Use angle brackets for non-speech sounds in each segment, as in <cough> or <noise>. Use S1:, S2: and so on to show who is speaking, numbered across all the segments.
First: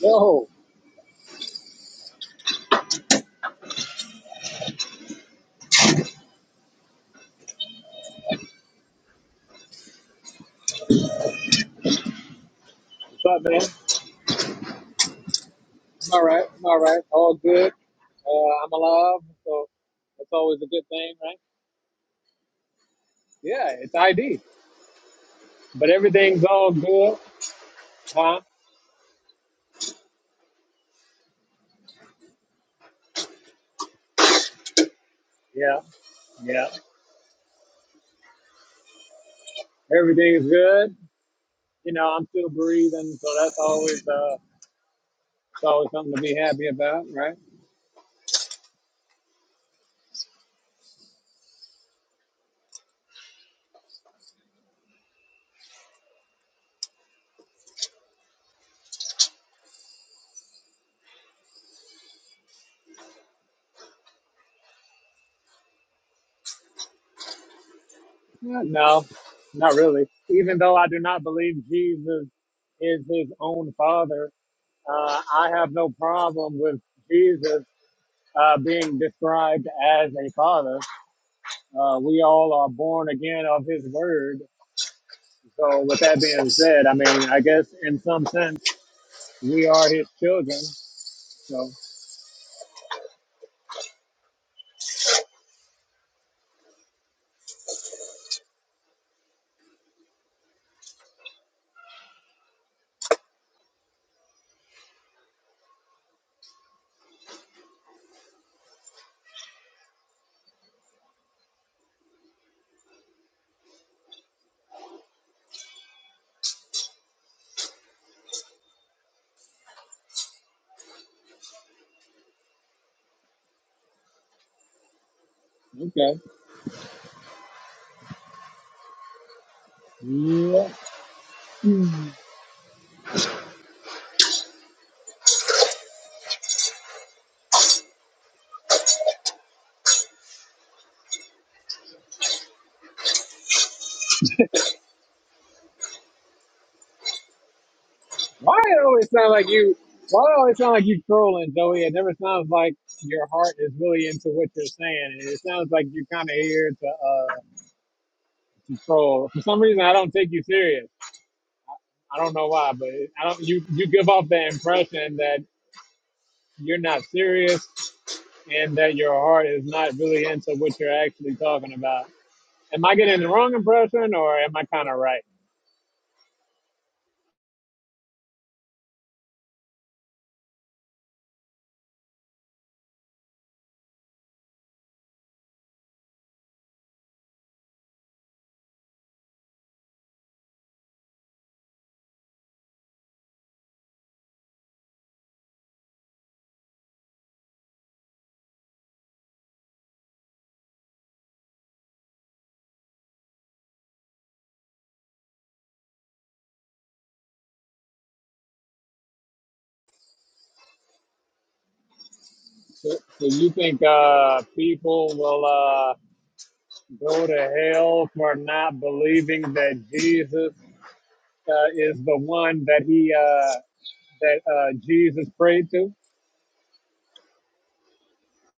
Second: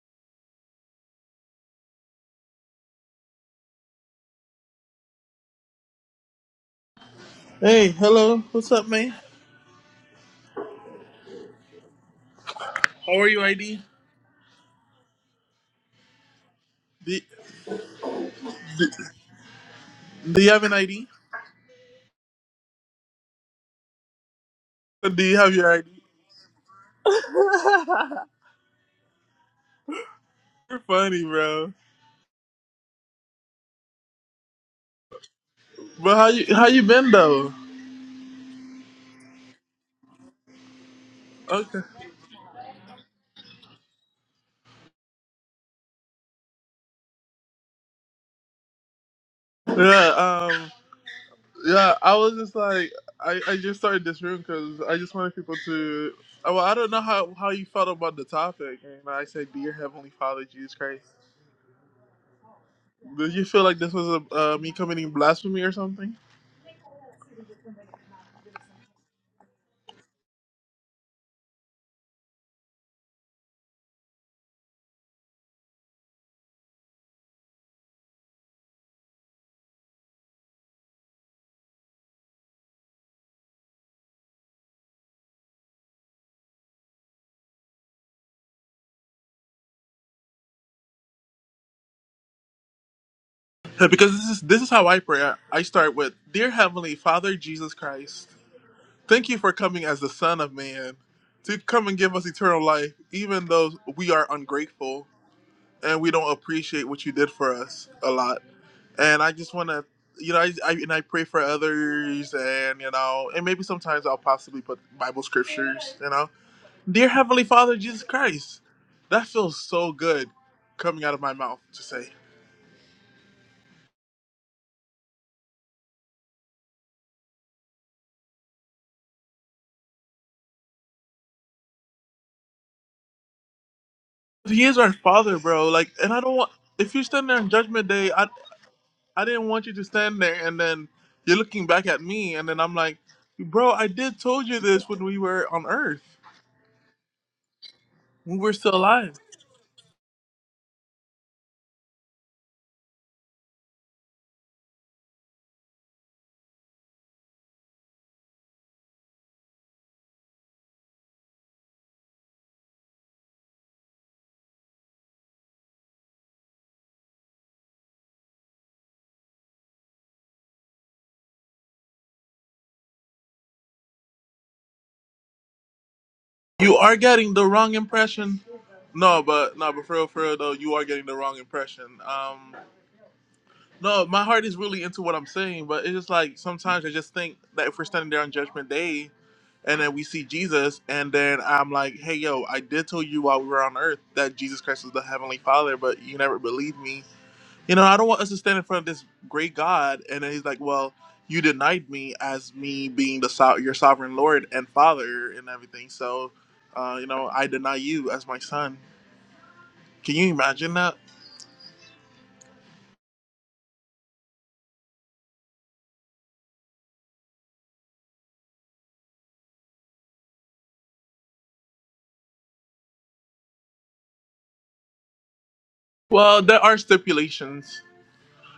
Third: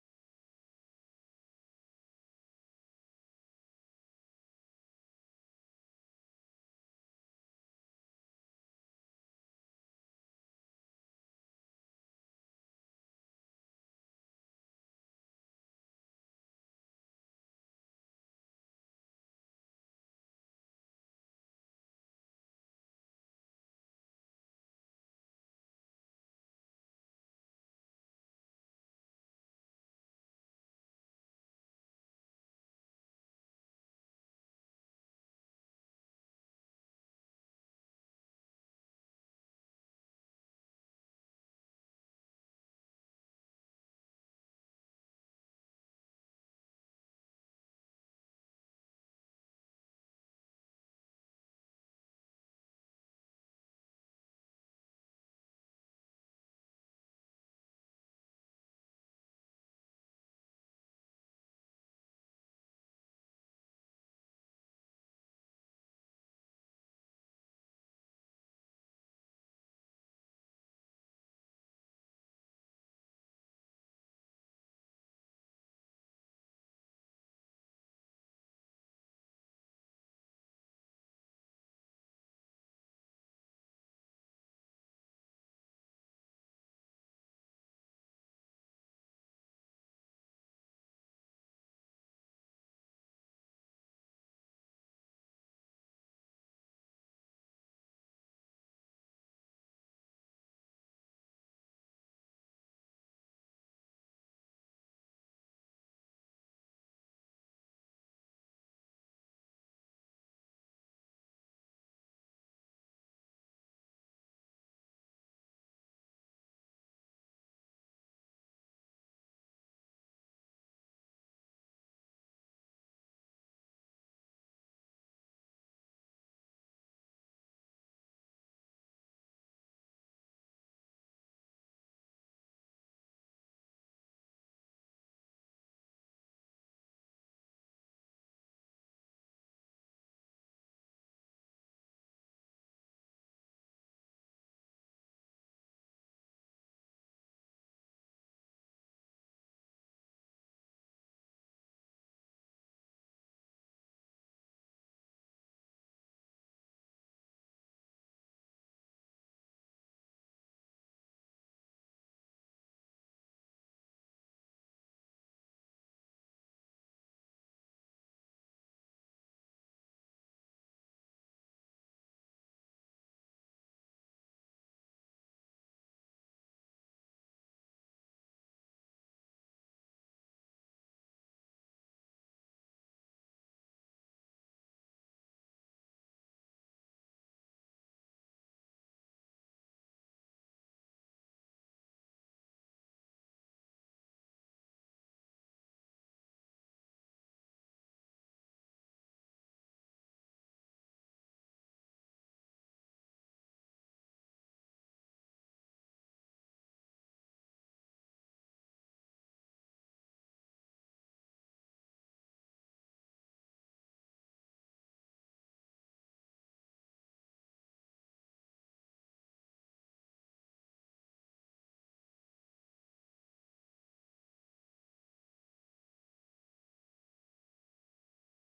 S1: Yo,
S2: Hey, hello. What's up, man? How
S1: What's
S2: are you,
S1: up, man?
S2: ID?
S1: I'm all right. I'm all right.
S2: Do,
S1: All good. Uh, I'm alive, so that's
S2: do you
S1: always
S2: have
S1: a
S2: an
S1: good
S2: ID?
S1: thing, right? Yeah, it's ID,
S2: Do you have your
S1: but
S2: ID?
S1: everything's all good, huh?
S2: You're funny, bro.
S1: Yeah,
S2: But how you how
S1: yeah.
S2: you been though?
S1: Everything's good.
S2: Okay.
S1: You know, I'm still breathing, so that's always uh, it's always something to be happy about, right?
S2: Yeah. Um. Yeah. I was just like, I, I just started this room because I just wanted people to. oh, Well, I don't know how how you felt about the topic, and I said, "Dear Heavenly Father, Jesus Christ." Did you feel like this was a, uh, me committing blasphemy or something?
S1: Yeah, no, not really. Even though I do not believe Jesus is his own father, uh, I have no problem with Jesus uh, being described as a father. Uh, we all are born again of His Word. So, with that being said, I mean, I guess in some sense, we are His children. So,
S2: Yeah, Because this is this is how I pray. I, I start with, "Dear Heavenly Father, Jesus Christ." Thank you for coming as the Son of Man to come and give us eternal life, even though we are ungrateful and we don't appreciate what you did for us a lot. And I just want to, you know, I, I and I pray for others, and you know, and maybe sometimes I'll possibly put Bible scriptures, you know. Dear Heavenly Father, Jesus Christ, that feels so good coming out of my mouth to say.
S1: okay. Yeah.
S2: He is our Father, bro. Like, and I don't want. If you stand there on Judgment Day, I. I didn't want you to stand there and then you're looking back at me and then I'm like, bro, I did told you this when we were on Earth. When we're
S1: Why
S2: still
S1: it always
S2: alive.
S1: sound like you? Why it always sound like you trolling, Joey? It never sounds like your heart is really into what you're saying. It sounds like you're kind of here to uh, troll. For some reason, I don't take you serious. I don't know why, but I don't. You you give off the impression that you're not serious and that your heart is not really into what you're actually talking about. Am I getting the wrong impression, or am I kind of right?
S2: You are getting the wrong impression. No, but no, but for real, for real though, you are getting the wrong impression. Um no, my heart is really into what I'm saying, but it's just like sometimes I just think that if we're standing there on judgment day and then we see Jesus and then I'm like, Hey yo, I did tell you while we were on earth that Jesus Christ was the heavenly father, but you never believed me You know, I don't want us to stand in front of this great God, and then he's like, "Well, you denied me as me being the so- your sovereign Lord and Father and everything. So, uh, you know, I deny you as my son." Can you imagine that?
S1: So, so you think uh, people will uh, go to hell for not believing that Jesus uh, is the one that he uh, that uh, Jesus prayed to?
S2: Well, there are stipulations.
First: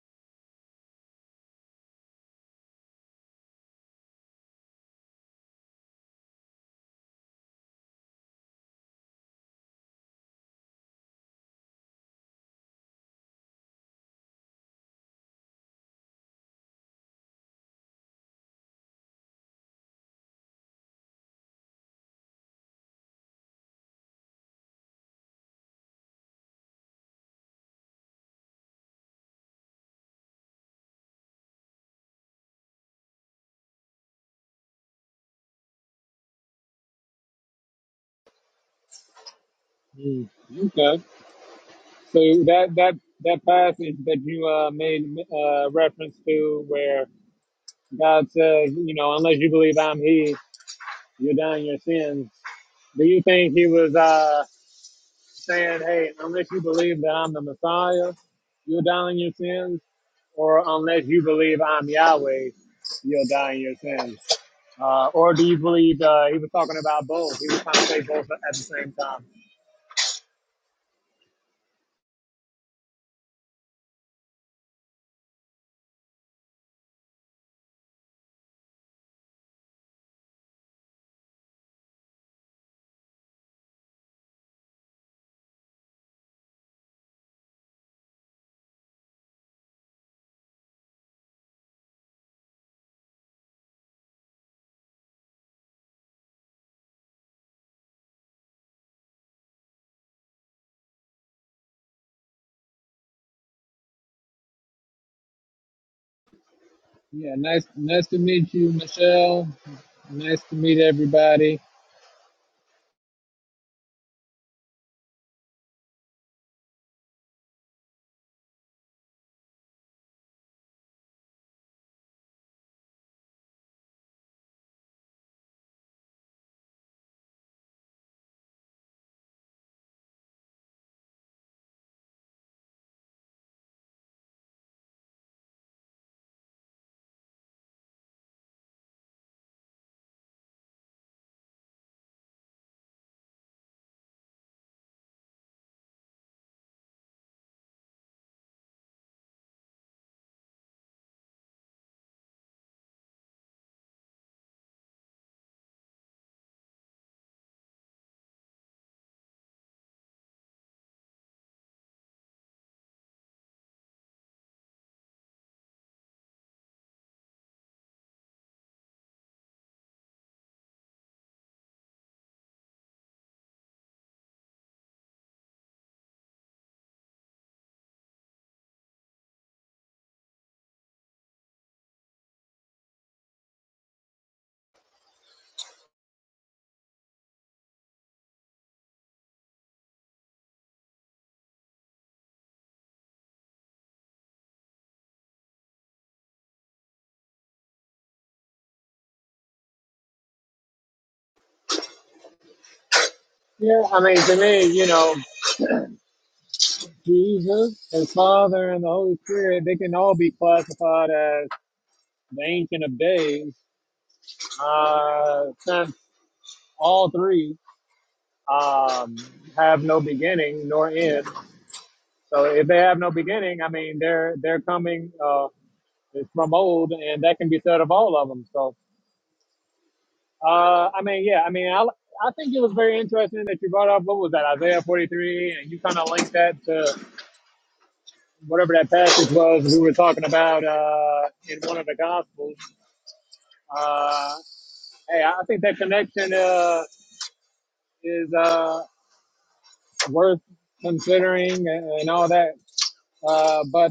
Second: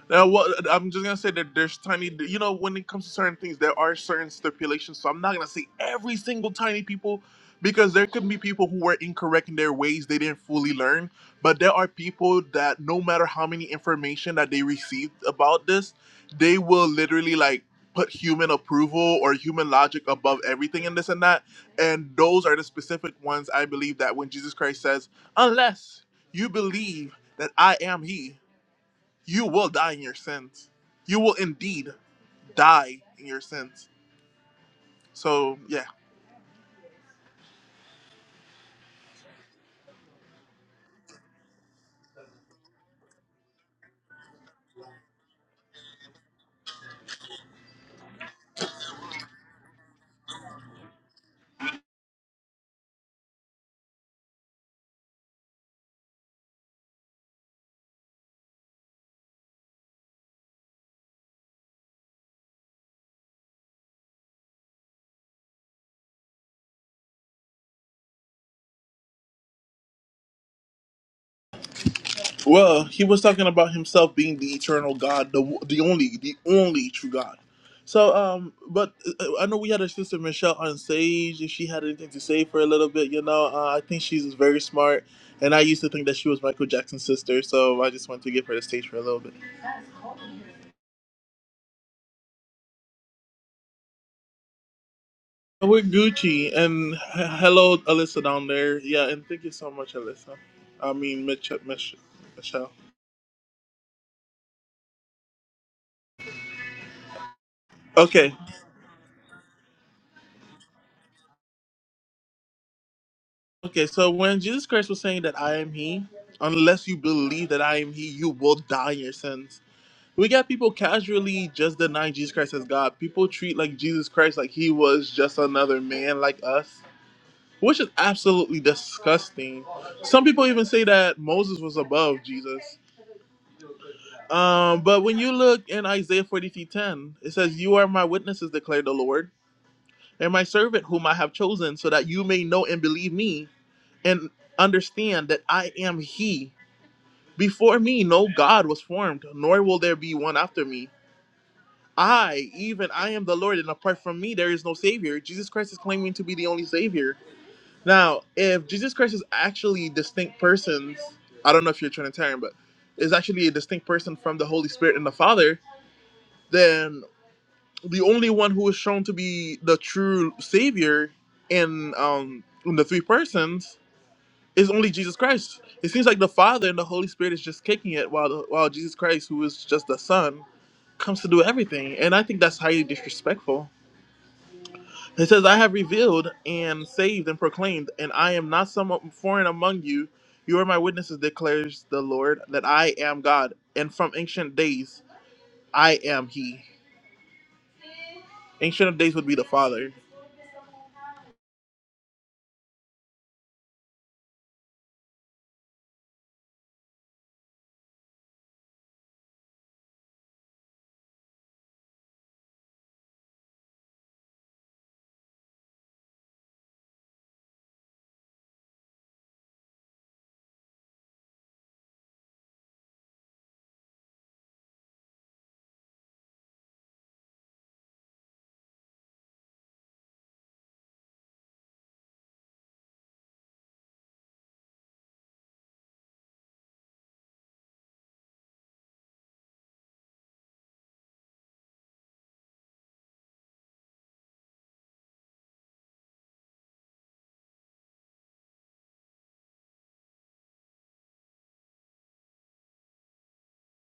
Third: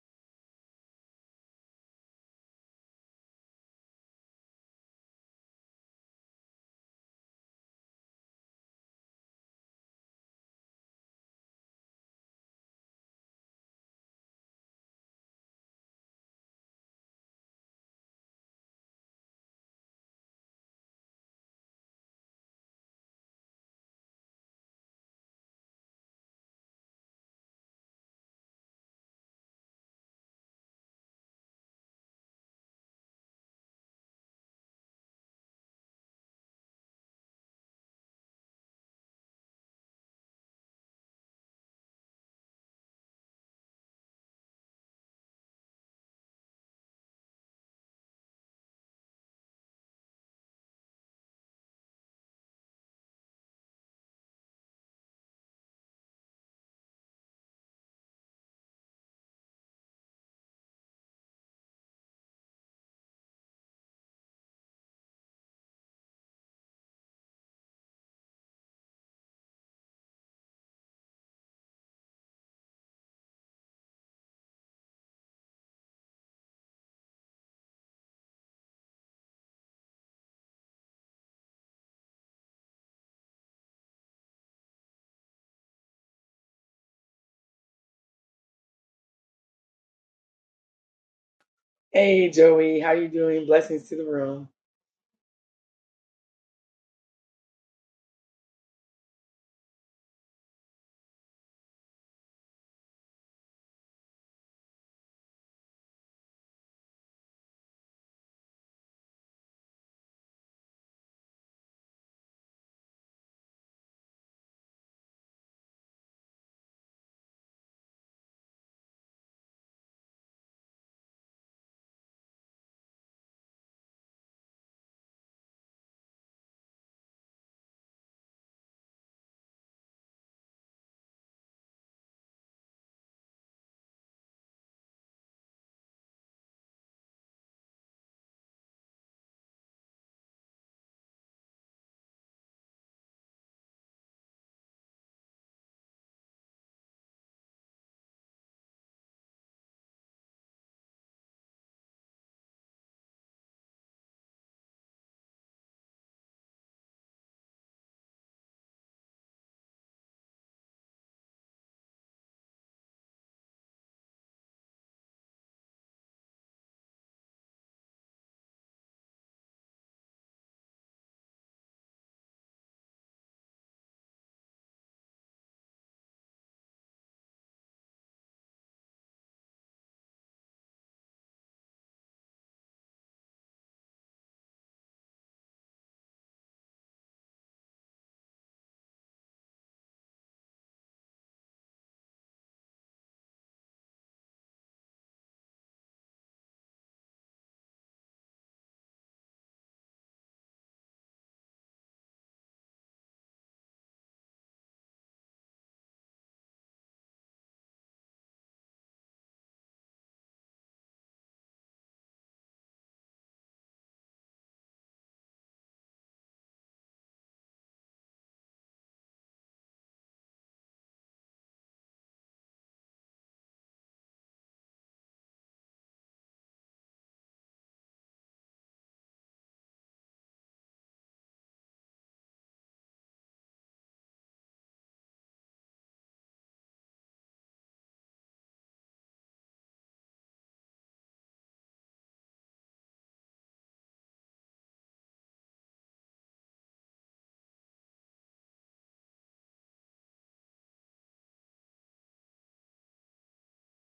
S2: Now, what I'm just gonna say that there's tiny, you know, when it comes to certain things, there are certain stipulations. So I'm not gonna say every single tiny people, because there could be people who were incorrect in their ways; they didn't fully learn. But there are people that, no matter how many information that they received about this, they will literally like put human approval or human logic above everything and this and that. And those are the specific ones I believe that when Jesus Christ says, "Unless you believe that I am He." you will die in your sins. You will indeed die in your sins. So yeah.
S1: Hmm, okay, so that that that passage that you uh, made uh, reference to, where God says, you know, unless you believe I'm He, you're dying in your sins Do you think he was uh, saying, hey, unless you believe that I'm the Messiah, you'll die in your sins? Or unless you believe I'm Yahweh, you'll die in your sins? Uh, or do you believe uh, he was talking about both? He was trying to say both at the same time.
S2: Well, he was talking about himself being the eternal God, the the only, the only true God. So um, but uh, I know we had our sister Michelle on stage. If she had anything to say for a little bit, you know, uh, I think she's very smart. And I used to think that she was Michael Jackson's sister, so I just wanted to give her the stage for a little bit.
S3: Hey Joey, how you doing? Blessings to the room.
S2: We're Gucci and h- hello, Alyssa down there. Yeah, and thank you so much, Alyssa. I mean, Mitch, Mich- Michelle.
S1: Yeah, nice nice to
S2: Okay,
S1: meet you, Michelle. Nice to meet everybody.
S2: okay. So when Jesus Christ was saying that I am He, unless you believe that I am He, you will die in your sins. We got people casually just denying Jesus Christ as God. People treat like Jesus Christ like He was just another man like us, which is absolutely disgusting. Some people even say that Moses was above Jesus. Um, but when you look in Isaiah 43 10, it says, You are my witnesses, declared the Lord, and my servant whom I have chosen, so that you may know and believe me and understand that I am He. Before me, no God was formed, nor will there be one after me. I, even I am the Lord, and apart from me, there is no Savior. Jesus Christ is claiming to be the only Savior. Now, if Jesus Christ is actually distinct persons, I don't know if you're Trinitarian, but is actually a distinct person from the Holy Spirit and the Father, then the only one who is shown to be the true savior in um in the three persons is only Jesus Christ. It seems like the Father and the Holy Spirit is just kicking it while the, while Jesus Christ, who is just the Son, comes to do everything. And I think that's highly disrespectful. It says, "I have revealed and saved and proclaimed, and I am not some foreign among you. You are my witnesses," declares the Lord, "that I am God, and from ancient days I am He." Ancient of days would be the Father
S1: Yeah, I mean, to me, you know, Jesus, His Father, and the Holy Spirit, they can all be classified as the Ancient of Days, uh, since all three um, have no beginning nor end. So if they have no beginning, I mean they're they're coming uh, from old, and that can be said of all of them. So uh, I mean, yeah, I mean I I think it was very interesting that you brought up what was that Isaiah forty three, and you kind of linked that to whatever that passage was we were talking about uh, in one of the gospels. Uh, hey, I think that connection uh, is uh, worth considering and, and all that. Uh, but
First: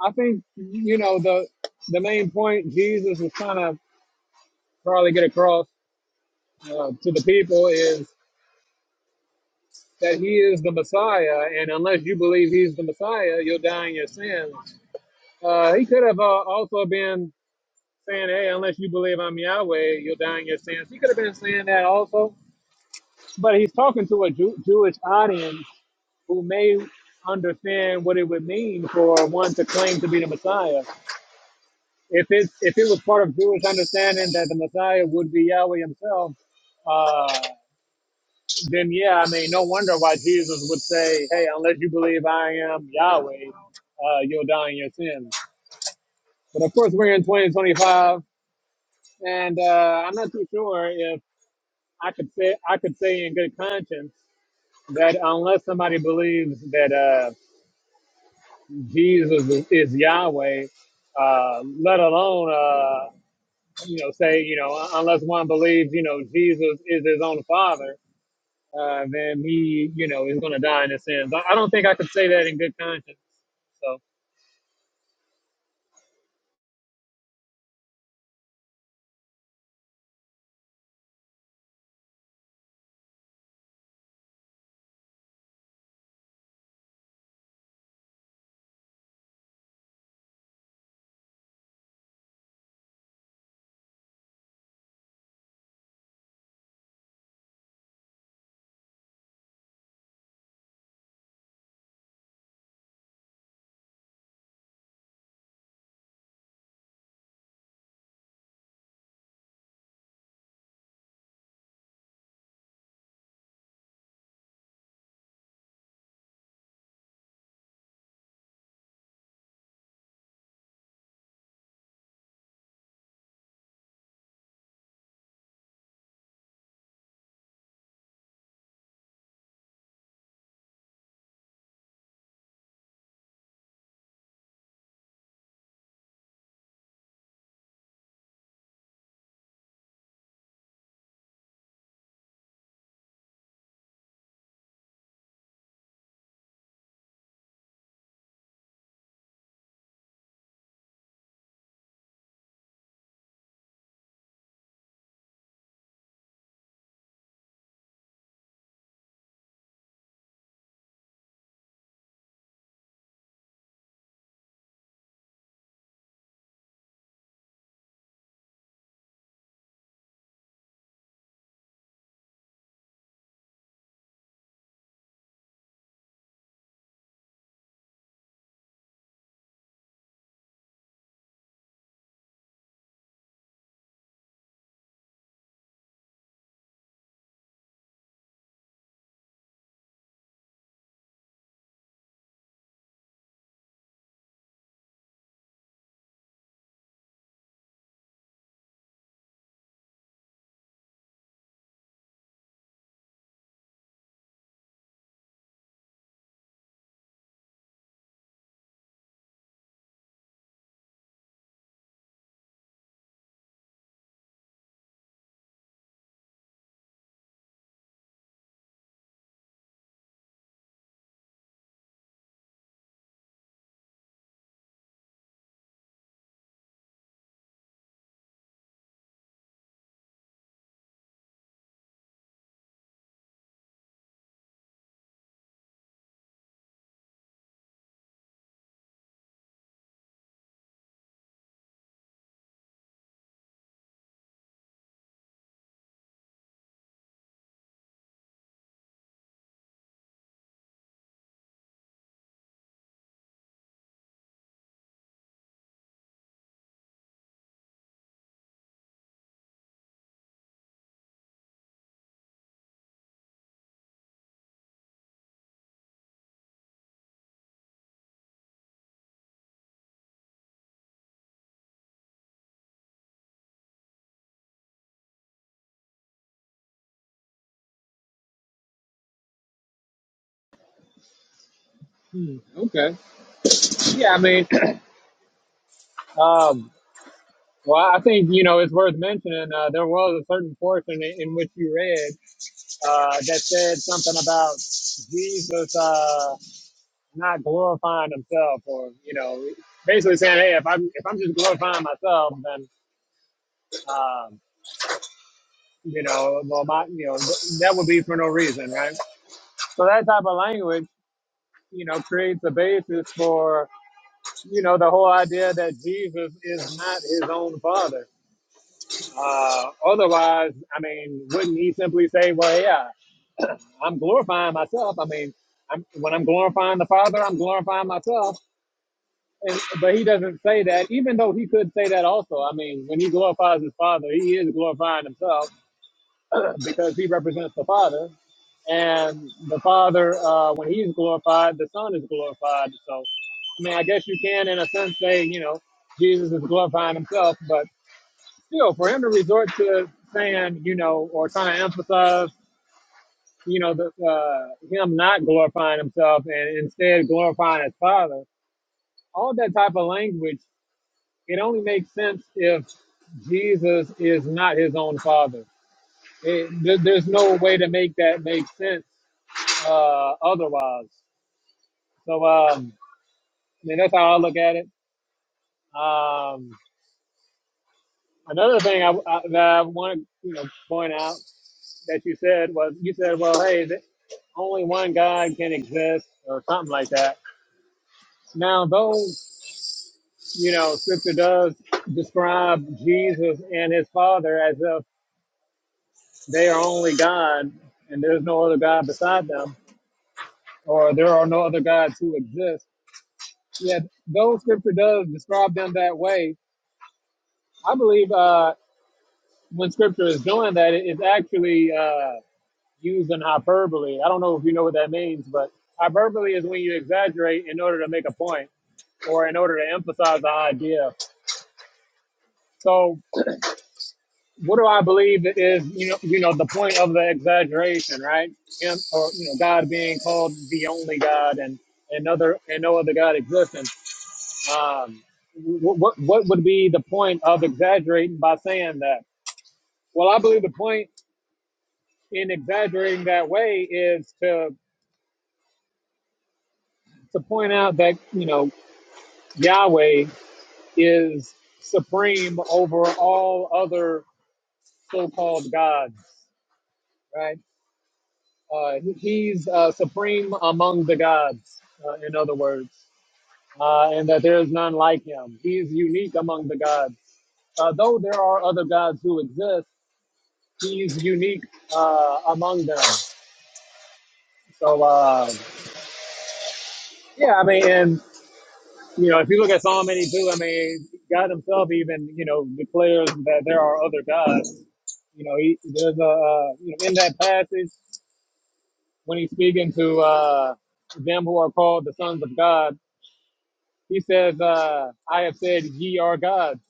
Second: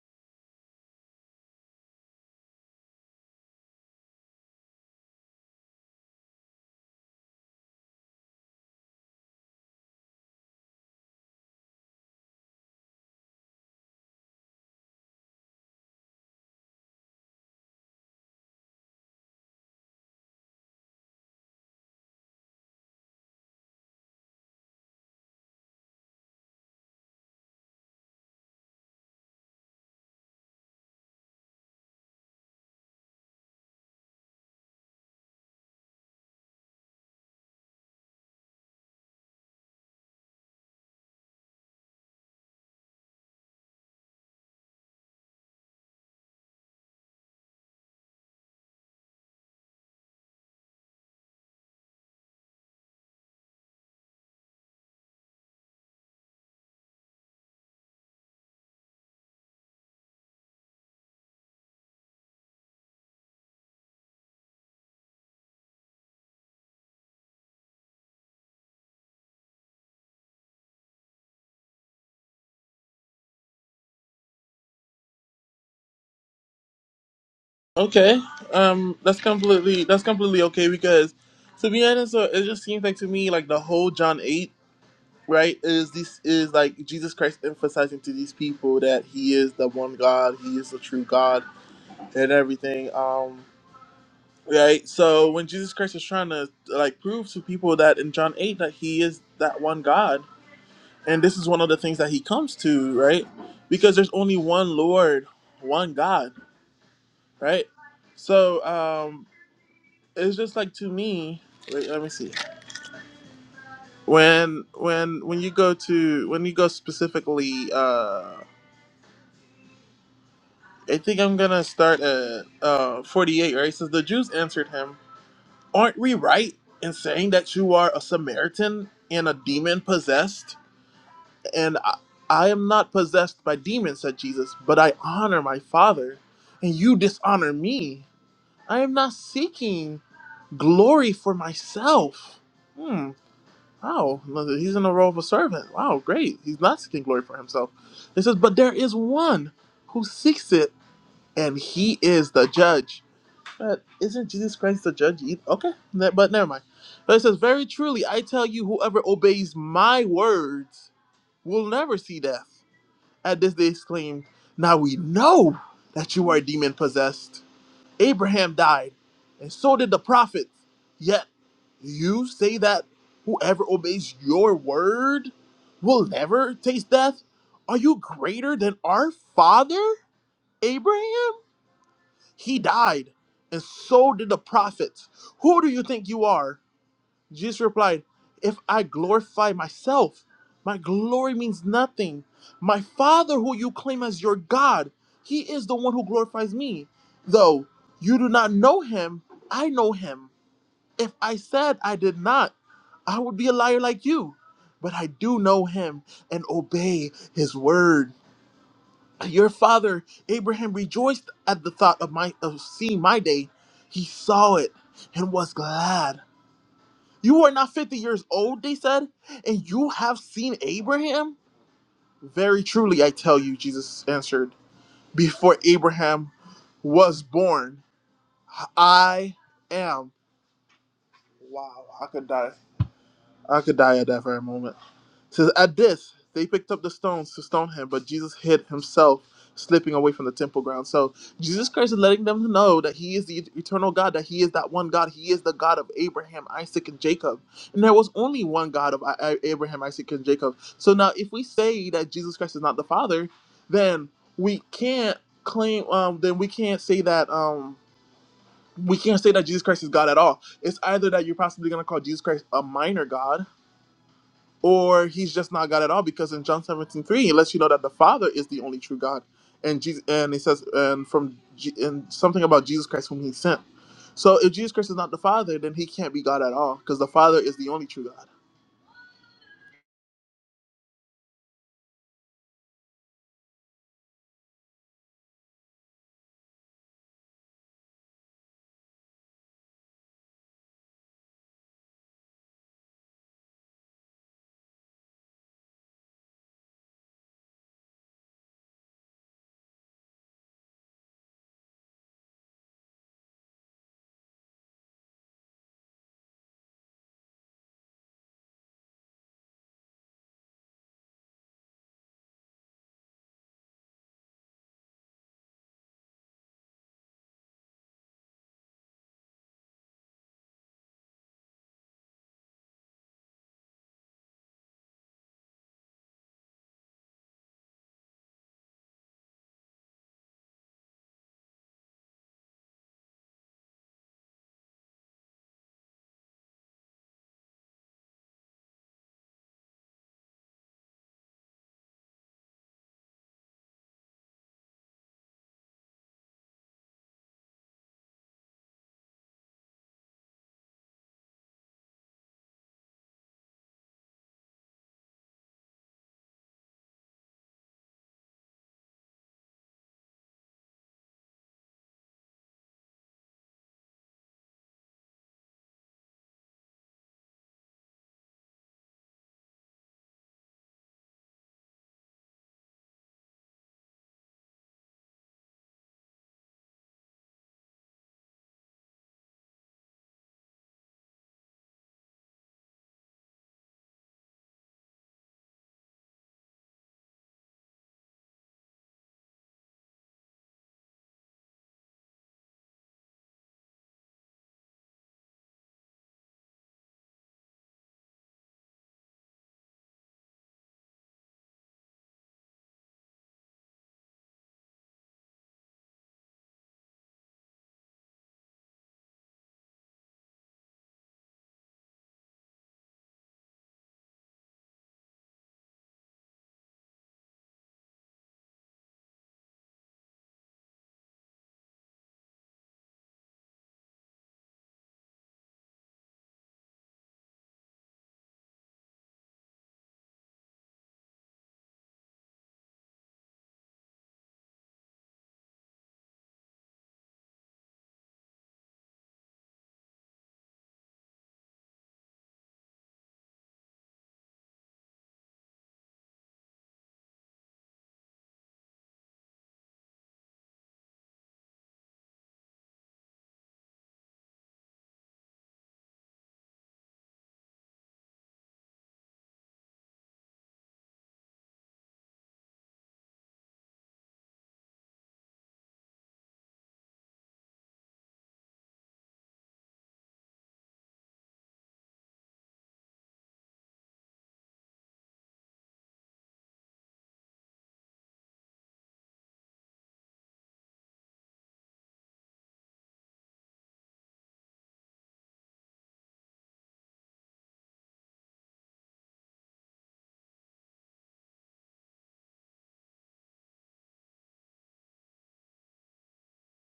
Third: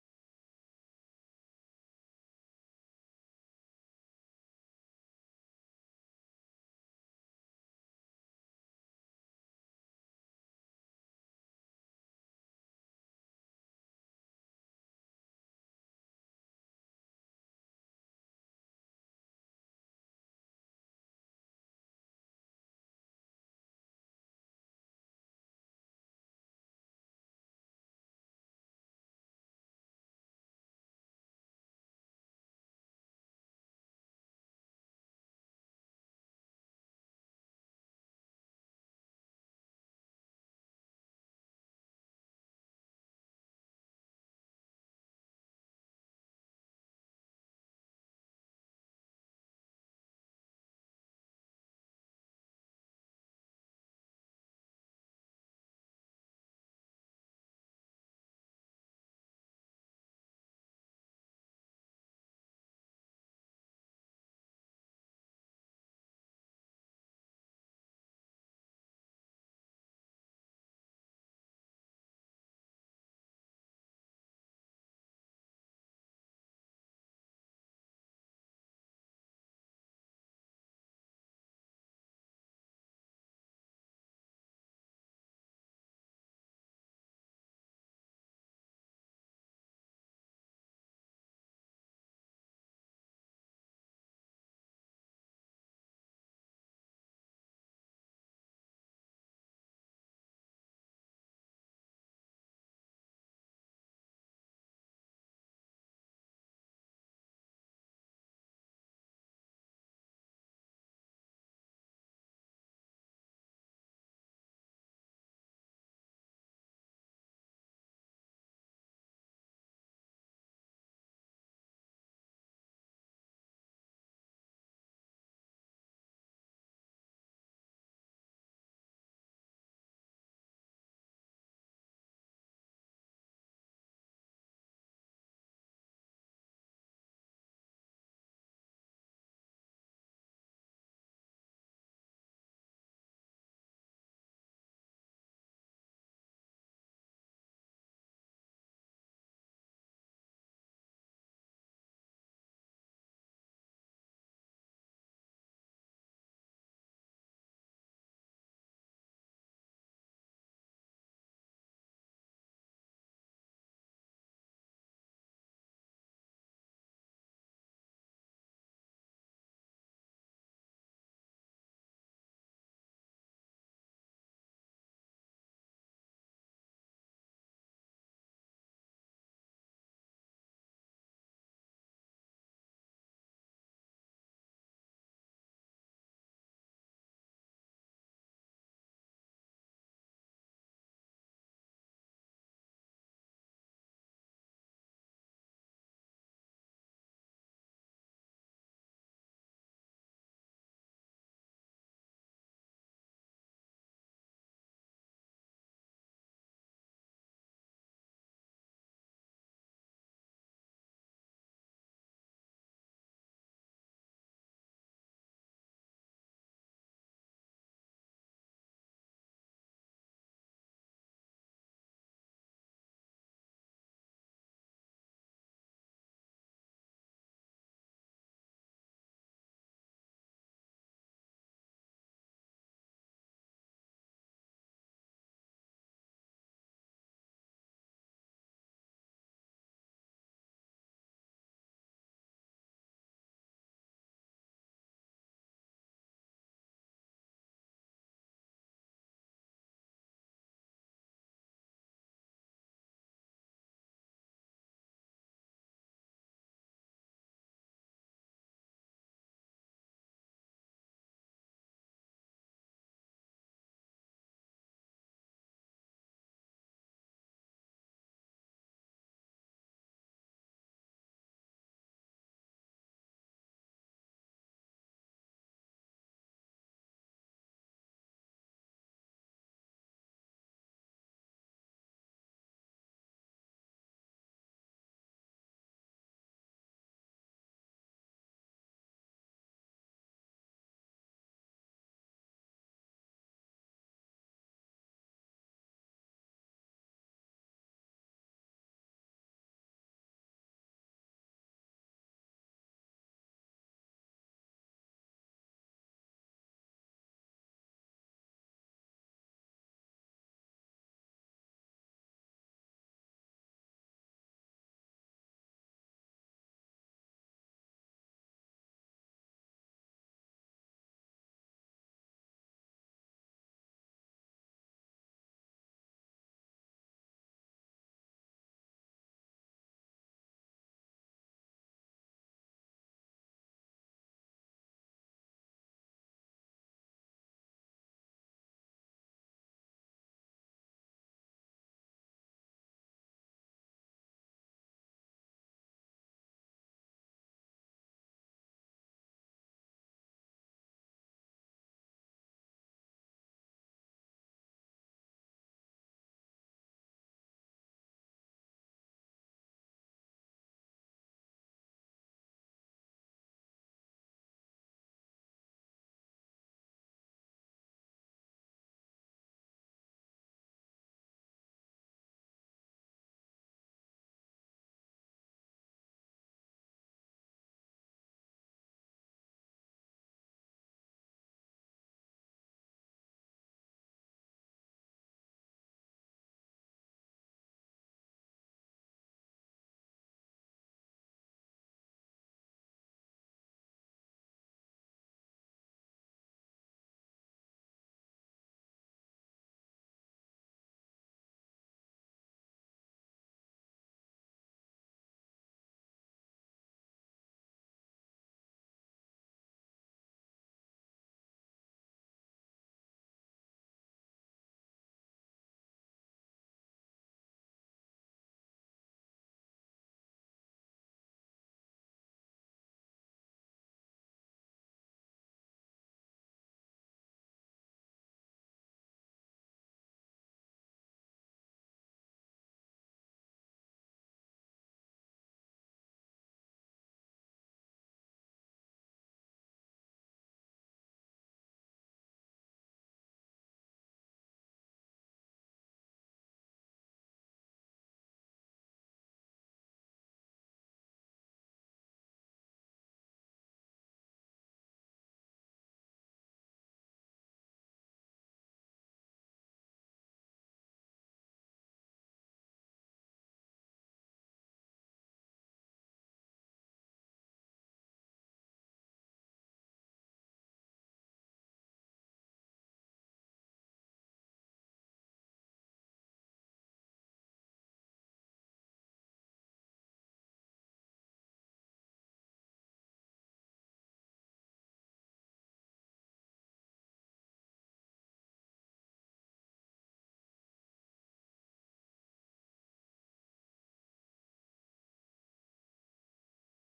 S1: I think you know the the main point Jesus was trying to probably get across uh, to the people is that he is the Messiah, and unless you believe he's the Messiah, you'll die in your sins. Uh, he could have uh, also been saying, "Hey, unless you believe I'm Yahweh, you'll die in your sins." He could have been saying that also, but he's talking to a Jew- Jewish audience who may understand what it would mean for one to claim to be the Messiah. if it if it was part of Jewish understanding that the Messiah would be Yahweh Himself, uh, then yeah, I mean, no wonder why Jesus would say, "Hey, unless you believe I am Yahweh, uh, you'll die in your sins." But of course, we're in 2025, and uh, I'm not too sure if I could say I could say in good conscience that unless somebody believes that uh, Jesus is Yahweh, uh, let alone uh, you know, say, you know, unless one believes, you know, Jesus is his own father, uh, then he, you know, is going to die in his sins. I, I don't think I could say that in good conscience. So,
S2: Okay, um, that's completely that's completely okay because, to be honest, uh, it just seems like to me like the whole John eight right is this is like Jesus Christ emphasizing to these people that he is the one God, he is the true God, and everything. Um, right. So when Jesus Christ is trying to like prove to people that in John eight that he is that one God, and this is one of the things that he comes to, right? Because there's only one Lord, one God, right? So, um, it's just like to me wait let me see when when when you go to when you go specifically uh i think i'm gonna start at uh 48 right It says the jews answered him aren't we right in saying that you are a samaritan and a demon possessed and i, I am not possessed by demons said jesus but i honor my father and you dishonor me i am not seeking glory for myself Hmm. Wow, no, he's in the role of a servant. Wow, great. He's not seeking glory for himself. It says, but there is one who seeks it, and he is the judge. But isn't Jesus Christ the judge? either? Okay, ne- but never mind. But it says, very truly, I tell you, whoever obeys my words will never see death. At this they exclaimed, now we know that you are demon possessed. Abraham died, and so did the prophets. Yet you say that whoever obeys your word will never taste death? Are you greater than our father, Abraham? He died, and so did the prophets. Who do you think you are? Jesus replied, If I glorify myself, my glory means nothing. My Father, who you claim as your God, he is the one who glorifies me. Though you do not know him, I know him. If I said I did not, I would be a liar like you. But I do know him and obey his word. Your father Abraham rejoiced at the thought of my of seeing my day. He saw it and was glad. You are not 50 years old, they said, and you have seen Abraham? Very truly, I tell you, Jesus answered, before Abraham was born, I am. Wow, I could die. I could die at that very moment. It says, At this, they picked up the stones to stone him, but Jesus hid himself, slipping away from the temple ground. So Jesus Christ is letting them know that he is the eternal God, that he is that one God. He is the God of Abraham, Isaac, and Jacob. And there was only one God of I- I- Abraham, Isaac, and Jacob. So now, if we say that Jesus Christ is not the Father, then we can't claim, um, then we can't say that. Um, we can't say that Jesus Christ is God at all. It's either that you're possibly going to call Jesus Christ a minor God, or he's just not God at all because in John seventeen three, 3 it lets you know that the Father is the only true God and Jesus and it says and from G, and something about Jesus Christ whom he sent so if Jesus Christ is not the Father then he can't be God at all because the Father is the only true God
S1: hmm, okay. Yeah, I mean, <clears throat> um, well, I think, you know, it's worth mentioning uh, there was a certain portion in, in which you read uh, that said something about Jesus uh, not glorifying himself or, you know, basically saying, hey, if I'm, if I'm just glorifying myself, then. uh, you know, well, my, you know, th- that would be for no reason, right? So that type of language, you know, creates a basis for, you know, the whole idea that Jesus is not his own father. Uh, otherwise, I mean, wouldn't he simply say, well, yeah, I'm glorifying myself. I mean, I'm, when I'm glorifying the Father, I'm glorifying myself. And, but he doesn't say that, even though he could say that also. I mean, when he glorifies his Father, he is glorifying himself <clears throat> because he represents the Father, and the Father, uh, when He's glorified, the Son is glorified. So, I mean, I guess you can, in a sense, say you know Jesus is glorifying Himself, but still, for Him to resort to saying you know or trying to emphasize you know the, uh, Him not glorifying Himself and instead glorifying His Father, all that type of language, it only makes sense if Jesus is not His own Father. It, there, there's no way to make that make sense uh, otherwise. So, um, I mean, that's how I look at it. Um, another thing I, I, that I want to you know, point out that you said was you said, well, hey, th- only one God can exist or something like that. Now, though, you know, scripture does describe Jesus and his father as if they are only God and there's no other God beside them or there are no other gods who exist. Yet, though scripture does describe them that way, I believe. Uh, when scripture is doing that, it- it's actually uh, using hyperbole. I don't know if you know what that means, but hyperbole is when you exaggerate in order to make a point or in order to emphasize the idea. So, what do I believe is you know you know the point of the exaggeration, right? Him or you know God being called the only God and another and no other God existing. Um, what, what what would be the point of exaggerating by saying that? Well, I believe the point in exaggerating that way is to to point out that you know Yahweh is supreme over all other so-called gods, right? Uh, he's uh, supreme among the gods, uh, in other words, uh, and that there is none like him. He's unique among the gods. Uh, though there are other gods who exist, he's unique uh, among them. So uh, yeah, I mean, and you know, if you look at Psalm 82, I mean, God Himself even, you know, declares that there are other gods. You know, he, there's a, uh, you know, in that passage when he's speaking to uh, them who are called the sons of God, he says, uh, "I have said, ye are gods."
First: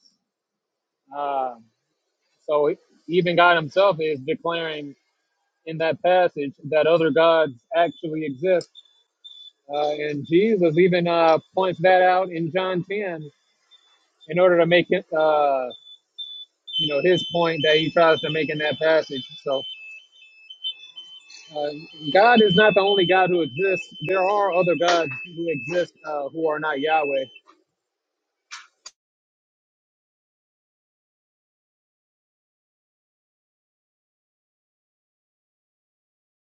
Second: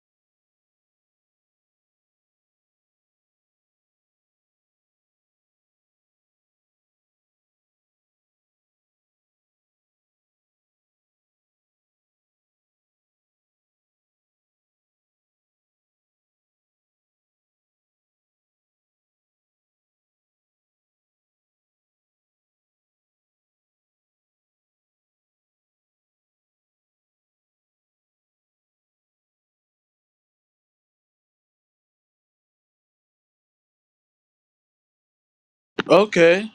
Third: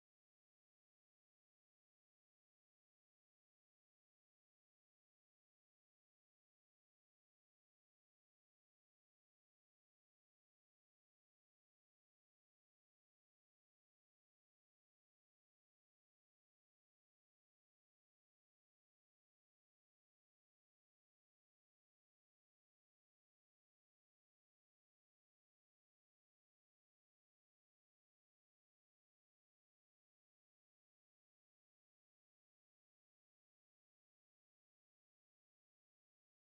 S1: Uh, so even God Himself is declaring in that passage that other gods actually exist, uh, and Jesus even uh, points that out in John 10 in order to make it. Uh, you know his point that he tries to make in that passage. So uh, God is not the only God who exists. There are other gods who exist uh, who are not Yahweh.
S2: okay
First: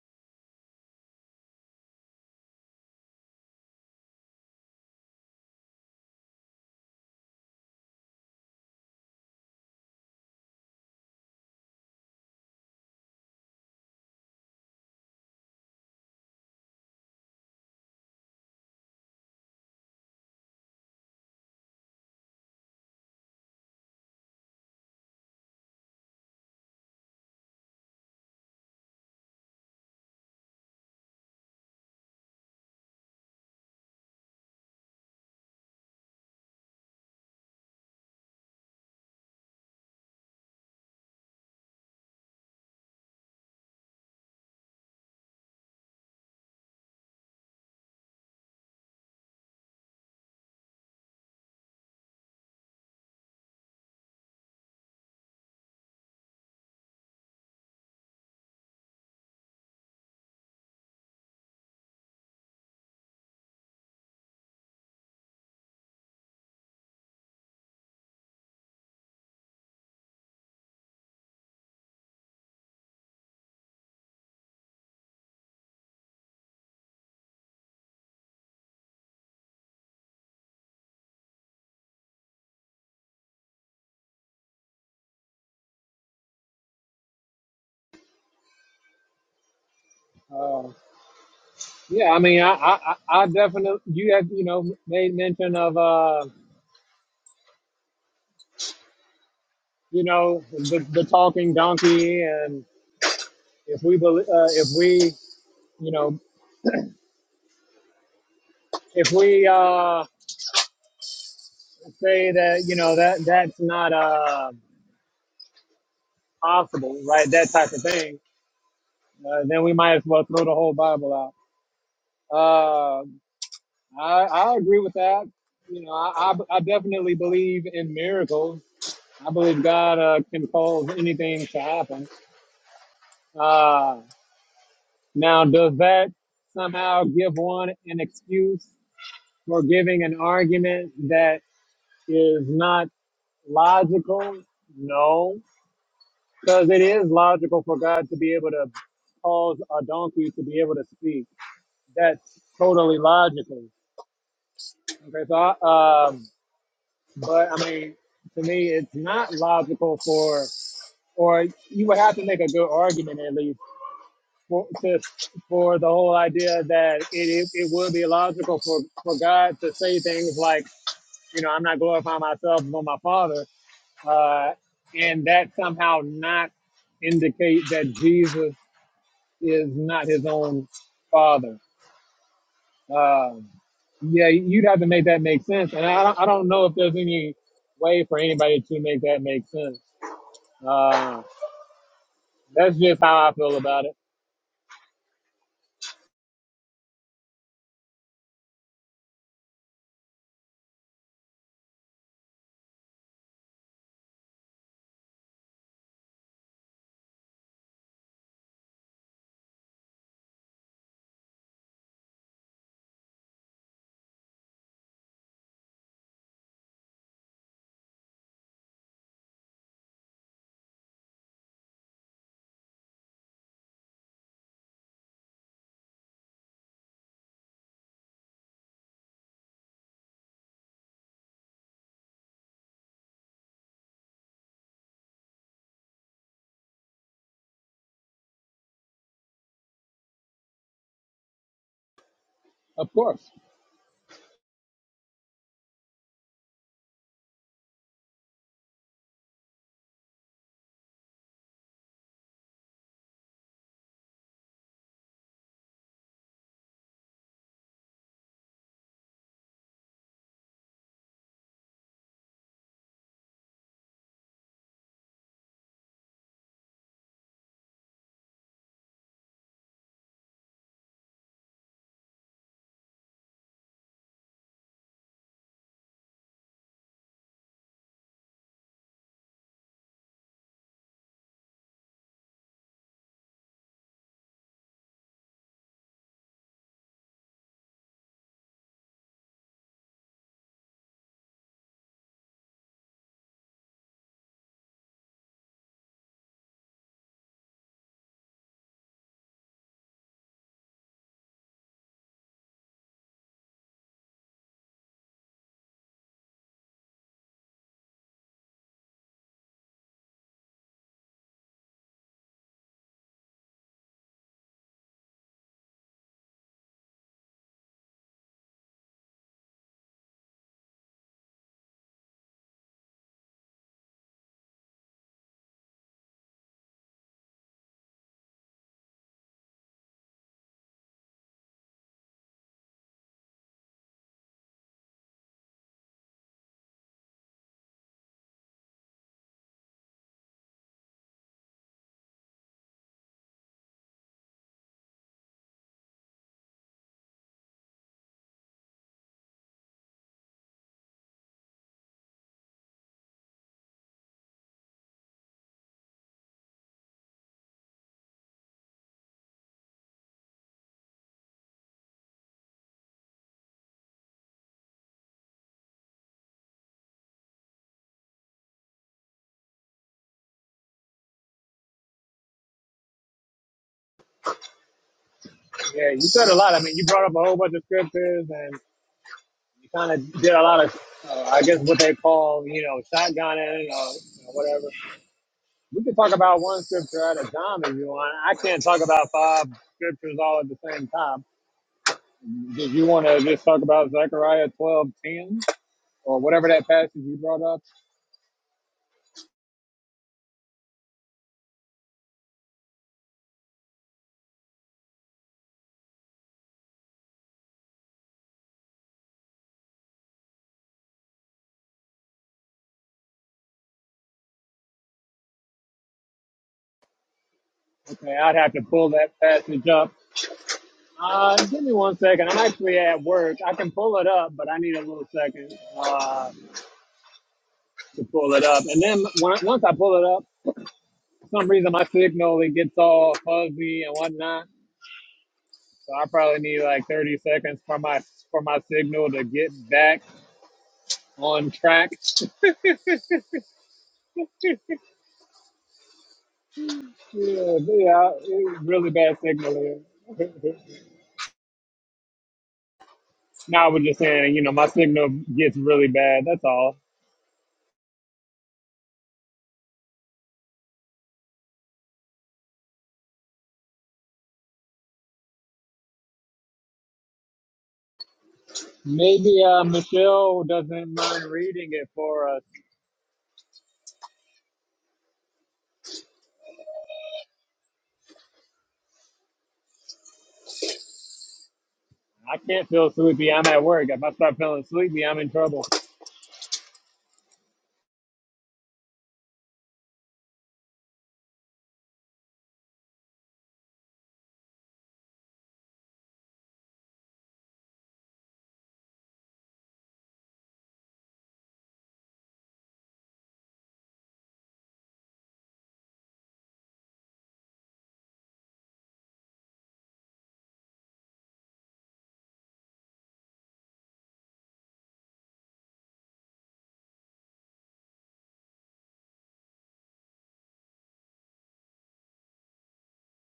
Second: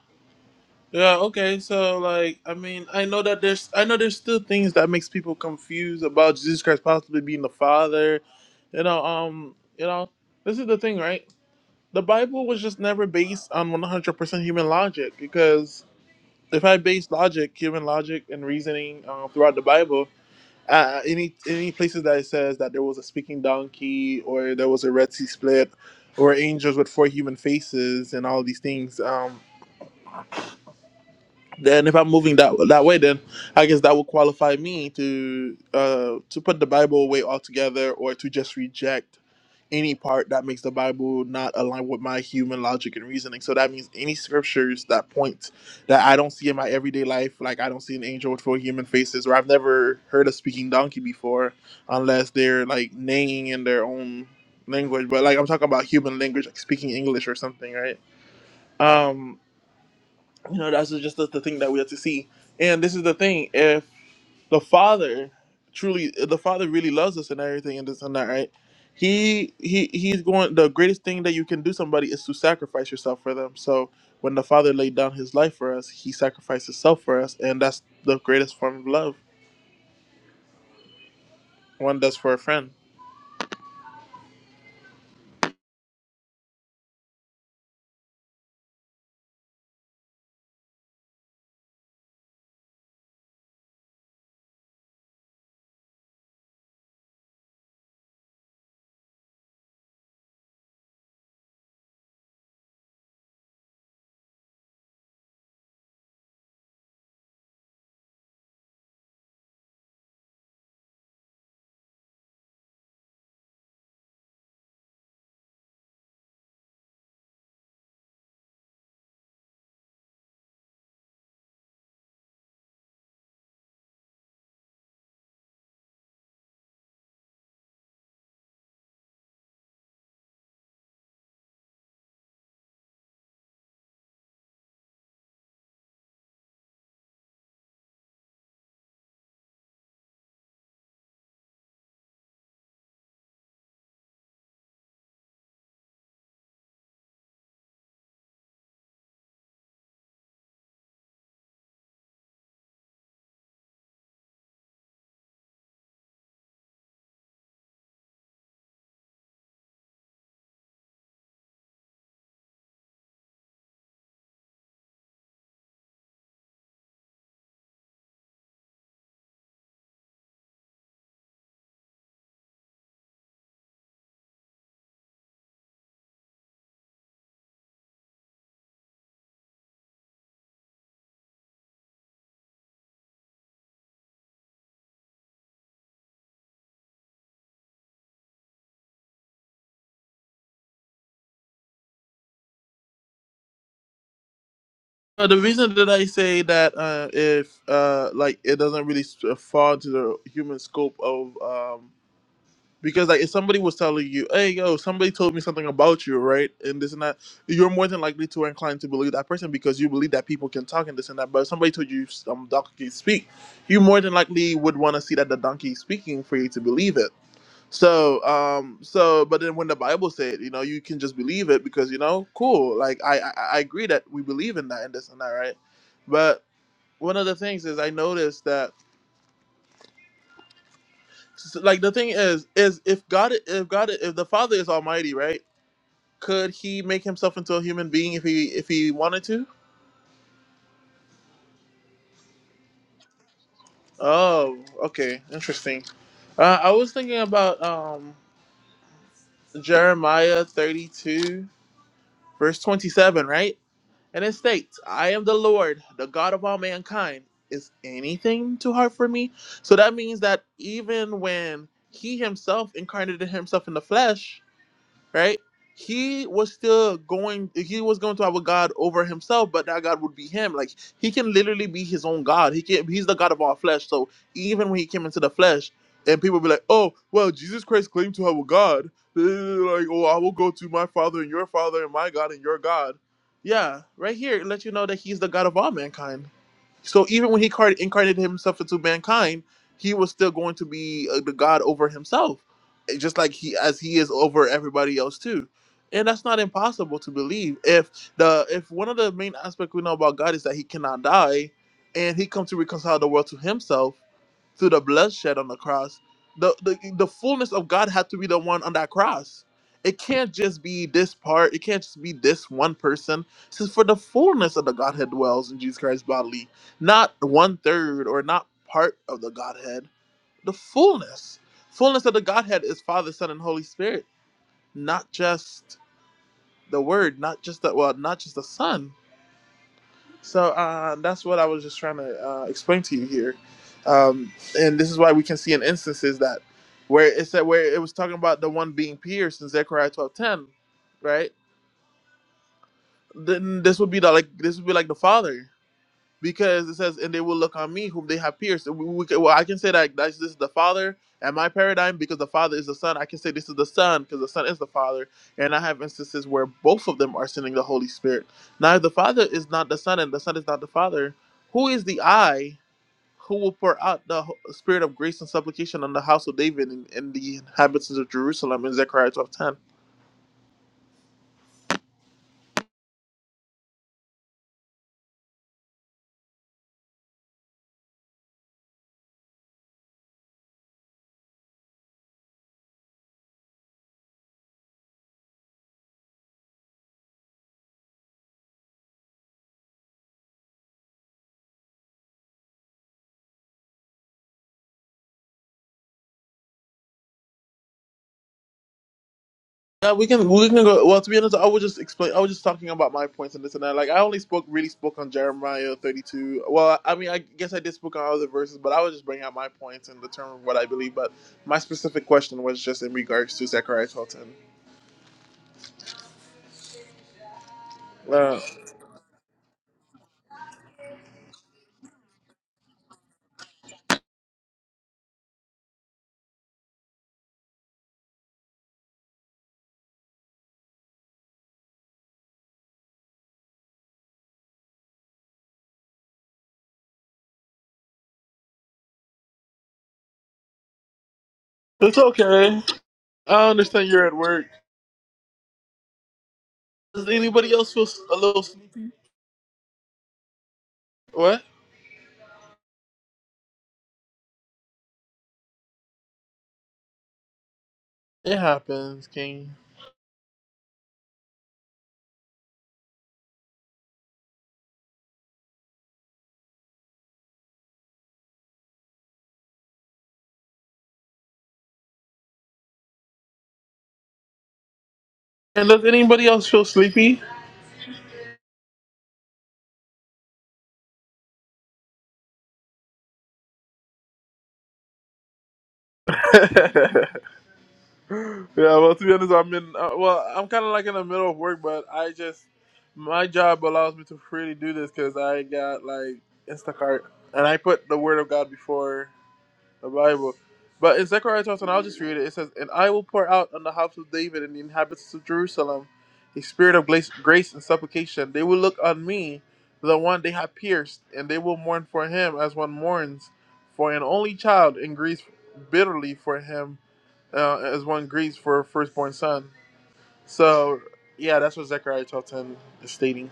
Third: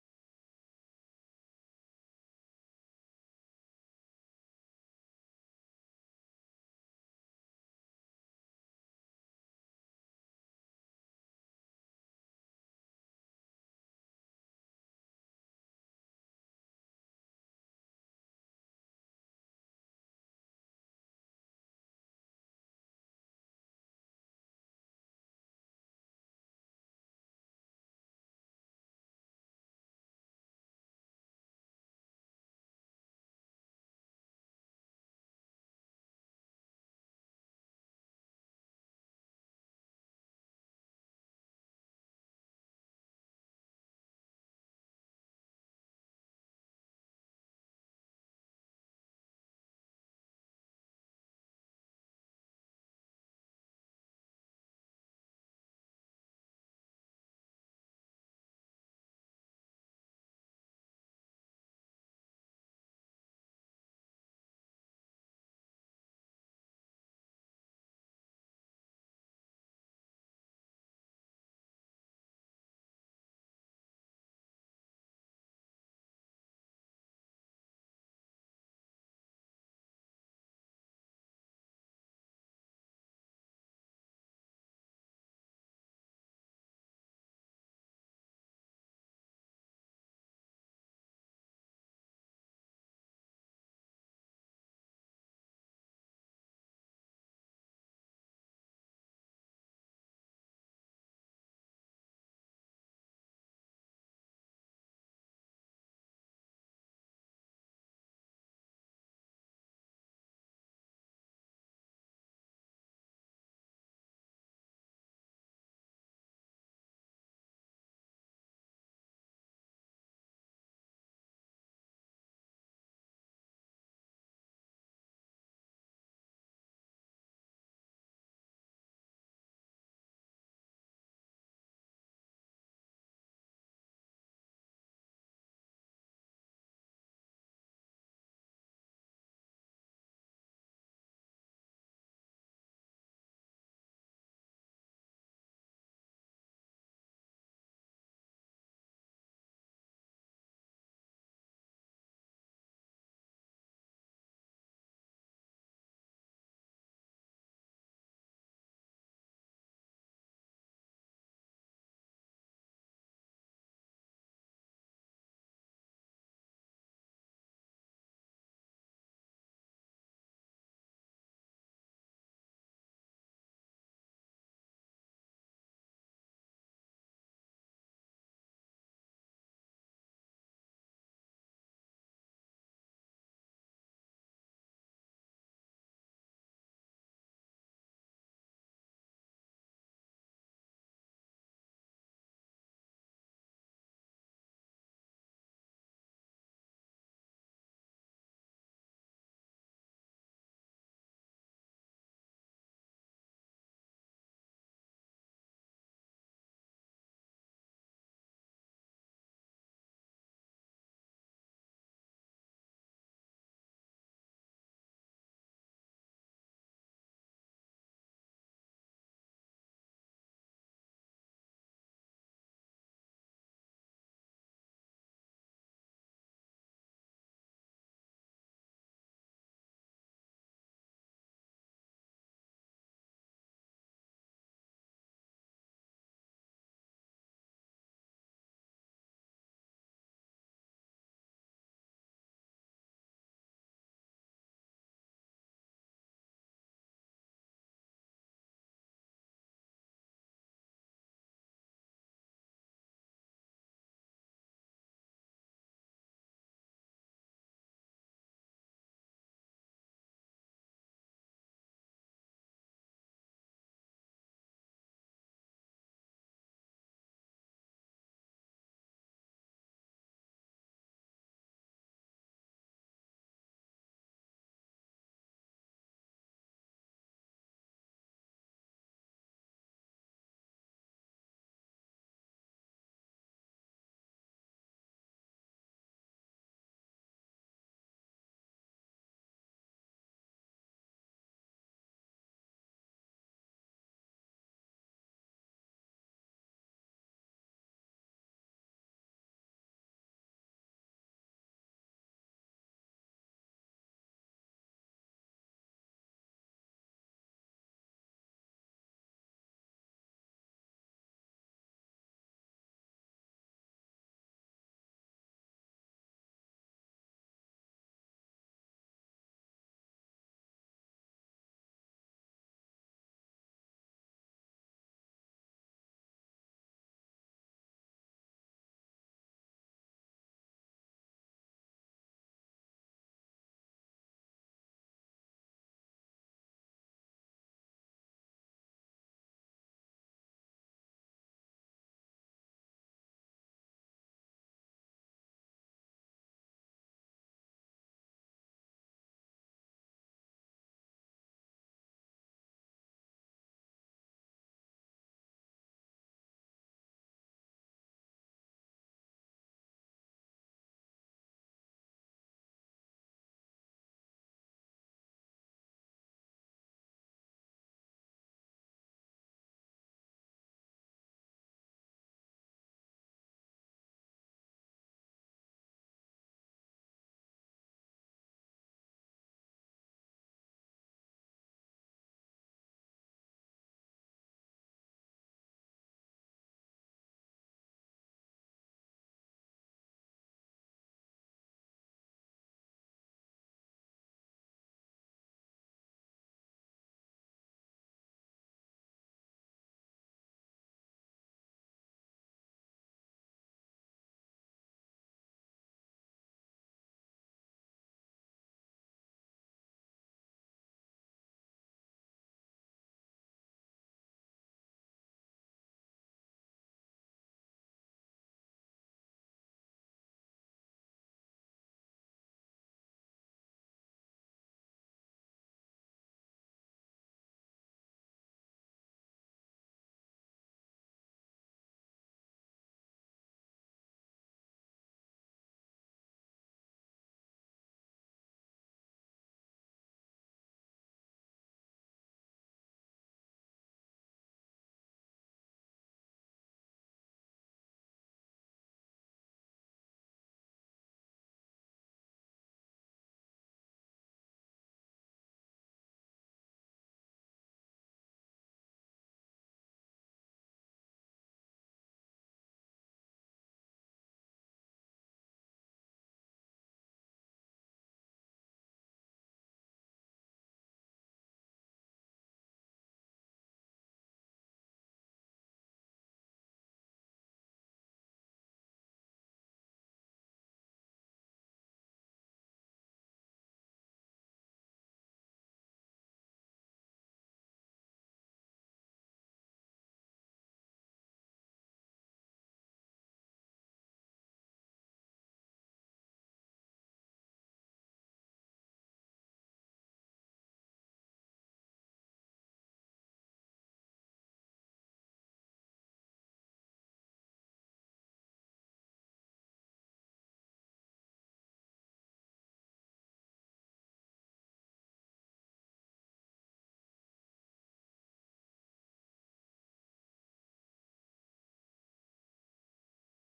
S2: yeah okay so like I mean I know that there's I know there's still things that makes people confused about Jesus Christ possibly being the Father you know um you know this is the thing right the Bible was just never based on 100% human logic because if I base logic, human logic and reasoning uh, throughout the Bible, uh, any any places that it says that there was a speaking donkey or there was a Red Sea split or angels with four human faces and all these things, um, then if I'm moving that that way, then I guess that would qualify me to uh, to put the Bible away altogether or to just reject any part that makes the Bible not align with my human logic and reasoning. So that means any scriptures that point that I don't see in my everyday life, like I don't see an angel with four human faces, or I've never heard a speaking donkey before, unless they're like neighing in their own language. But like I'm talking about human language, like speaking English or something, right? Um, you know, that's just the, the thing that we have to see. And this is the thing. if the father truly the father really loves us and everything and this and that right he he he's going the greatest thing that you can do somebody is to sacrifice yourself for them so when the father laid down his life for us he sacrificed himself for us and that's the greatest form of love one does for a friend
S1: Uh, yeah, I mean, I, I, I definitely you have you know made mention of uh, you know the, the talking donkey, and if we believe, uh, if we you know if we uh, say that you know that that's not uh, possible, right? That type of thing. Uh, then we might as well throw the whole Bible out Uh, I, I agree with that. You know, I, I, I definitely believe in miracles. I believe God uh, can cause anything to happen. Uh, now, does that somehow give one an excuse for giving an argument that is not logical? No, because it is logical for God to be able to cause a donkey to be able to speak. That's totally logical. Okay, so I, um, But I mean, to me, it's not logical for, or you would have to make a good argument at least for just for the whole idea that it, it, it would be logical for, for God to say things like, you know, I'm not glorifying myself but my Father, uh, and that somehow not indicate that Jesus is not His own Father. Um, yeah, you'd have to make that make sense, and I don't, I don't know if there's any way for anybody to make that make sense. Uh, that's just how I feel about it.
S2: Uh, the reason that i say that uh, if uh, like it doesn't really s- uh, fall into the human scope of um, Because like if somebody was telling you, hey yo, somebody told me something about you, right? And this and that, you're more than likely to inclined to believe that person because you believe that people can talk and this and that. But if somebody told you some donkey speak, you more than likely would want to see that the donkey is speaking for you to believe it. So um so but then when the Bible said, you know, you can just believe it because you know, cool. Like I I, I agree that we believe in that and this and that, right? But one of the things is I noticed that like the thing is is if God if God if the Father is almighty, right? Could he make himself into a human being if he if he wanted to?
S1: Of course.
S2: Oh, okay, interesting. Uh, I was thinking about um, Jeremiah thirty two verse twenty seven, right? And it states, "I am the Lord, the God of all mankind. Is anything too hard for me?" So that means that even when he himself incarnated himself in the flesh, right? He was still going, he was going to have a God over himself, but that God would be him. Like he can literally be his own God. He can he's the God of all flesh. So even when he came into the flesh, and people be like, Oh, well, Jesus Christ claimed to have a God. <laughs> Like, oh, I will go to my father and your father and my God and your God. Yeah, right here it lets you know that he's the God of all mankind. So even when he card- incarnated himself into mankind, he was still going to be uh, the God over himself, eh, just like he as he is over everybody else too. And that's not impossible to believe. If the if one of the main aspects we know about God is that he cannot die, and he comes to reconcile the world to himself through the bloodshed on the cross, the, the the fullness of God had to be the one on that cross. It can't just be this part. It can't just be this one person. Since for the fullness of the Godhead dwells in Jesus Christ bodily not one third or not part of the Godhead, the fullness. Fullness of the Godhead is Father, Son, and Holy Spirit, not just the Word, not just the well, not just the Son. So uh, that's what I was just trying to uh, explain to you here, um, and this is why we can see in instances that where it said where it was talking about the one being pierced in Zechariah twelve ten, right? Then this would be the like this would be like the Father because it says, "And they will look on me, whom they have pierced." We, we well, I can say that that's, this is the Father and my paradigm because the Father is the Son. I can say this is the Son because the Son is the Father, and I have instances where both of them are sending the Holy Spirit. Now, if the Father is not the Son and the Son is not the Father, who is the I who will pour out the ho- Spirit of grace and supplication on the house of David and, and the inhabitants of Jerusalem in Zechariah 12:10?
S1: Yeah, you said a lot. I mean, you brought up a whole bunch of scriptures and you kind of did a lot of, uh, I guess, what they call, you know, shotgunning or you know, whatever. We can talk about one scripture at a time if you want. I can't talk about five scriptures all at the same time. Did you want to just talk about Zechariah twelve ten or whatever that passage you brought up?
S2: Yeah, we can we can go. Well, to be honest, I was just explain. I was just talking about my points and this and that. Like, I only spoke really spoke on Jeremiah thirty two. Well, I mean, I guess I did speak on other verses, but I was just bringing out my points in the term of what I believe. But my specific question was just in regards to Zechariah Fulton.
S1: Okay, I'd
S2: Uh,
S1: have to pull that passage up Uh, give me one second. I'm actually at work. I can pull it up, but I need a little second uh, to pull it up. And then when, once I pull it up, for some reason my signal it gets all fuzzy and whatnot. So I probably need like 30 seconds for my for my signal to get back on track.
S2: it's okay.
S1: <laughs>
S2: I understand you're at work. Does anybody
S1: Yeah,
S2: else feel s-
S1: yeah,
S2: a little?
S1: it's
S2: Sleepy?
S1: really bad signal here.
S2: What?
S1: <laughs> no, I was just saying, you know, my signal gets really bad. That's all.
S2: It happens, King.
S1: Maybe uh, Michelle doesn't mind reading it for us.
S2: And does anybody else feel sleepy?
S1: I can't feel sleepy. I'm at work. If I start feeling sleepy, I'm in trouble.
S2: <laughs> Yeah, well, to be honest, I'm in. Uh, well, I'm kind of like in the middle of work, but I just my job allows me to freely do this because I got like Instacart, and I put the Word of God before the Bible. But in Zechariah 12, and I'll just read it. It says, "And I will pour out on the house of David and the inhabitants of Jerusalem a spirit of grace, grace and supplication. They will look on me, the one they have pierced, and they will mourn for him as one mourns for an only child, and grieves bitterly for him." uh, as one grieves for a firstborn son. So yeah, that's what Zechariah 12:10 is stating.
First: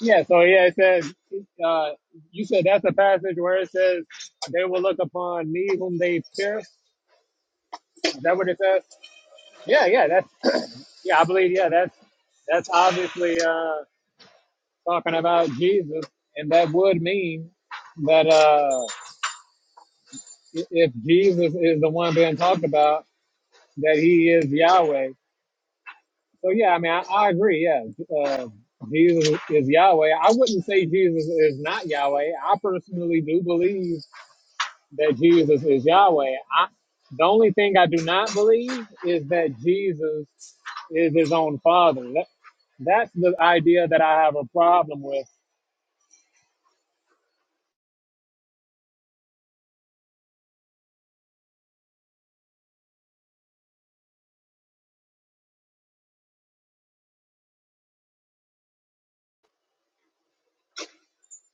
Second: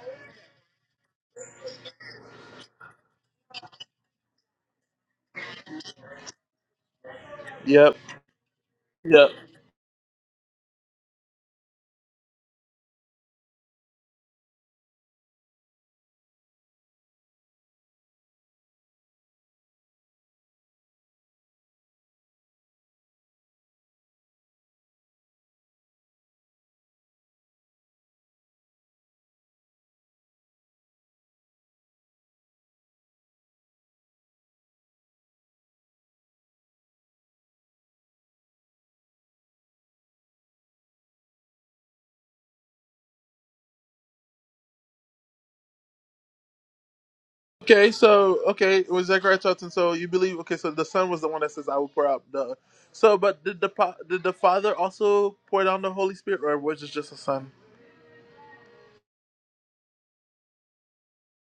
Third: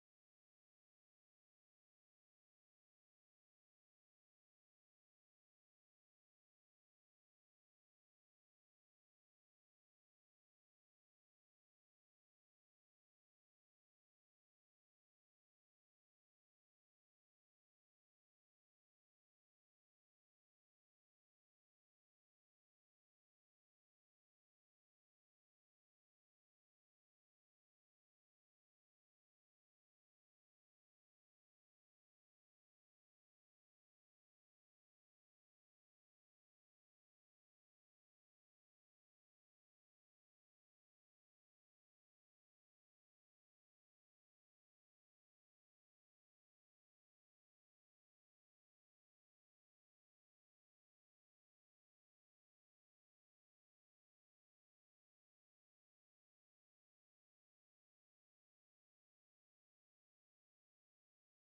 S1: Yeah, so yeah, it says, uh, you said that's a passage where it says, they will look upon me whom they pierced.
S2: Yep.
S1: Is that what it says?
S2: Yep.
S1: Yeah, yeah, that's, <clears throat> yeah, I believe, yeah, that's, that's obviously, uh, talking about Jesus. And that would mean that, uh, i- if Jesus is the one being talked about, that he is Yahweh. So yeah, I mean, I, I agree. Yeah, uh, Jesus is Yahweh. I wouldn't say Jesus is not Yahweh. I personally do believe that Jesus is Yahweh. I, the only thing I do not believe is that Jesus is his own father. That, that's the idea that I have a problem with.
S2: Okay, so okay, with Zechariah 12:10, so you believe okay, so the son was the one that says, "I will pour out the." So, but did the pa- did the father also pour down the Holy Spirit, or was it just the son?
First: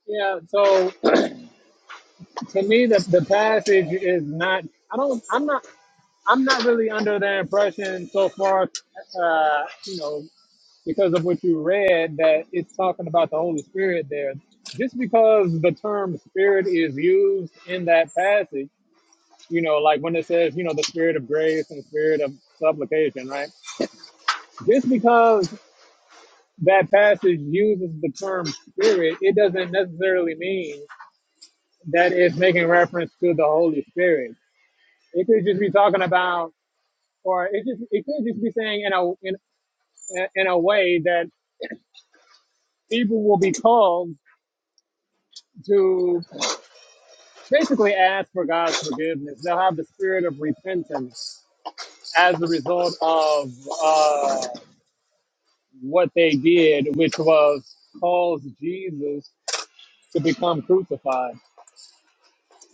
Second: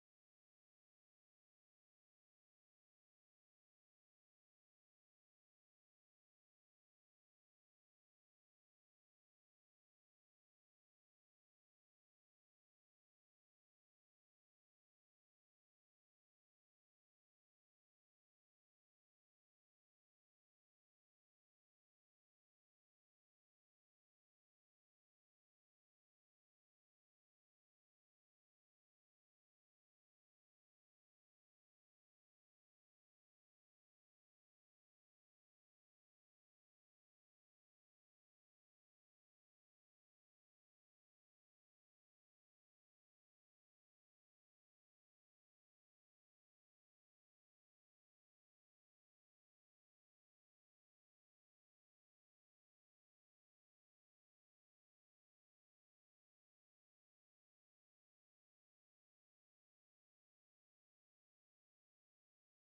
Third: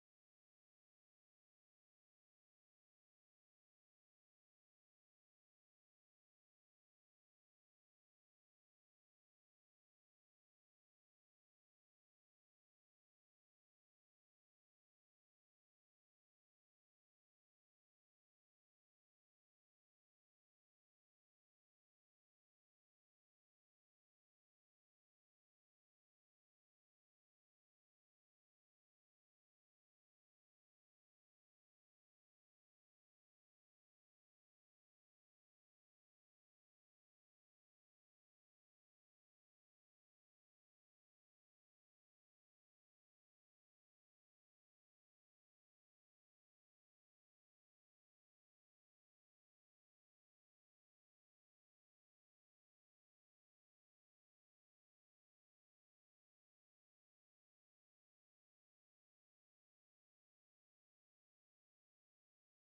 S1: Yeah. So to me, the the passage is not. I don't. I'm not. I'm not really under the impression so far. Uh, you know. because of what you read that it's talking about the Holy Spirit there. Just because the term spirit is used in that passage, you know, like when it says, you know, the spirit of grace and spirit of supplication, right? Just because that passage uses the term spirit, it doesn't necessarily mean that it's making reference to the Holy Spirit. It could just be talking about, or it just it could just be saying in a in, in a way that people will be called to. basically ask for God's forgiveness. They'll have the spirit of repentance as a result of uh, what they did, which was cause Jesus to become crucified.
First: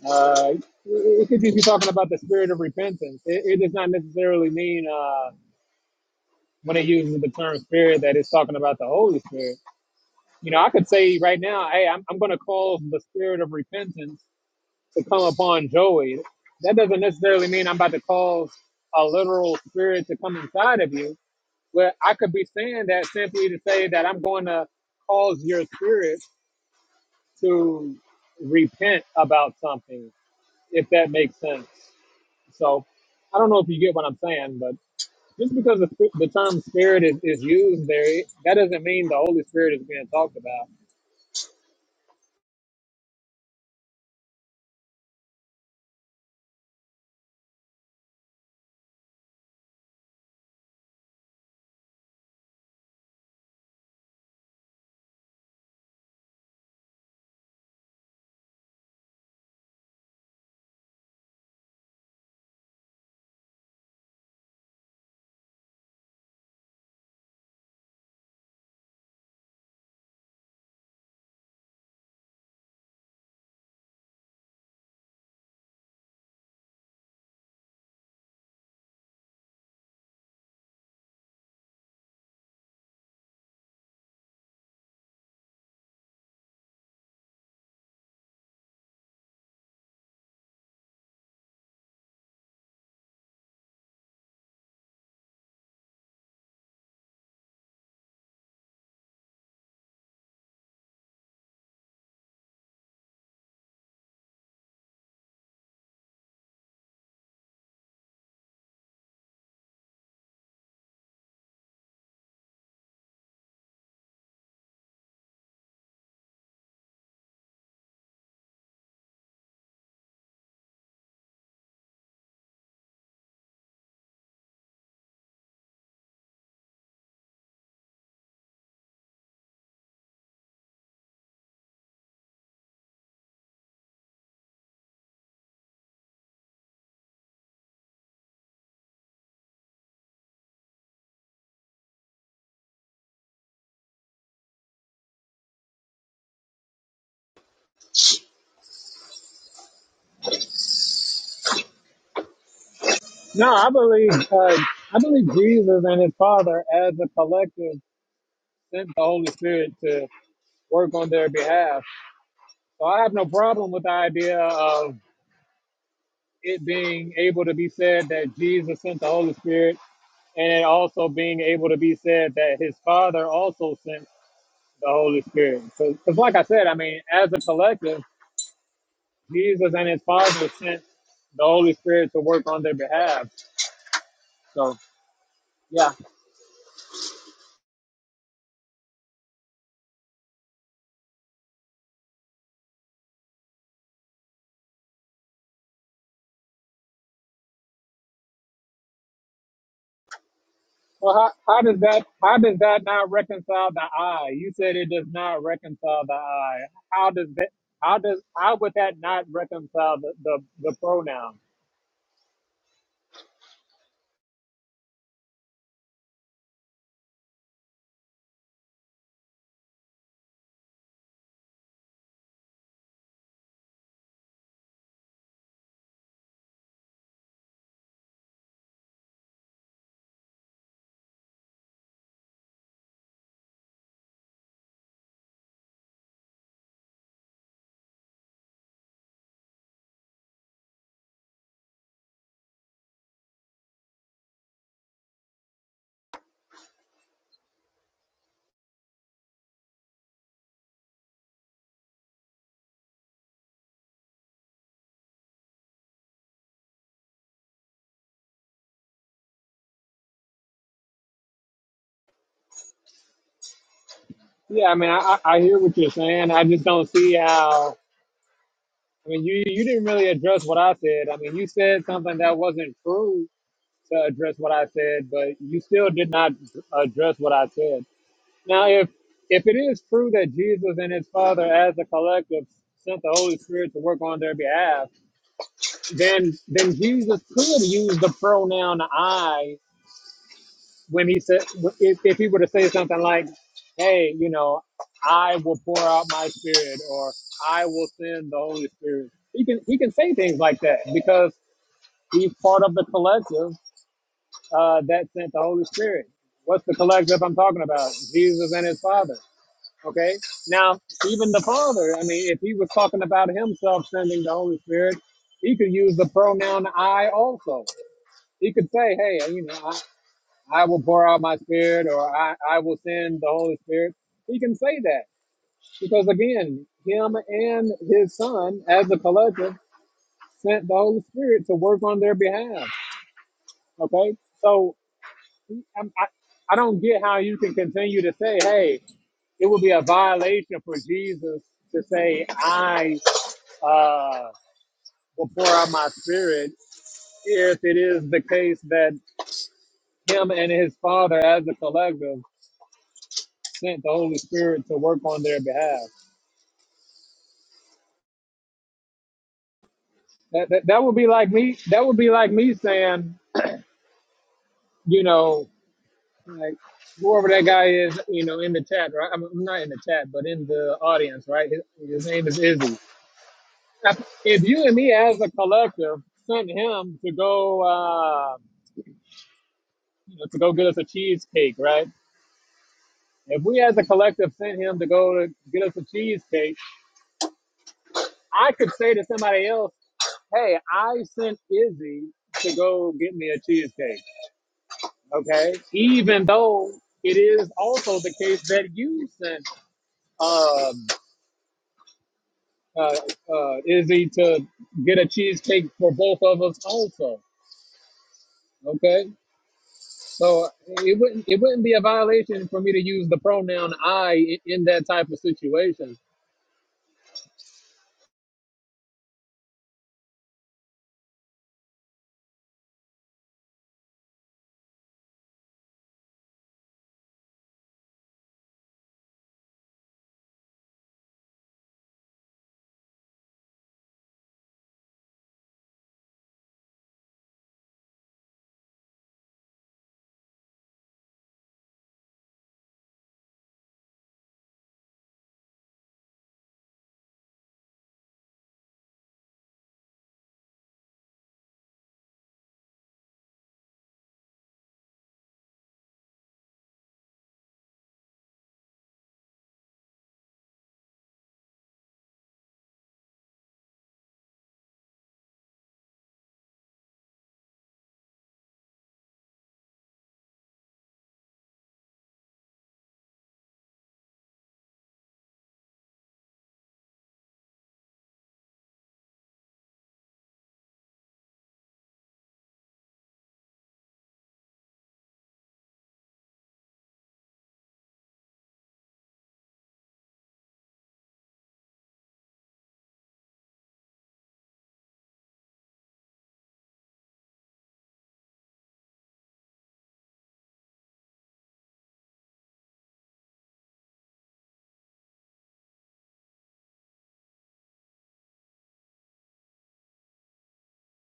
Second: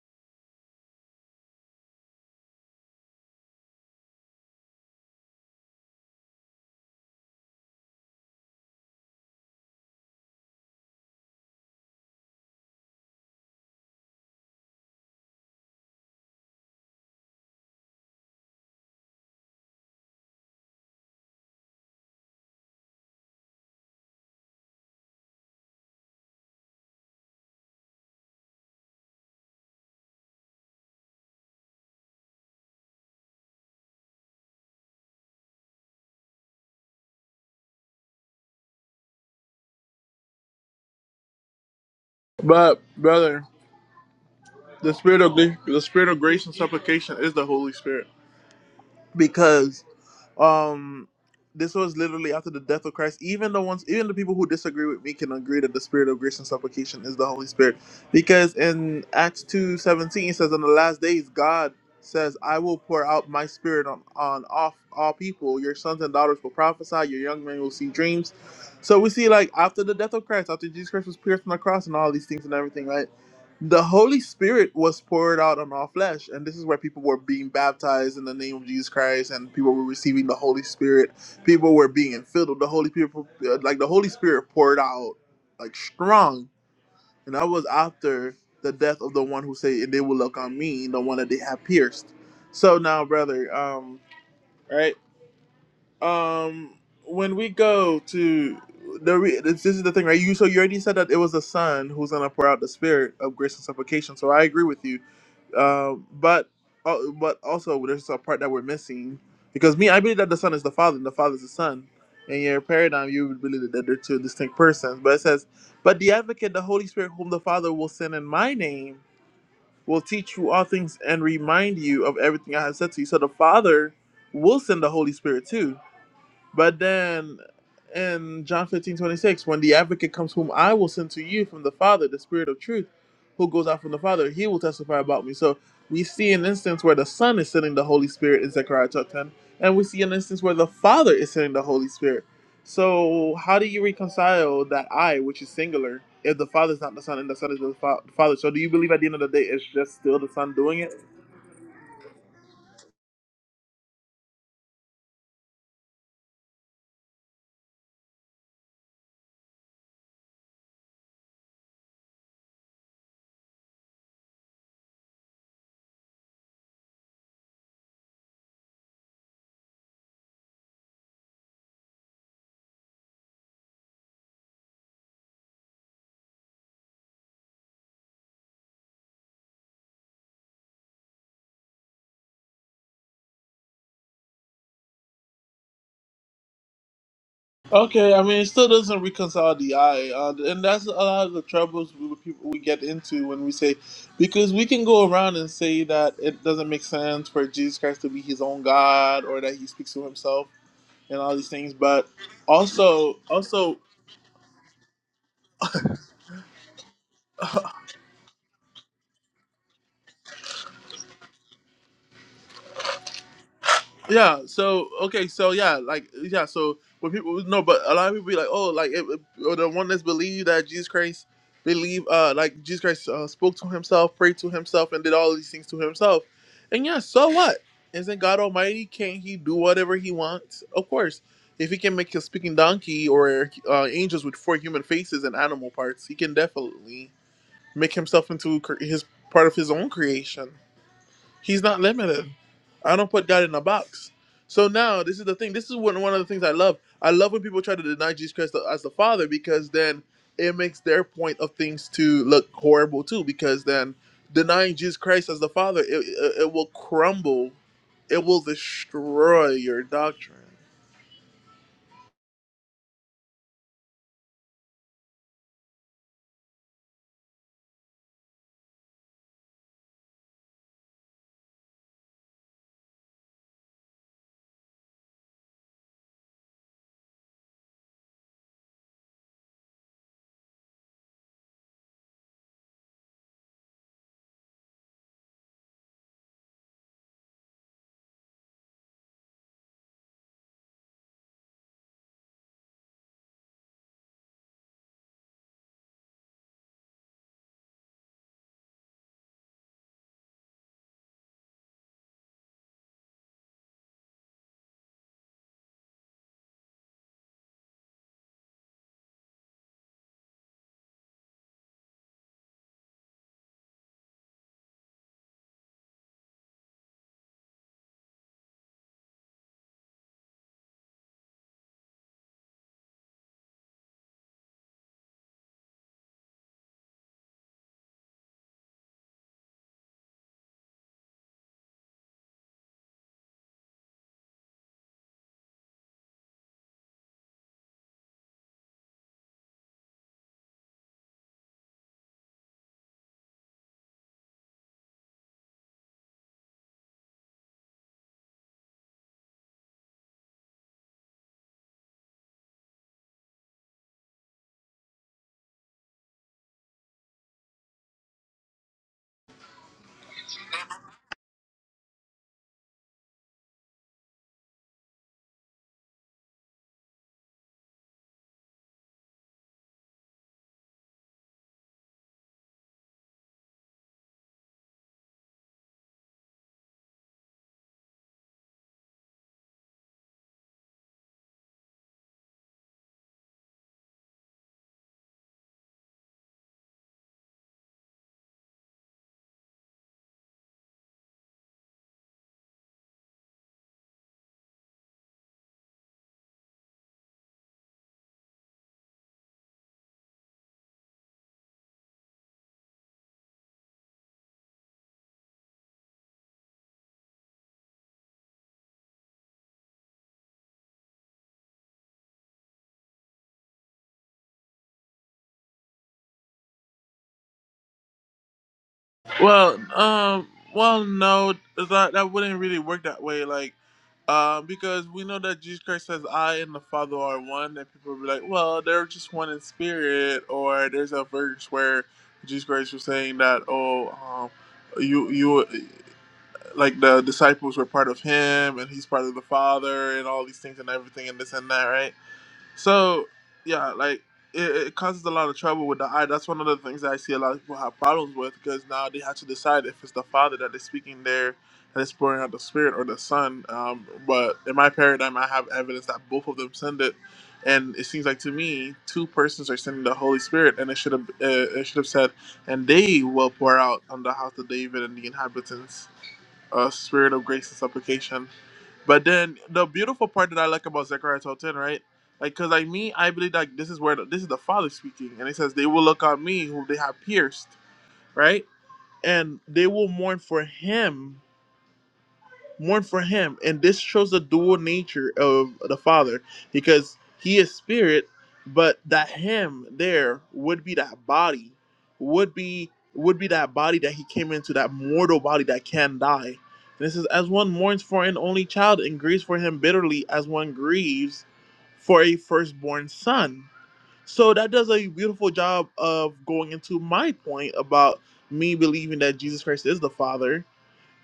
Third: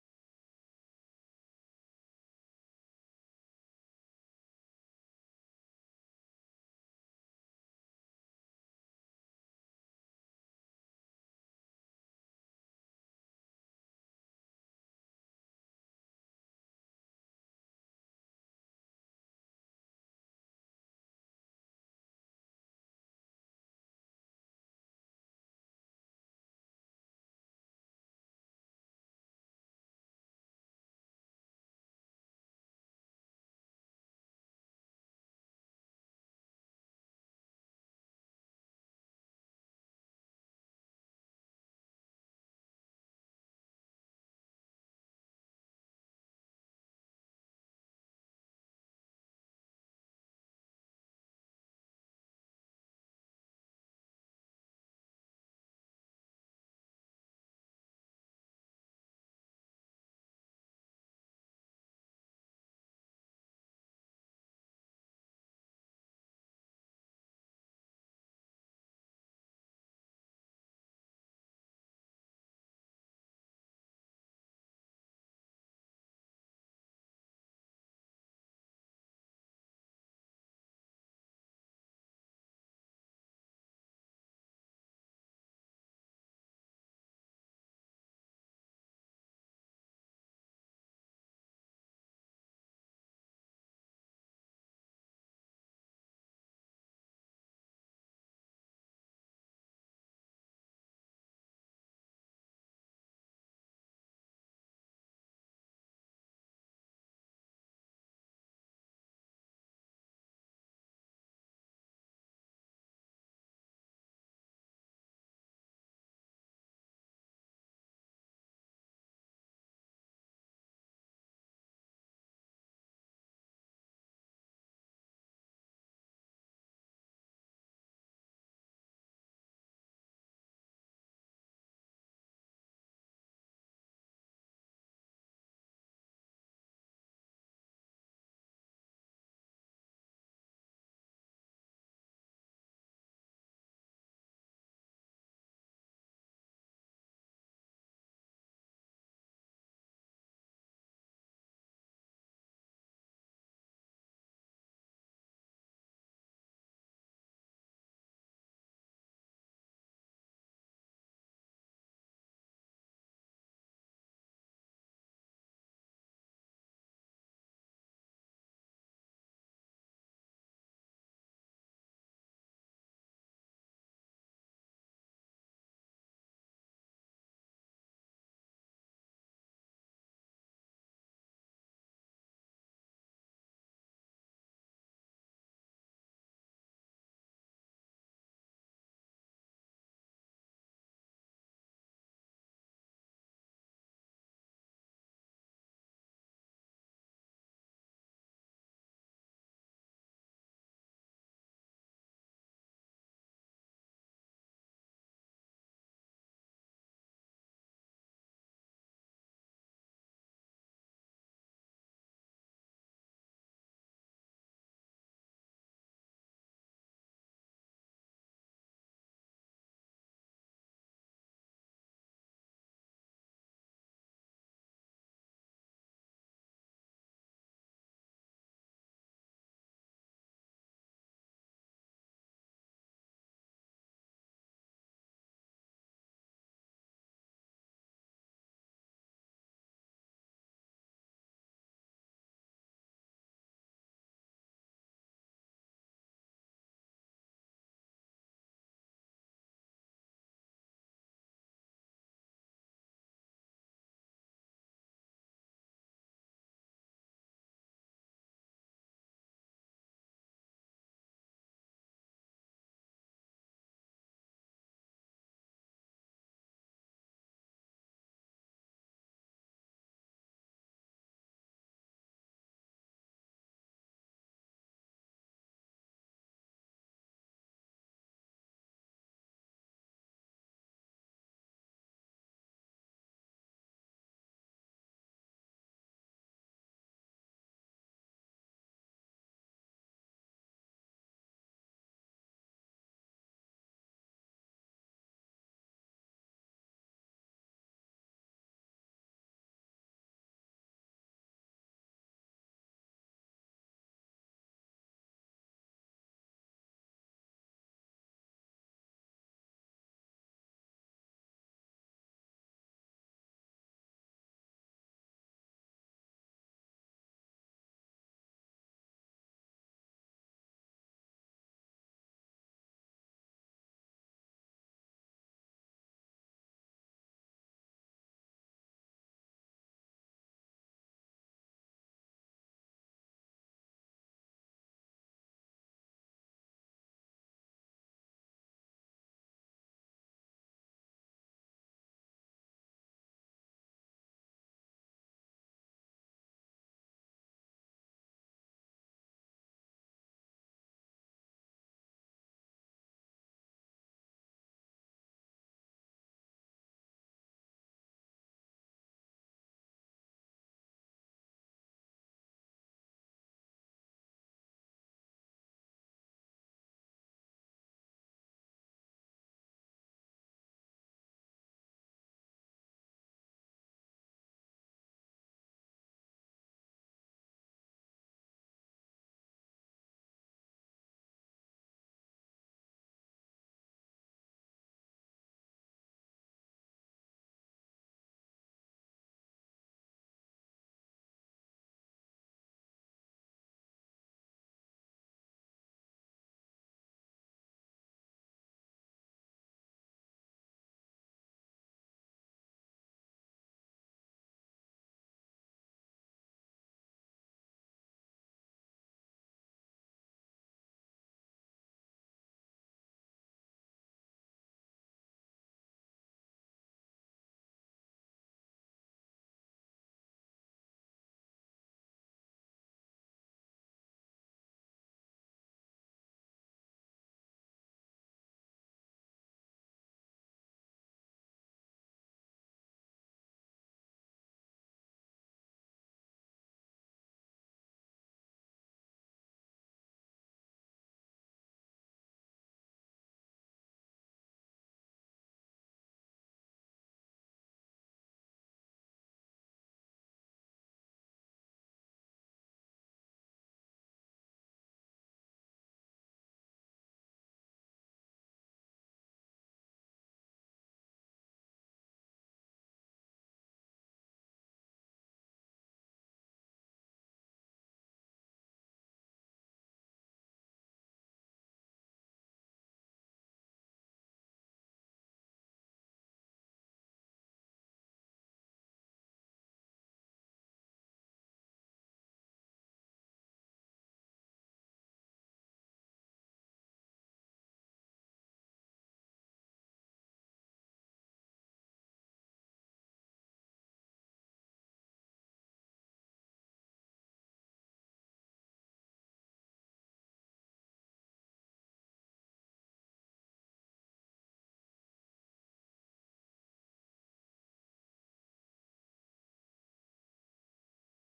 S1: Uh, it could just be talking about the spirit of repentance. It, it does not necessarily mean uh, when it uses the term spirit that it's talking about the Holy Spirit. You know, I could say right now, hey, I'm, I'm going to cause the spirit of repentance to come upon Joey, that doesn't necessarily mean I'm about to cause a literal spirit to come inside of you. But I could be saying that simply to say that I'm going to cause your spirit to repent about something, if that makes sense. So I don't know if you get what I'm saying, but just because the, the term spirit is, is used there, it- that doesn't mean the Holy Spirit is being talked about.
S2: But brother, the spirit of the spirit of grace and supplication is the Holy Spirit because Um, this was literally after the death of Christ. Even the ones, even the people who disagree with me can agree that the Spirit of grace and supplication is the Holy Spirit, because in Acts two seventeen it says, "In the last days, God says, I will pour out my Spirit on on off all people. Your sons and daughters will prophesy. Your young men will see dreams." So we see, like after the death of Christ, after Jesus Christ was pierced on the cross and all these things and everything, right? the Holy Spirit was poured out on all flesh, and this is where people were being baptized in the name of Jesus Christ, and people were receiving the Holy Spirit. People were being filled with the Holy people, uh, like the Holy Spirit poured out like strong. And that was after the death of the one who said, "And they will look on me, the one that they have pierced." So now, brother, um, right, um, when we go to the re- this, this is the thing, right? You so you already said that it was the Son who's gonna pour out the Spirit of grace and supplication. So I agree with you um, but oh, but also there's a part that we're missing because me, I believe that the son is the father and the father is the son. In your paradigm, you would believe that they're two distinct persons. But it says, "But the Advocate, the Holy Spirit, whom the Father will send in my name, will teach you all things and remind you of everything I have said to you." So the Father will send the Holy Spirit too but then in John 15 26, when the advocate comes, whom I will send to you from the Father, the Spirit of truth, who goes out from the Father, he will testify about me. So we see an instance where the Son is sending the Holy Spirit in Zechariah chapter 10, and we see an instance where the Father is sending the Holy Spirit. So how do you reconcile that I, which is singular, if the Father is not the Son and the Son is not the Fa- Father? So do you believe at the end of the day it's just still the Son doing it?
S1: No, I believe uh, I believe Jesus and His Father as a collective sent the Holy Spirit to work on their behalf. So I have no problem with the idea of it being able to be said that Jesus sent the Holy Spirit and it also being able to be said that his father also sent the Holy Spirit. Because, like I said, I mean, as a collective, Jesus and his father sent the Holy Spirit to work on their behalf. So, yeah.
S2: Okay, I mean, it still doesn't reconcile the eye, uh, and that's a lot of the troubles we people we get into when we say, because we can go around and say that it doesn't make sense for Jesus Christ to be his own God or that he speaks to himself
S1: Well,
S2: and
S1: how,
S2: all these
S1: how
S2: things,
S1: does that
S2: but
S1: how does that not
S2: also,
S1: reconcile
S2: also
S1: the eye? You said it does not reconcile the eye. How does that how does how would that not reconcile the the, the pronoun?
S2: Yeah. So okay. So yeah, like yeah. So when people no, but a lot of people be like, oh, like it, it- or the one that's believe that Jesus Christ believe, uh, like Jesus Christ uh, spoke to himself, prayed to himself, and did all these things to himself. And yeah, so what? Isn't God Almighty? Can't He do whatever He wants? Of course. If He can make a speaking donkey or uh, angels with four human faces and animal parts, He can definitely make Himself into cre- His part of His own creation. He's not limited. I don't put God in a box. So now this is the thing. This is one one of the things I love. I love when people try to deny Jesus Christ as the Father because then it makes their point of things to look horrible too. Because then denying Jesus Christ as the Father, it, it, it will crumble. It will destroy your doctrine.
S1: Yeah, I mean, I, I I hear what you're saying. I just don't see how. I mean, you you didn't really address what I said. I mean, you said something that wasn't true to address what I said, but you still did not address what I said. Now, if if it is true that Jesus and His Father, as a collective, sent the Holy Spirit to work on their behalf then then Jesus could use the pronoun I when he said if, if he were to say something like, "Hey, you know, I will pour out my spirit," or "I will send the Holy Spirit." He can he can say things like that because he's part of the collective uh, that sent the Holy Spirit. What's the collective I'm talking about? Jesus and His Father. Okay. Now, even the Father. I mean, if he was talking about himself sending the Holy Spirit, he could use the pronoun I also He could say, hey, uh, you know, I, I will pour out my spirit or I, I will send the Holy Spirit. He can say that because, again, him and his son as a collective sent the Holy Spirit to work on their behalf. Okay. So I'm, I, I don't get how you can continue to say, hey, it would be a violation for Jesus to say, I uh, will pour out my spirit if it is the case that him and his father as a collective sent the Holy Spirit to work on their behalf. That, that, that would be like me. That would be like me saying, you know, like whoever that guy is, you know, in the chat, right? I'm I'm not in the chat, but in the audience, right? His, his name is Izzy. If if you and me as a collective sent him to go, uh, you know, to go get us a cheesecake, right? If we as a collective sent him to go to get us a cheesecake, I could say to somebody else, hey, I sent Izzy to go get me a cheesecake. okay? Even though it is also the case that you sent um, uh, uh, Izzy to get a cheesecake for both of us also, okay? So it wouldn't it wouldn't be a violation for me to use the pronoun I in, in that type of situation.
S2: Well, um, well, no, that that wouldn't really work that way. Like, um, because we know that Jesus Christ says, "I and the Father are one," and people will be like, "Well, they're just one in spirit," or there's a verse where Jesus Christ was saying that, "Oh, um, you you like the disciples were part of Him, and He's part of the Father, and all these things and everything and this and that, right?" So yeah, like it, it causes a lot of trouble with the eye. That's one of the things that I see a lot of people have problems with because now they have to decide if it's the Father that is speaking there and it's pouring out the Spirit or the Son. Um, but in my paradigm, I have evidence that both of them send it, and it seems like to me two persons are sending the Holy Spirit, and it should have uh, it should have said, and they will pour out on the house of David and the inhabitants a spirit of grace and supplication. But then the beautiful part that I like about Zechariah twelve 10, right? Like, cause like me, I believe that this is where the, this is the Father speaking, and it says they will look on me who they have pierced, right? And they will mourn for him mourn for him. And this shows the dual nature of the Father because he is spirit, but that him there would be that body, would be would be that body that he came into, that mortal body that can die. And it says, as one mourns for an only child and grieves for him bitterly, as one grieves for a firstborn son. So that does a beautiful job of going into my point about me believing that Jesus Christ is the Father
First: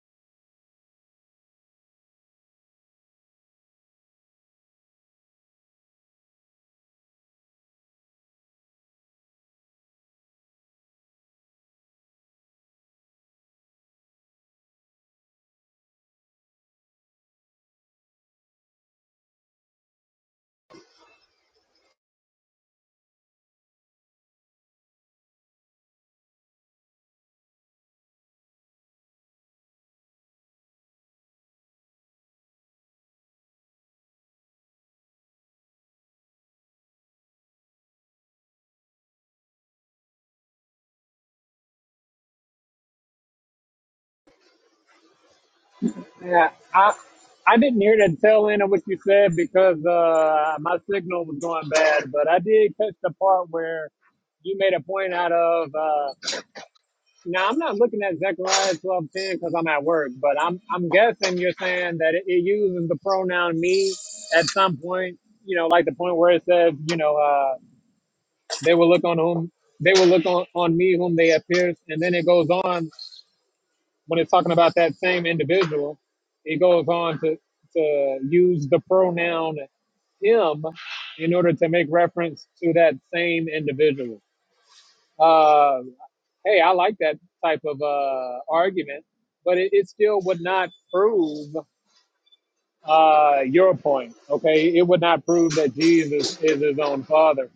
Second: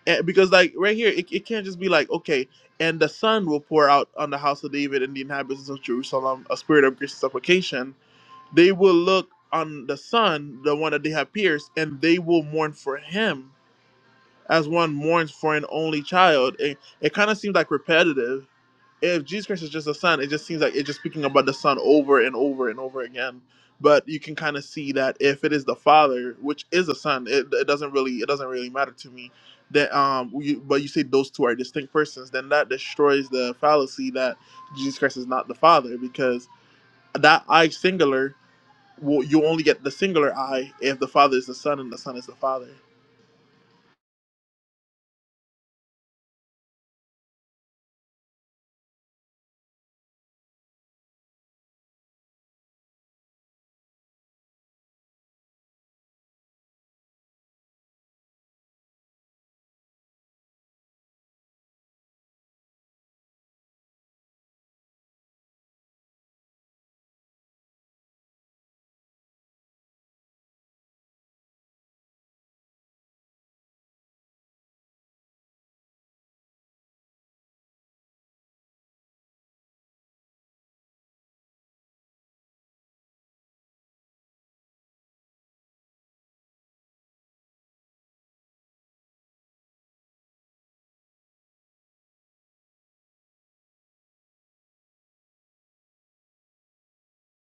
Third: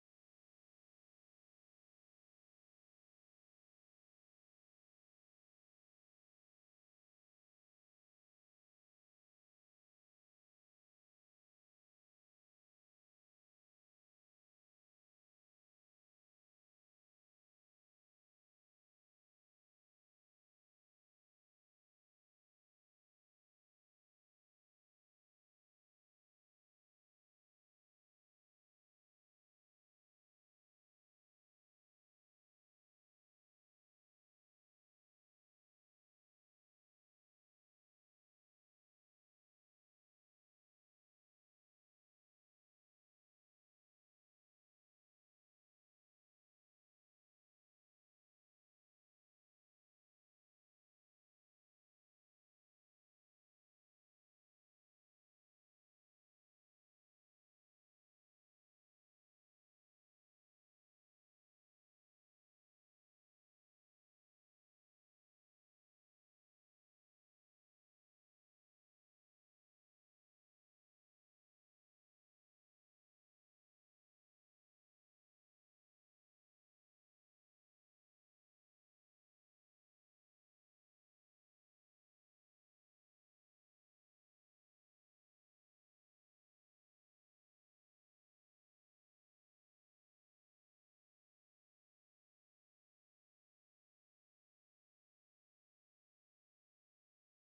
S2: and because like right here, it, it can't just be like, okay, and the sun will pour out on the house of David and the inhabitants of Jerusalem a spirit of grace and supplication. They will look on the son, the one that they have pierced, and they will mourn for him as one mourns for an only child. It, it kind of seems like repetitive if Jesus Christ is just the Son, it just seems like it's just speaking about the Son over and over and over again. But you can kind of see that if it is the Father, which is the Son, it, it doesn't really it doesn't really matter to me. That um, you, but you say those two are distinct persons, then that destroys the fallacy that Jesus Christ is not the Father because that I singular, well, you only get the singular I if the Father is the Son and the Son is the Father.
S1: Yeah, I I didn't hear the tail end of what you said because uh, my signal was going bad, but I did catch the part where you made a point out of. Now I'm not looking at Zechariah twelve ten because I'm at work, but I'm I'm guessing you're saying that it, it uses the pronoun me at some point. You know, like the point where it says, you know, uh, they will look on whom they will look on, on me whom they have pierced, and then it goes on when it's talking about that same individual. It goes on to to use the pronoun him in order to make reference to that same individual. Uh, hey, I like that type of uh, argument, but it, it still would not prove uh, your point. Okay, it would not prove that Jesus is his own father.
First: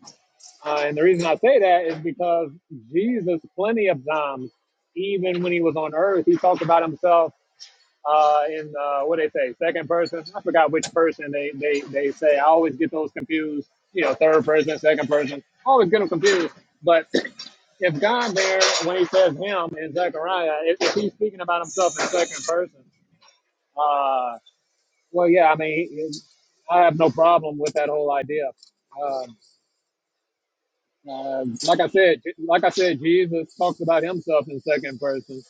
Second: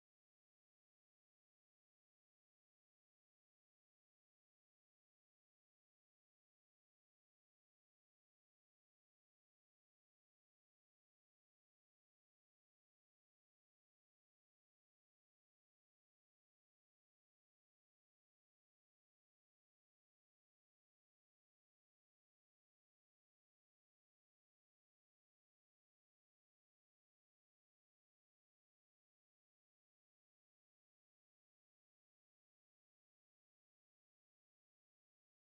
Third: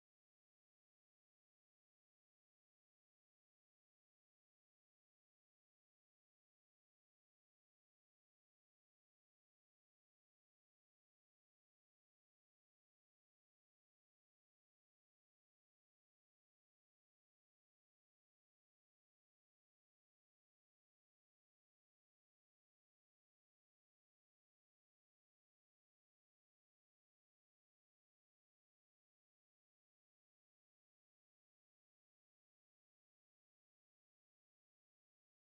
S1: Uh, and the reason I say that is because Jesus, plenty of times, even when he was on earth, he talked about himself uh, in uh, what they say, second person. I forgot which person they, they, they say. I always get those confused. You know, third person, second person. I Always get them confused. But if God there, when he says him in Zechariah, if, if he's speaking about himself in second person, uh, well, yeah, I mean, he, he- I have no problem with that whole idea. Um uh, like I said, like I said, Jesus talks about himself in second person,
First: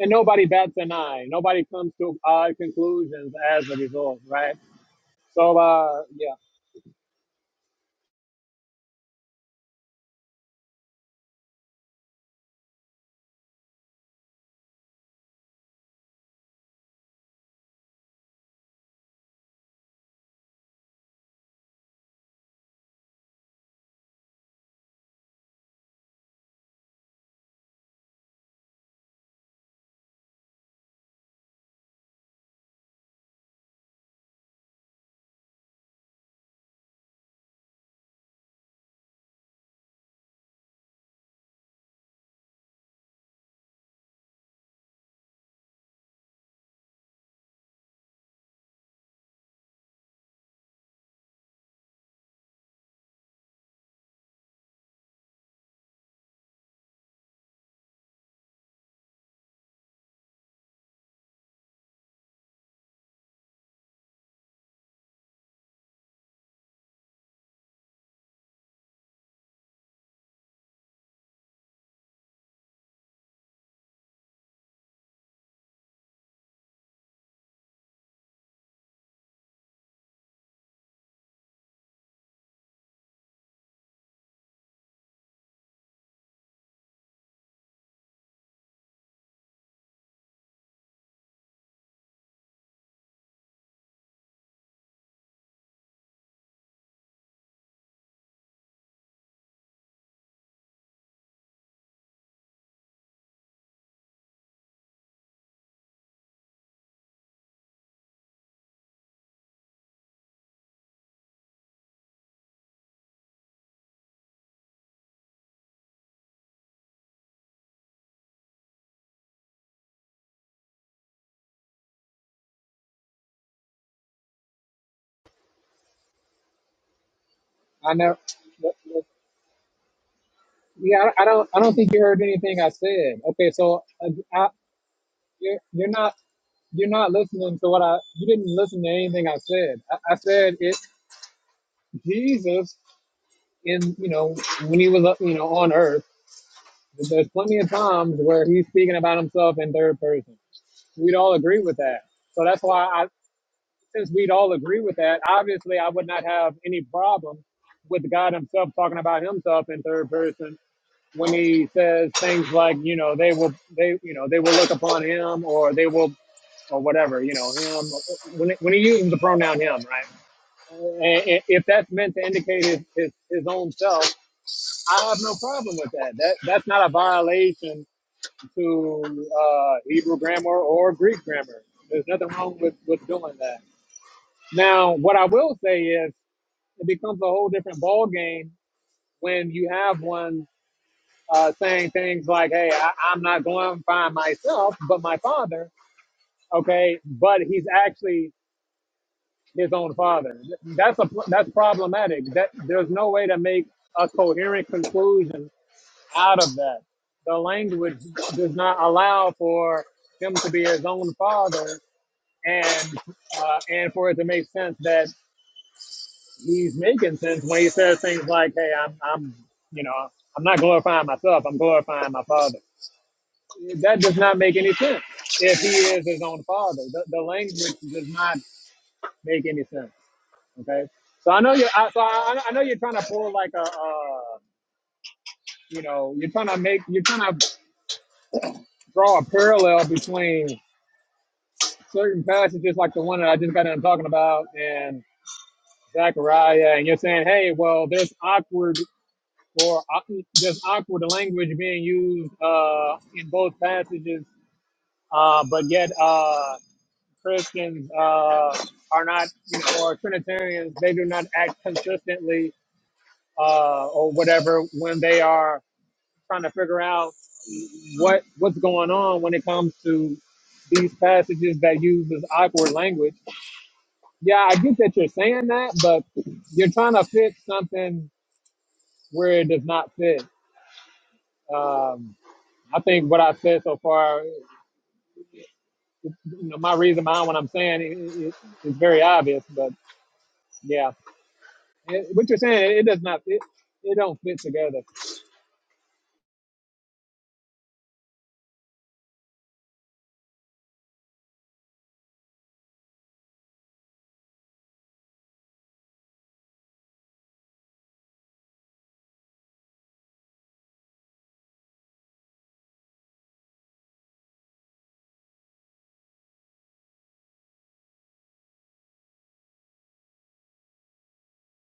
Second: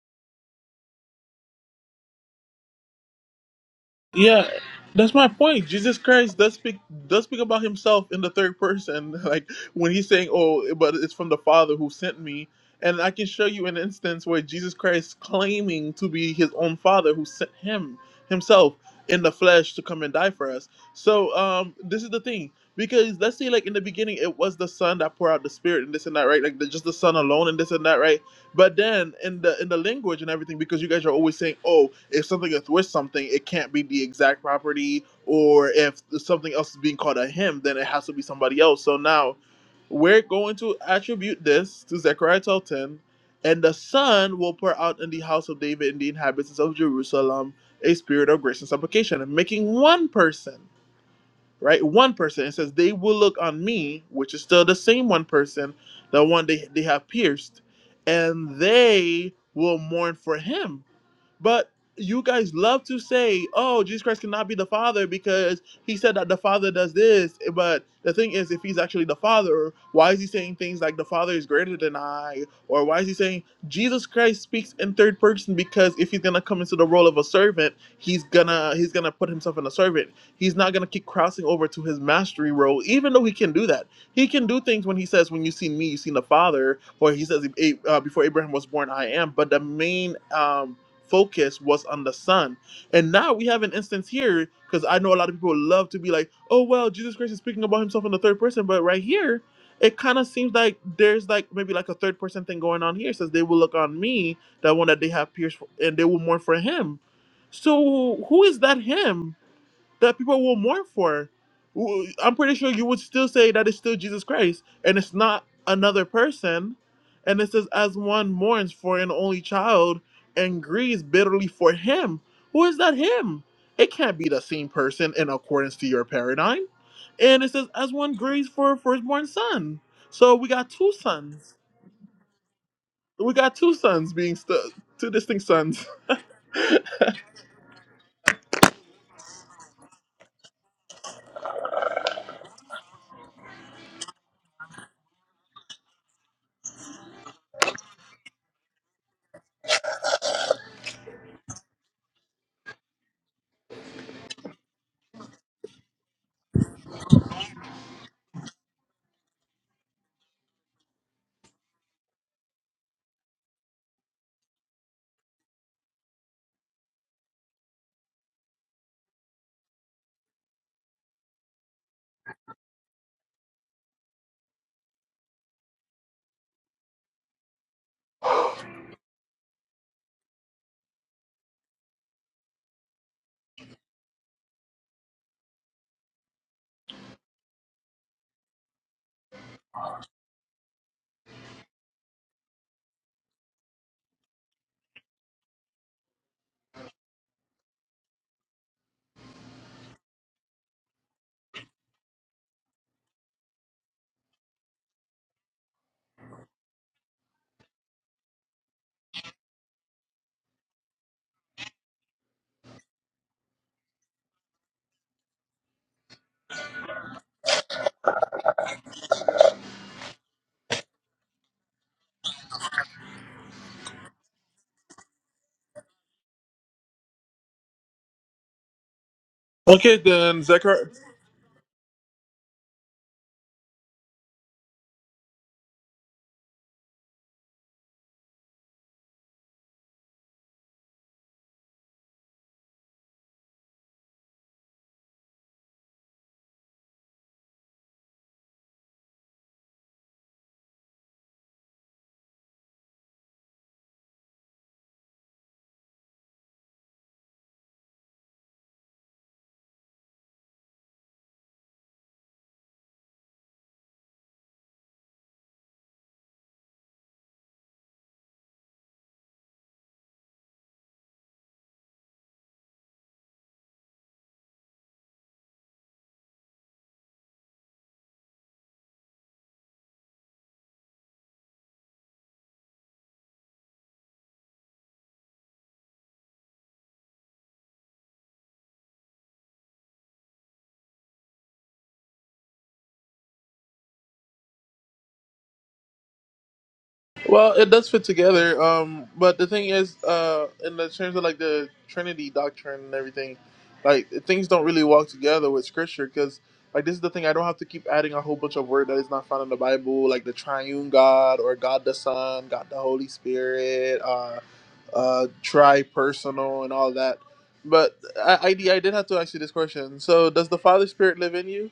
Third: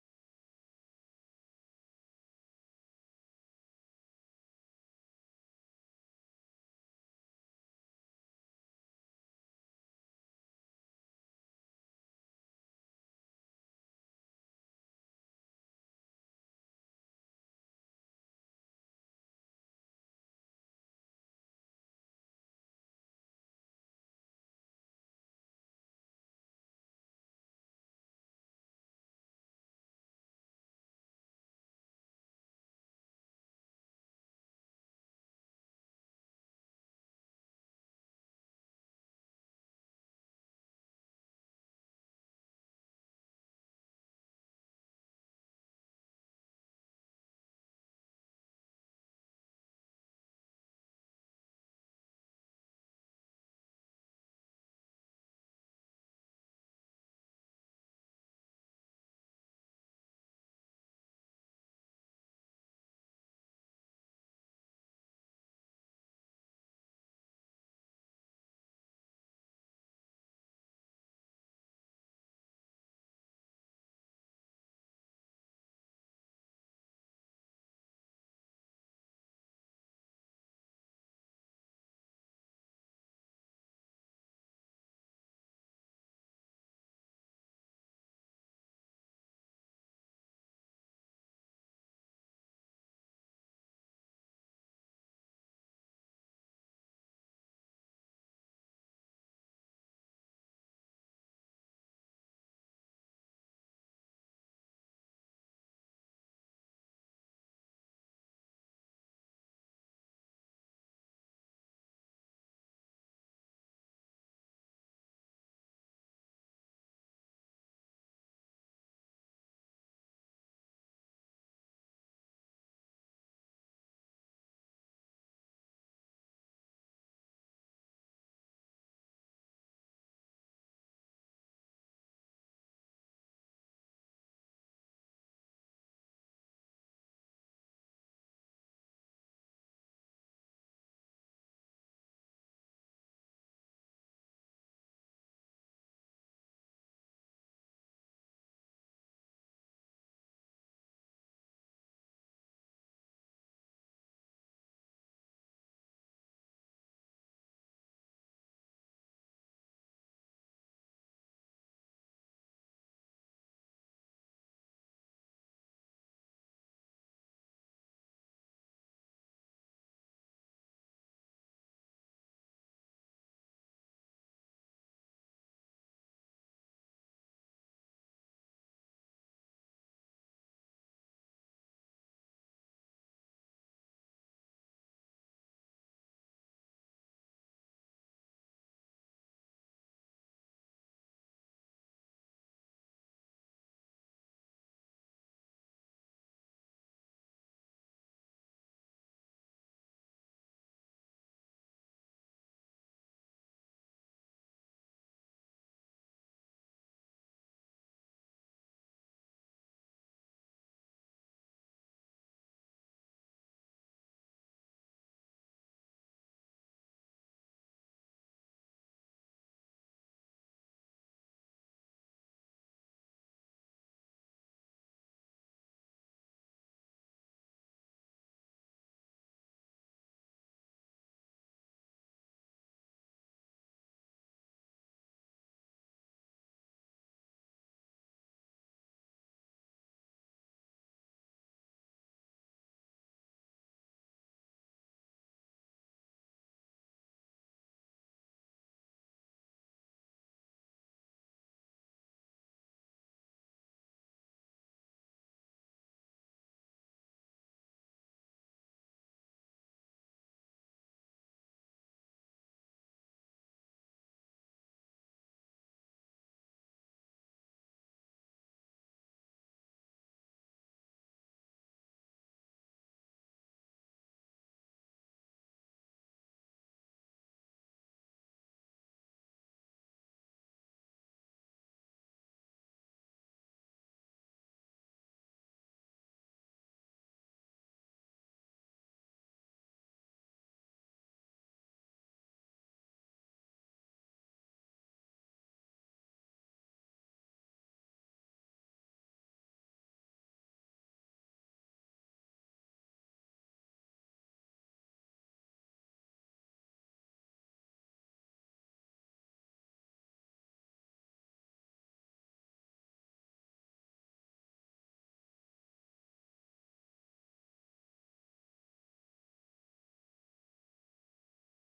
S1: and nobody bats an eye. Nobody comes to odd conclusions as a result,
S2: Yeah,
S1: right?
S2: that's my
S1: So,
S2: point. Jesus
S1: uh, yeah,
S2: Christ does speak does speak about himself in the third person, <laughs> like when he's saying, "Oh, but it's from the Father who sent me." And I can show you an instance where Jesus Christ claiming to be his own Father who sent him himself in the flesh to come and die for us. So um, this is the thing. Because let's say, like in the beginning, it was the Son that poured out the Spirit and this and that, right? Like the, just the Son alone and this and that, right? But then in the in the language and everything, because you guys are always saying, "Oh, if something is with something, it can't be the exact property," or if something else is being called a him, then it has to be somebody else. So now, we're going to attribute this to Zechariah twelve 10, and the Son will pour out in the house of David and the inhabitants of Jerusalem a spirit of grace and supplication, and making one person right? One person. It says, They will look on me, which is still the same one person, the one they, they have pierced, and they will mourn for him but you guys love to say, oh, Jesus Christ cannot be the Father because he said that the Father does this. But the thing is, if he's actually the Father, why is he saying things like the Father is greater than I? Or why is he saying Jesus Christ speaks in third person because if he's gonna come into the role of a servant, he's gonna he's gonna put himself in a servant. He's not gonna keep crossing over to his mastery role, even though he can do that. He can do things when he says, "When you see me, you seen the Father," or he says, "A- uh, "Before Abraham was born, I am." But the main um, focus was on the Son. And now we have an instance here, because I know a lot of people love to be like, oh, well, Jesus Christ is speaking about himself in the third person, but right here, it kind of seems like there's like maybe like a third person thing going on here. It says they will look on me, that one that they have pierced, for, and they will mourn for him. So who is that him? that people will mourn for. W- I'm pretty sure you would still say that it's still Jesus Christ and it's not another person. And it says, as one mourns for an only child and grieves bitterly for him. Who is that him? It can't be the same person in accordance to your paradigm. And it says, as
S1: I
S2: one
S1: never.
S2: grieves for a firstborn son. So we got two
S1: Yeah, I I don't.
S2: sons.
S1: I don't think you heard anything I said.
S2: We
S1: Okay,
S2: got two
S1: so uh,
S2: sons being
S1: I,
S2: stu two distinct
S1: you're,
S2: sons.
S1: you're not. you're not listening to what I you didn't listen to anything I said. I, I said it Jesus in you know when he was uh, you know on earth. There's plenty of times where he's speaking about himself in third person. We'd all agree with that. So that's why I since we'd all agree with that, obviously I would not have any problem with God himself talking about himself in third person when he says things like, you know, they will they you know, they will look upon him or they will or whatever, you know, him when when he uses the pronoun him, right? And if that's meant to indicate his, his, his own self, I have no problem with that. That that's not a violation to uh, Hebrew grammar or Greek grammar. There's nothing wrong with, with doing that. Now, what I will say is, it becomes a whole different ball game when you have one uh, saying things like, "Hey, I, I'm not going to find myself, but my Father." Okay, but he's actually his own father. That's a that's problematic. That there's no way to make a coherent conclusion out of that. The language does not allow for him to be his own father, and uh, and for it to make sense that he's making sense when he says things like, "Hey, I'm I'm you know I'm not glorifying myself. I'm glorifying my father." That does not make any sense if he is his own father. The, the language does not make any sense.
S2: Okay, then,
S1: Okay.
S2: Zechariah.
S1: So I know you I, so I, I know you're trying to pull like a. Uh, you know, you're trying to make. You're trying to draw a parallel between certain passages, like the one that I just got done talking about, and Zechariah, and you're saying, hey, well, there's awkward or uh, there's awkward language being used uh, in both passages, uh, but yet uh, Christians uh, are not, you know, or Trinitarians, they do not act consistently uh, or whatever when they are trying to figure out what what's going on when it comes to these passages that use this awkward language. Yeah, I get that you're saying that, but you're trying to fit something where it does not fit. Um, I think what I've said so far, you know, my reason behind what I'm saying is it, it, is very obvious, but yeah, it, what you're saying, it, does not fit. It don't fit together.
S2: Well, it does fit together. Um, but the thing is, uh, in the terms of like the Trinity doctrine and everything, like things don't really walk together with Scripture because like this is the thing. I don't have to keep adding a whole bunch of word that is not found in the Bible, like the Triune God or God the Son, God the Holy Spirit, uh, uh, tri-personal and all that. But I, I, I did have to ask you this question. So, does the Father Spirit live in you?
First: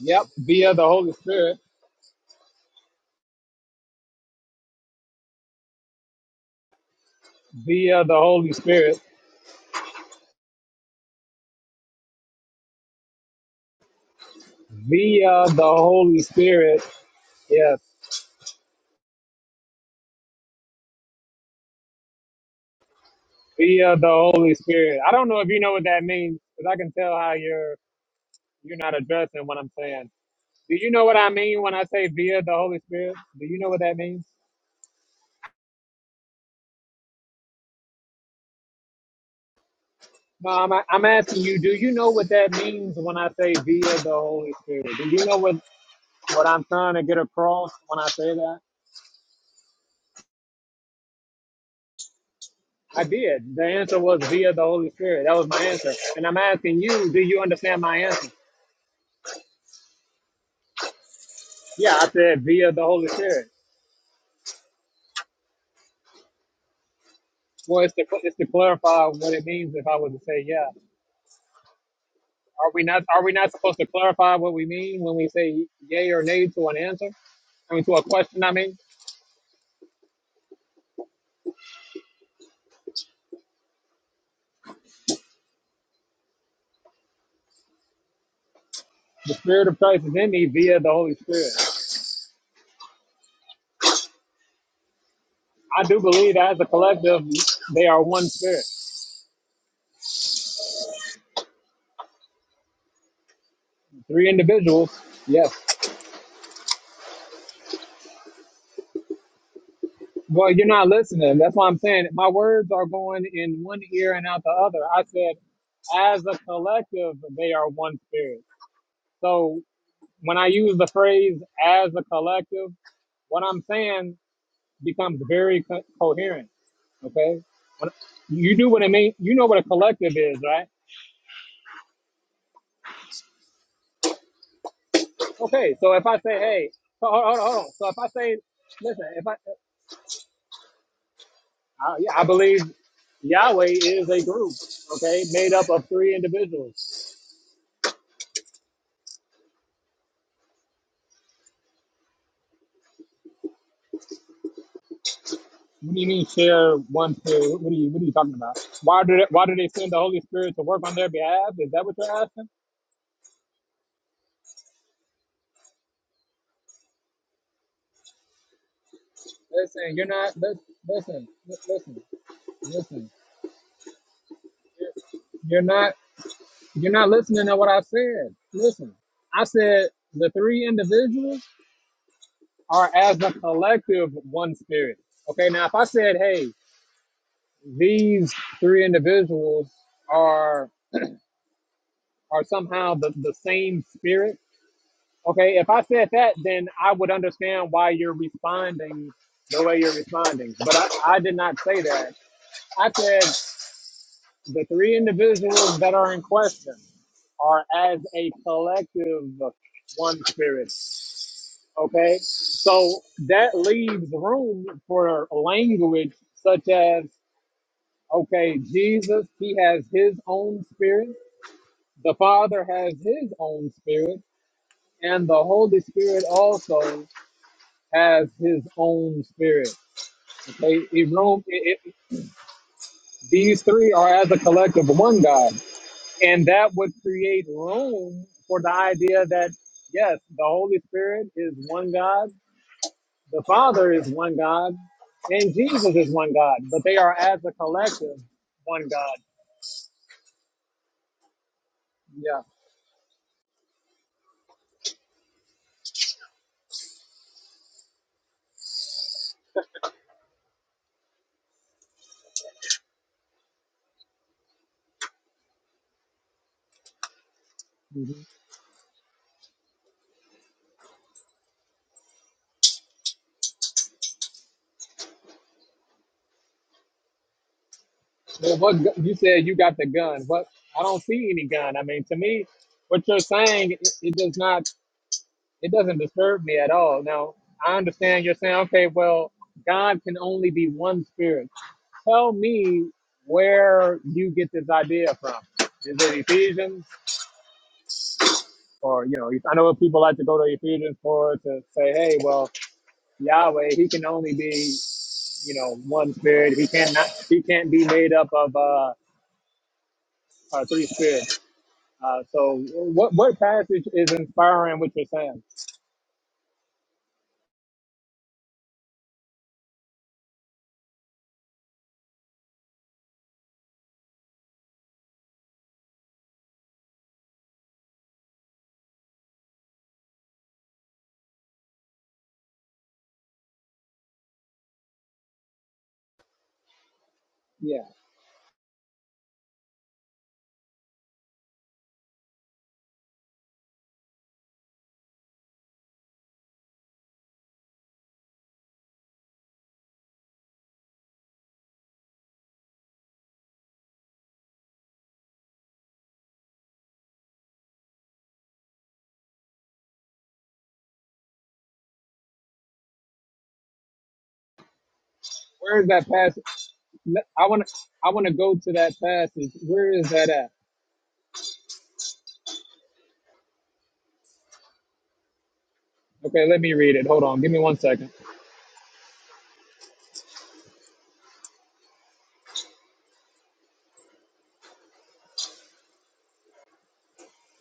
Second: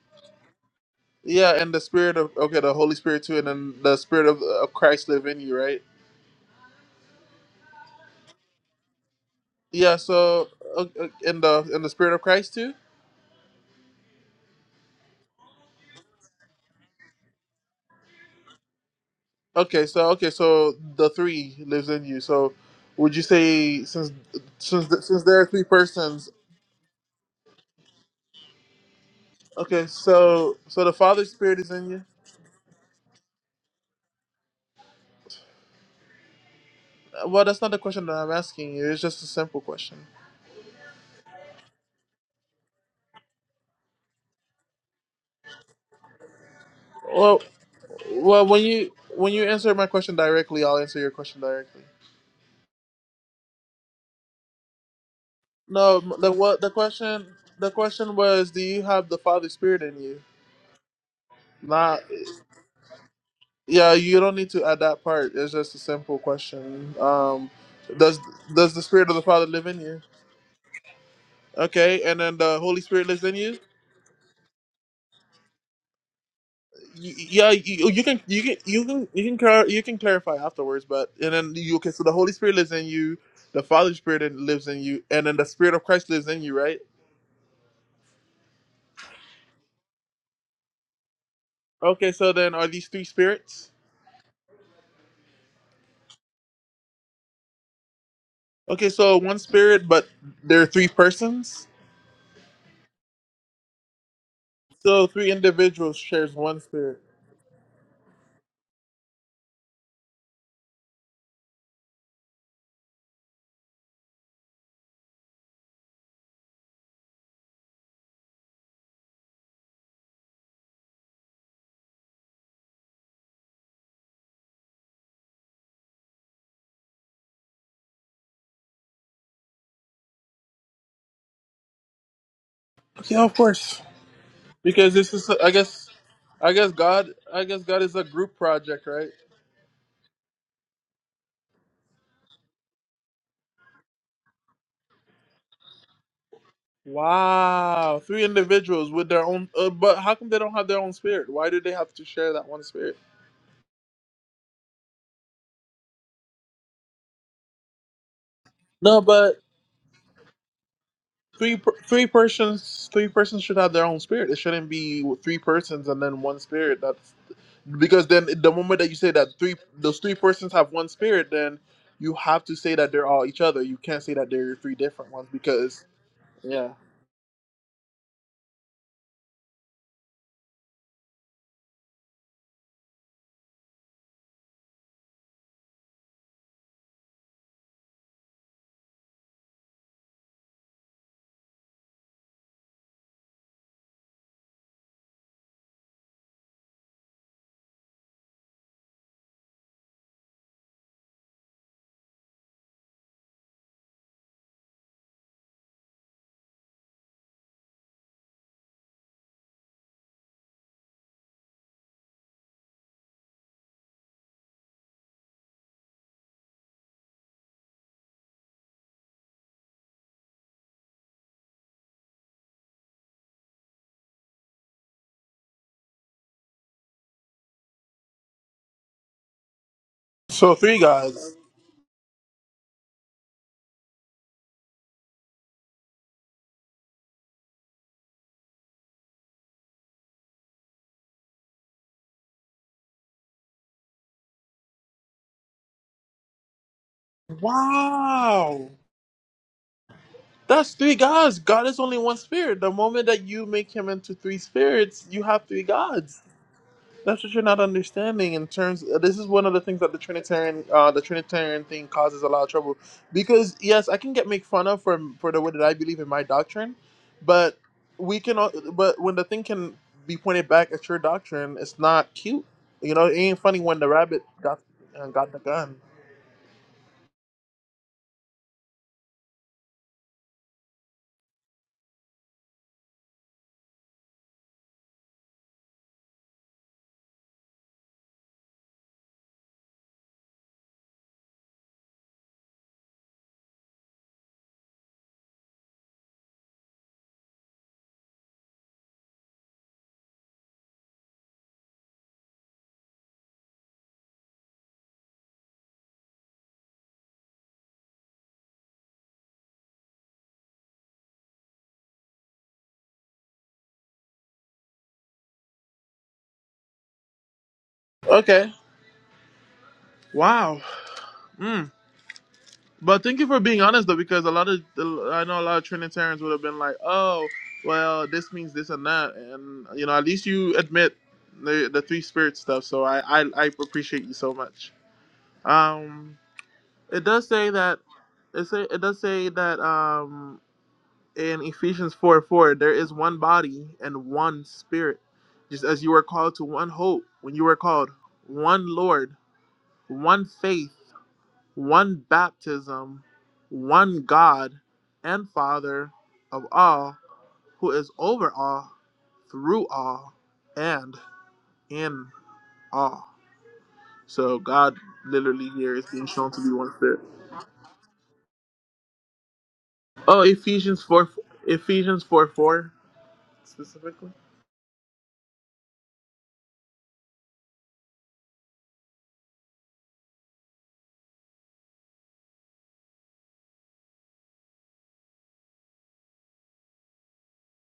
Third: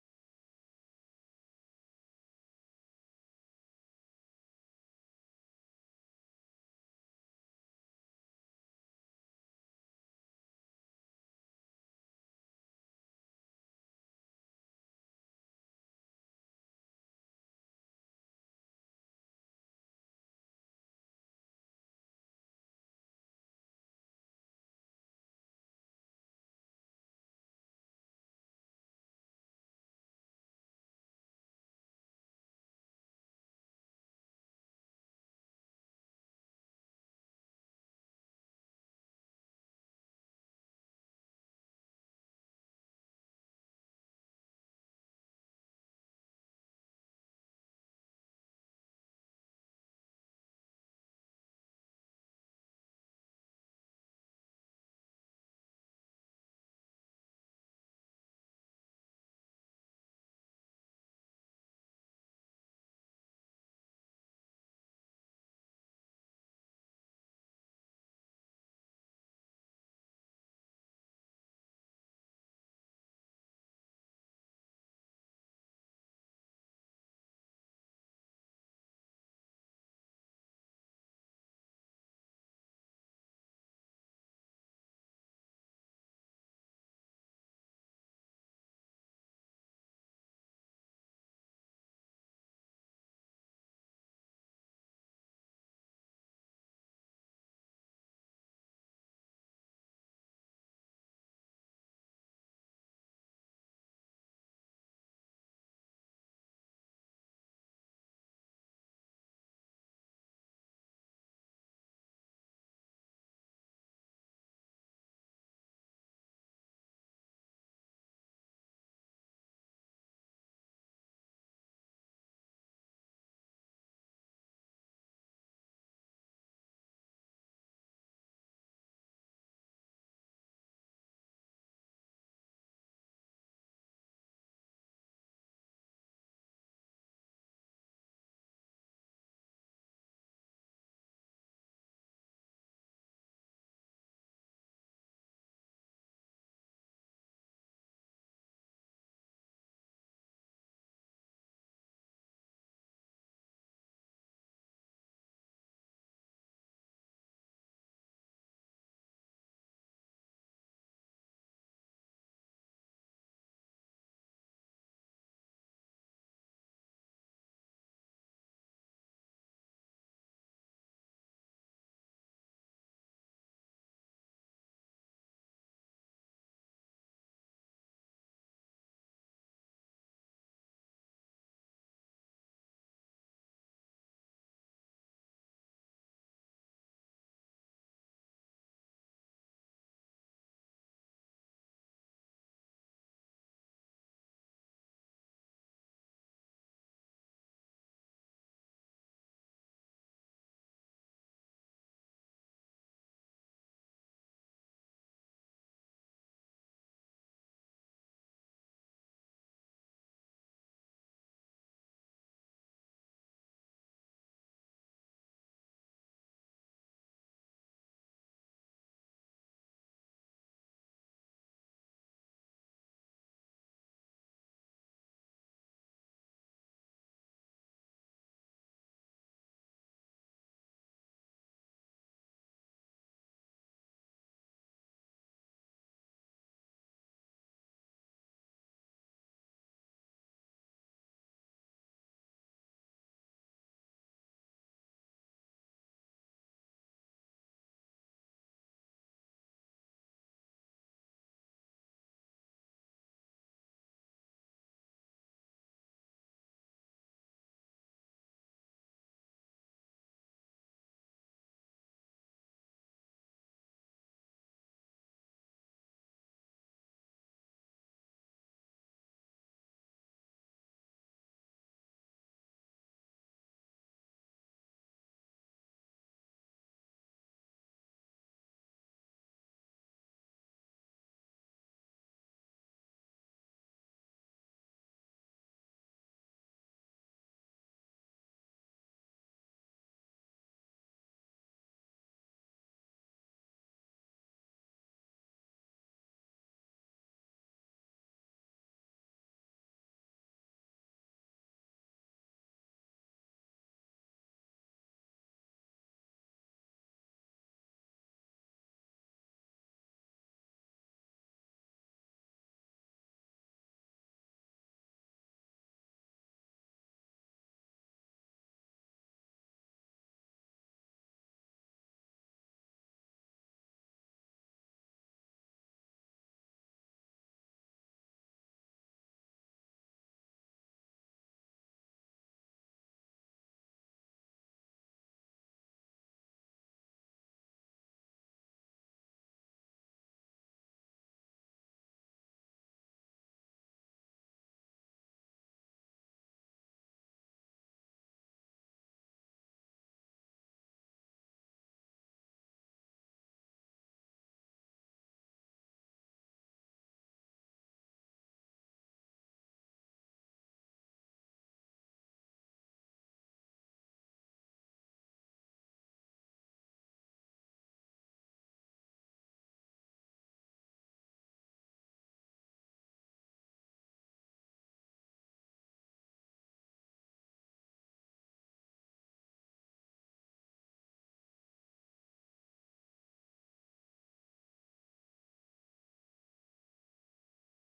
S1: Yep, via the Holy
S2: Yeah,
S1: Spirit,
S2: and the Spirit of okay, the Holy Spirit too, and then the Spirit of, of Christ live in you, right?
S1: via the Holy Spirit,
S2: Yeah, so uh, uh, in the in the spirit of Christ too.
S1: via the Holy Spirit. Yes
S2: Okay, so okay, so the three lives in you. So would you say
S1: Via
S2: since
S1: the Holy
S2: since
S1: Spirit. I
S2: since
S1: don't know
S2: there are
S1: if you
S2: three
S1: know what that
S2: persons?
S1: means, because I can tell how you're you're not addressing what I'm
S2: Okay,
S1: saying.
S2: so
S1: Do
S2: so
S1: you
S2: the
S1: know what I
S2: Father's spirit
S1: mean
S2: is
S1: when I
S2: in you.
S1: say via the Holy Spirit? Do you know what that means?
S2: Uh, Well, that's not the question that I'm asking you. It's just a simple question.
S1: No, I'm I'm asking you. Do you know what that means when I say via the Holy Spirit? Do you know what what I'm trying to get
S2: Well,
S1: across when I say
S2: well,
S1: that?
S2: when you when you answer my question directly, I'll answer your question directly.
S1: I did. The answer was via the Holy Spirit. That was my answer.
S2: No,
S1: And
S2: the
S1: I'm
S2: what the
S1: asking you, do
S2: question
S1: you
S2: the
S1: understand my
S2: question
S1: answer?
S2: was, do you have the Father's spirit in you?
S1: Yeah,
S2: Not.
S1: I said via the Holy Spirit.
S2: Yeah, you don't need to add that part. It's just a simple question. Um,
S1: Well, it's to,
S2: does
S1: it's to
S2: does the
S1: clarify
S2: spirit of the
S1: what it
S2: Father live
S1: means
S2: in
S1: if I
S2: you?
S1: was to say yeah.
S2: Okay, and then the
S1: Are
S2: Holy
S1: we not
S2: Spirit
S1: are
S2: lives
S1: we
S2: in
S1: not
S2: you.
S1: supposed to clarify what we mean when we say yay or nay to an answer?
S2: Y- Yeah,
S1: I mean
S2: you,
S1: to a
S2: you can
S1: question,
S2: you
S1: I
S2: can
S1: mean.
S2: you can you can clar- you can clarify afterwards. But and then you okay, so the Holy Spirit lives in you, the Father Spirit in- lives in you, and then the Spirit of Christ lives in you, right?
S1: The Spirit of Christ is in me via the Holy Spirit.
S2: Okay, so then are these three spirits?
S1: I do believe that as a collective they are one spirit.
S2: Okay, so one spirit, but there are three persons.
S1: Three individuals.
S2: So three
S1: Yes.
S2: individuals shares one spirit.
S1: Well, you're not listening. That's why I'm saying my words are going in one ear and out the other. I said as a collective they are one spirit. So when I use the phrase as a collective, what I'm saying becomes very co- coherent Okay. When- You do what I mean. You know what a collective is, right?
S2: Yeah, of course. Because this is, I
S1: Okay.
S2: guess,
S1: So if I say,
S2: I
S1: hey,
S2: guess
S1: so
S2: God,
S1: hold, hold,
S2: I
S1: hold
S2: guess
S1: on.
S2: God
S1: So
S2: is
S1: if
S2: a
S1: I say,
S2: group project,
S1: listen,
S2: right?
S1: if I, uh, yeah, I believe Yahweh is a group, okay, made up of three individuals.
S2: Wow, three individuals with their own. Uh, but how come they don't have their own spirit? Why do they have to share that one spirit?
S1: What do you mean share one spirit? What are you What are you talking about?
S2: No,
S1: Why do they,
S2: but
S1: Why do they send the Holy Spirit to work on their behalf?
S2: three
S1: Is
S2: per-
S1: that what
S2: three
S1: you're asking?
S2: persons three persons should have their own spirit. It shouldn't be three persons and then one spirit. That's because then the moment that you say that three
S1: Listen,
S2: those
S1: you're
S2: three
S1: not.
S2: persons
S1: lis-
S2: have one
S1: Listen,
S2: spirit,
S1: li-
S2: then
S1: listen,
S2: you have to say that they're
S1: listen.
S2: all each other. You can't say that they're three different ones
S1: You're
S2: because
S1: not.
S2: yeah.
S1: You're not listening to what I said. Listen, I said the three individuals. are as a collective one spirit. Okay, now if I said, hey, these three individuals are are somehow the, the same spirit, okay, if I said that, then I would understand why you're responding the way you're responding. But I, I did not say that. I said the three individuals that are in question are as a collective one spirit. Okay. So that leaves room for language such as Okay, Jesus, he has his own spirit. The Father has his own spirit. And the Holy Spirit also has his own spirit.
S2: So three
S1: Okay, it,
S2: guys.
S1: room, it, it, these three are as a collective one God. And that would create room for the idea that, yes, the Holy Spirit is one God, the Father is one God, and Jesus is one God, but they are as a collective
S2: Wow.
S1: one God.
S2: That's three gods. God is only one
S1: Yeah.
S2: spirit. The moment that you make him into three spirits, you have three gods. That's what you're not understanding in terms. uh, This is one of the things that the Trinitarian, uh, the Trinitarian thing causes a lot of trouble. Because yes, I can get made fun of for for the way that I believe in my doctrine, but
S1: Mm-hmm.
S2: we can. al- But when the thing can be pointed back at your doctrine, it's not cute. You know, it ain't funny when the rabbit got uh, got the gun.
S1: Well, what gu- you said you got the gun. What I don't see any gun. I mean, to me, what you're saying it, it does not it doesn't disturb me at all. Now I understand you're saying, okay, well, God can only be one spirit. Tell me where you get this idea from. Is it Ephesians? Or you know, I know people like to go to Ephesians for it to say, "Hey, well, Yahweh, He can only be, you know, one spirit. He cannot, He can't be made up of uh, uh, three spirits." Uh, so what what passage is inspiring what you're saying?
S2: Okay. Wow. Hmm. But thank you for being honest though, because a lot of I know a lot of Trinitarians would have been like, "Oh, well, this means this and that," and you know, at least you admit the the three spirit stuff. So I I, I appreciate you so much. Um, it does say that
S1: Yeah,
S2: it say it does say that um in Ephesians four four there is one body and one spirit, just as you were called to one hope when you were called, one Lord, one faith one baptism, one God and Father of all, who is over all, through all, and in all. So God literally here
S1: where
S2: is
S1: is
S2: being
S1: that
S2: shown to
S1: passage?
S2: be one spirit.
S1: Let- I want to I want to go to that passage. Where is
S2: Oh,
S1: that at?
S2: Ephesians four, Ephesians four four specifically.
S1: Okay, let me read it. Hold on, give me one second.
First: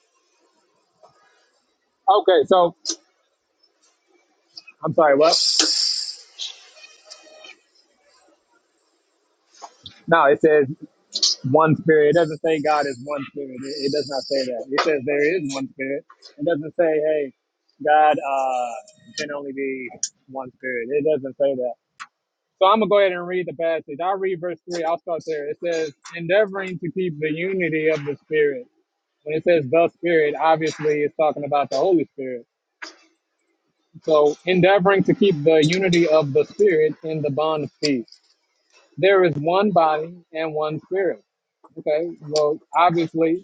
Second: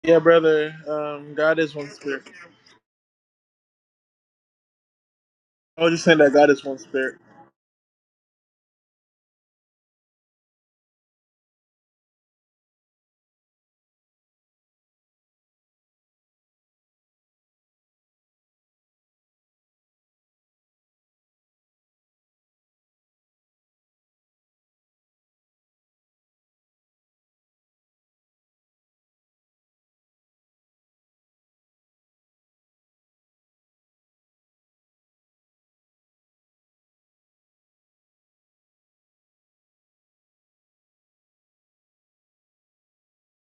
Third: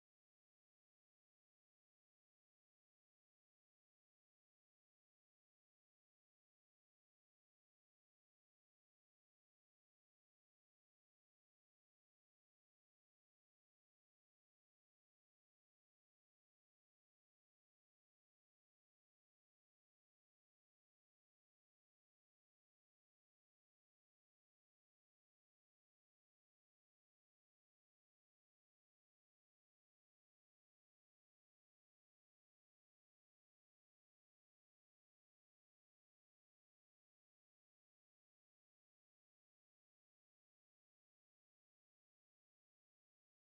S2: Yeah, brother. Um, God is one spirit.
S1: Okay, so I'm sorry. What?
S2: I was just saying that God is one spirit.
S1: No, it says one spirit. It doesn't say God is one spirit. It, it does not say that. It says there is one spirit. It doesn't say hey, God uh, can only be one spirit. It doesn't say that. So I'm gonna go ahead and read the passage. I'll read verse three. I'll start there. It says, "Endeavoring to keep the unity of the Spirit." When it says the Spirit, obviously it's talking about the Holy Spirit. So, endeavoring to keep the unity of the Spirit in the bond of peace. There is one body and one Spirit. Okay. Well, obviously,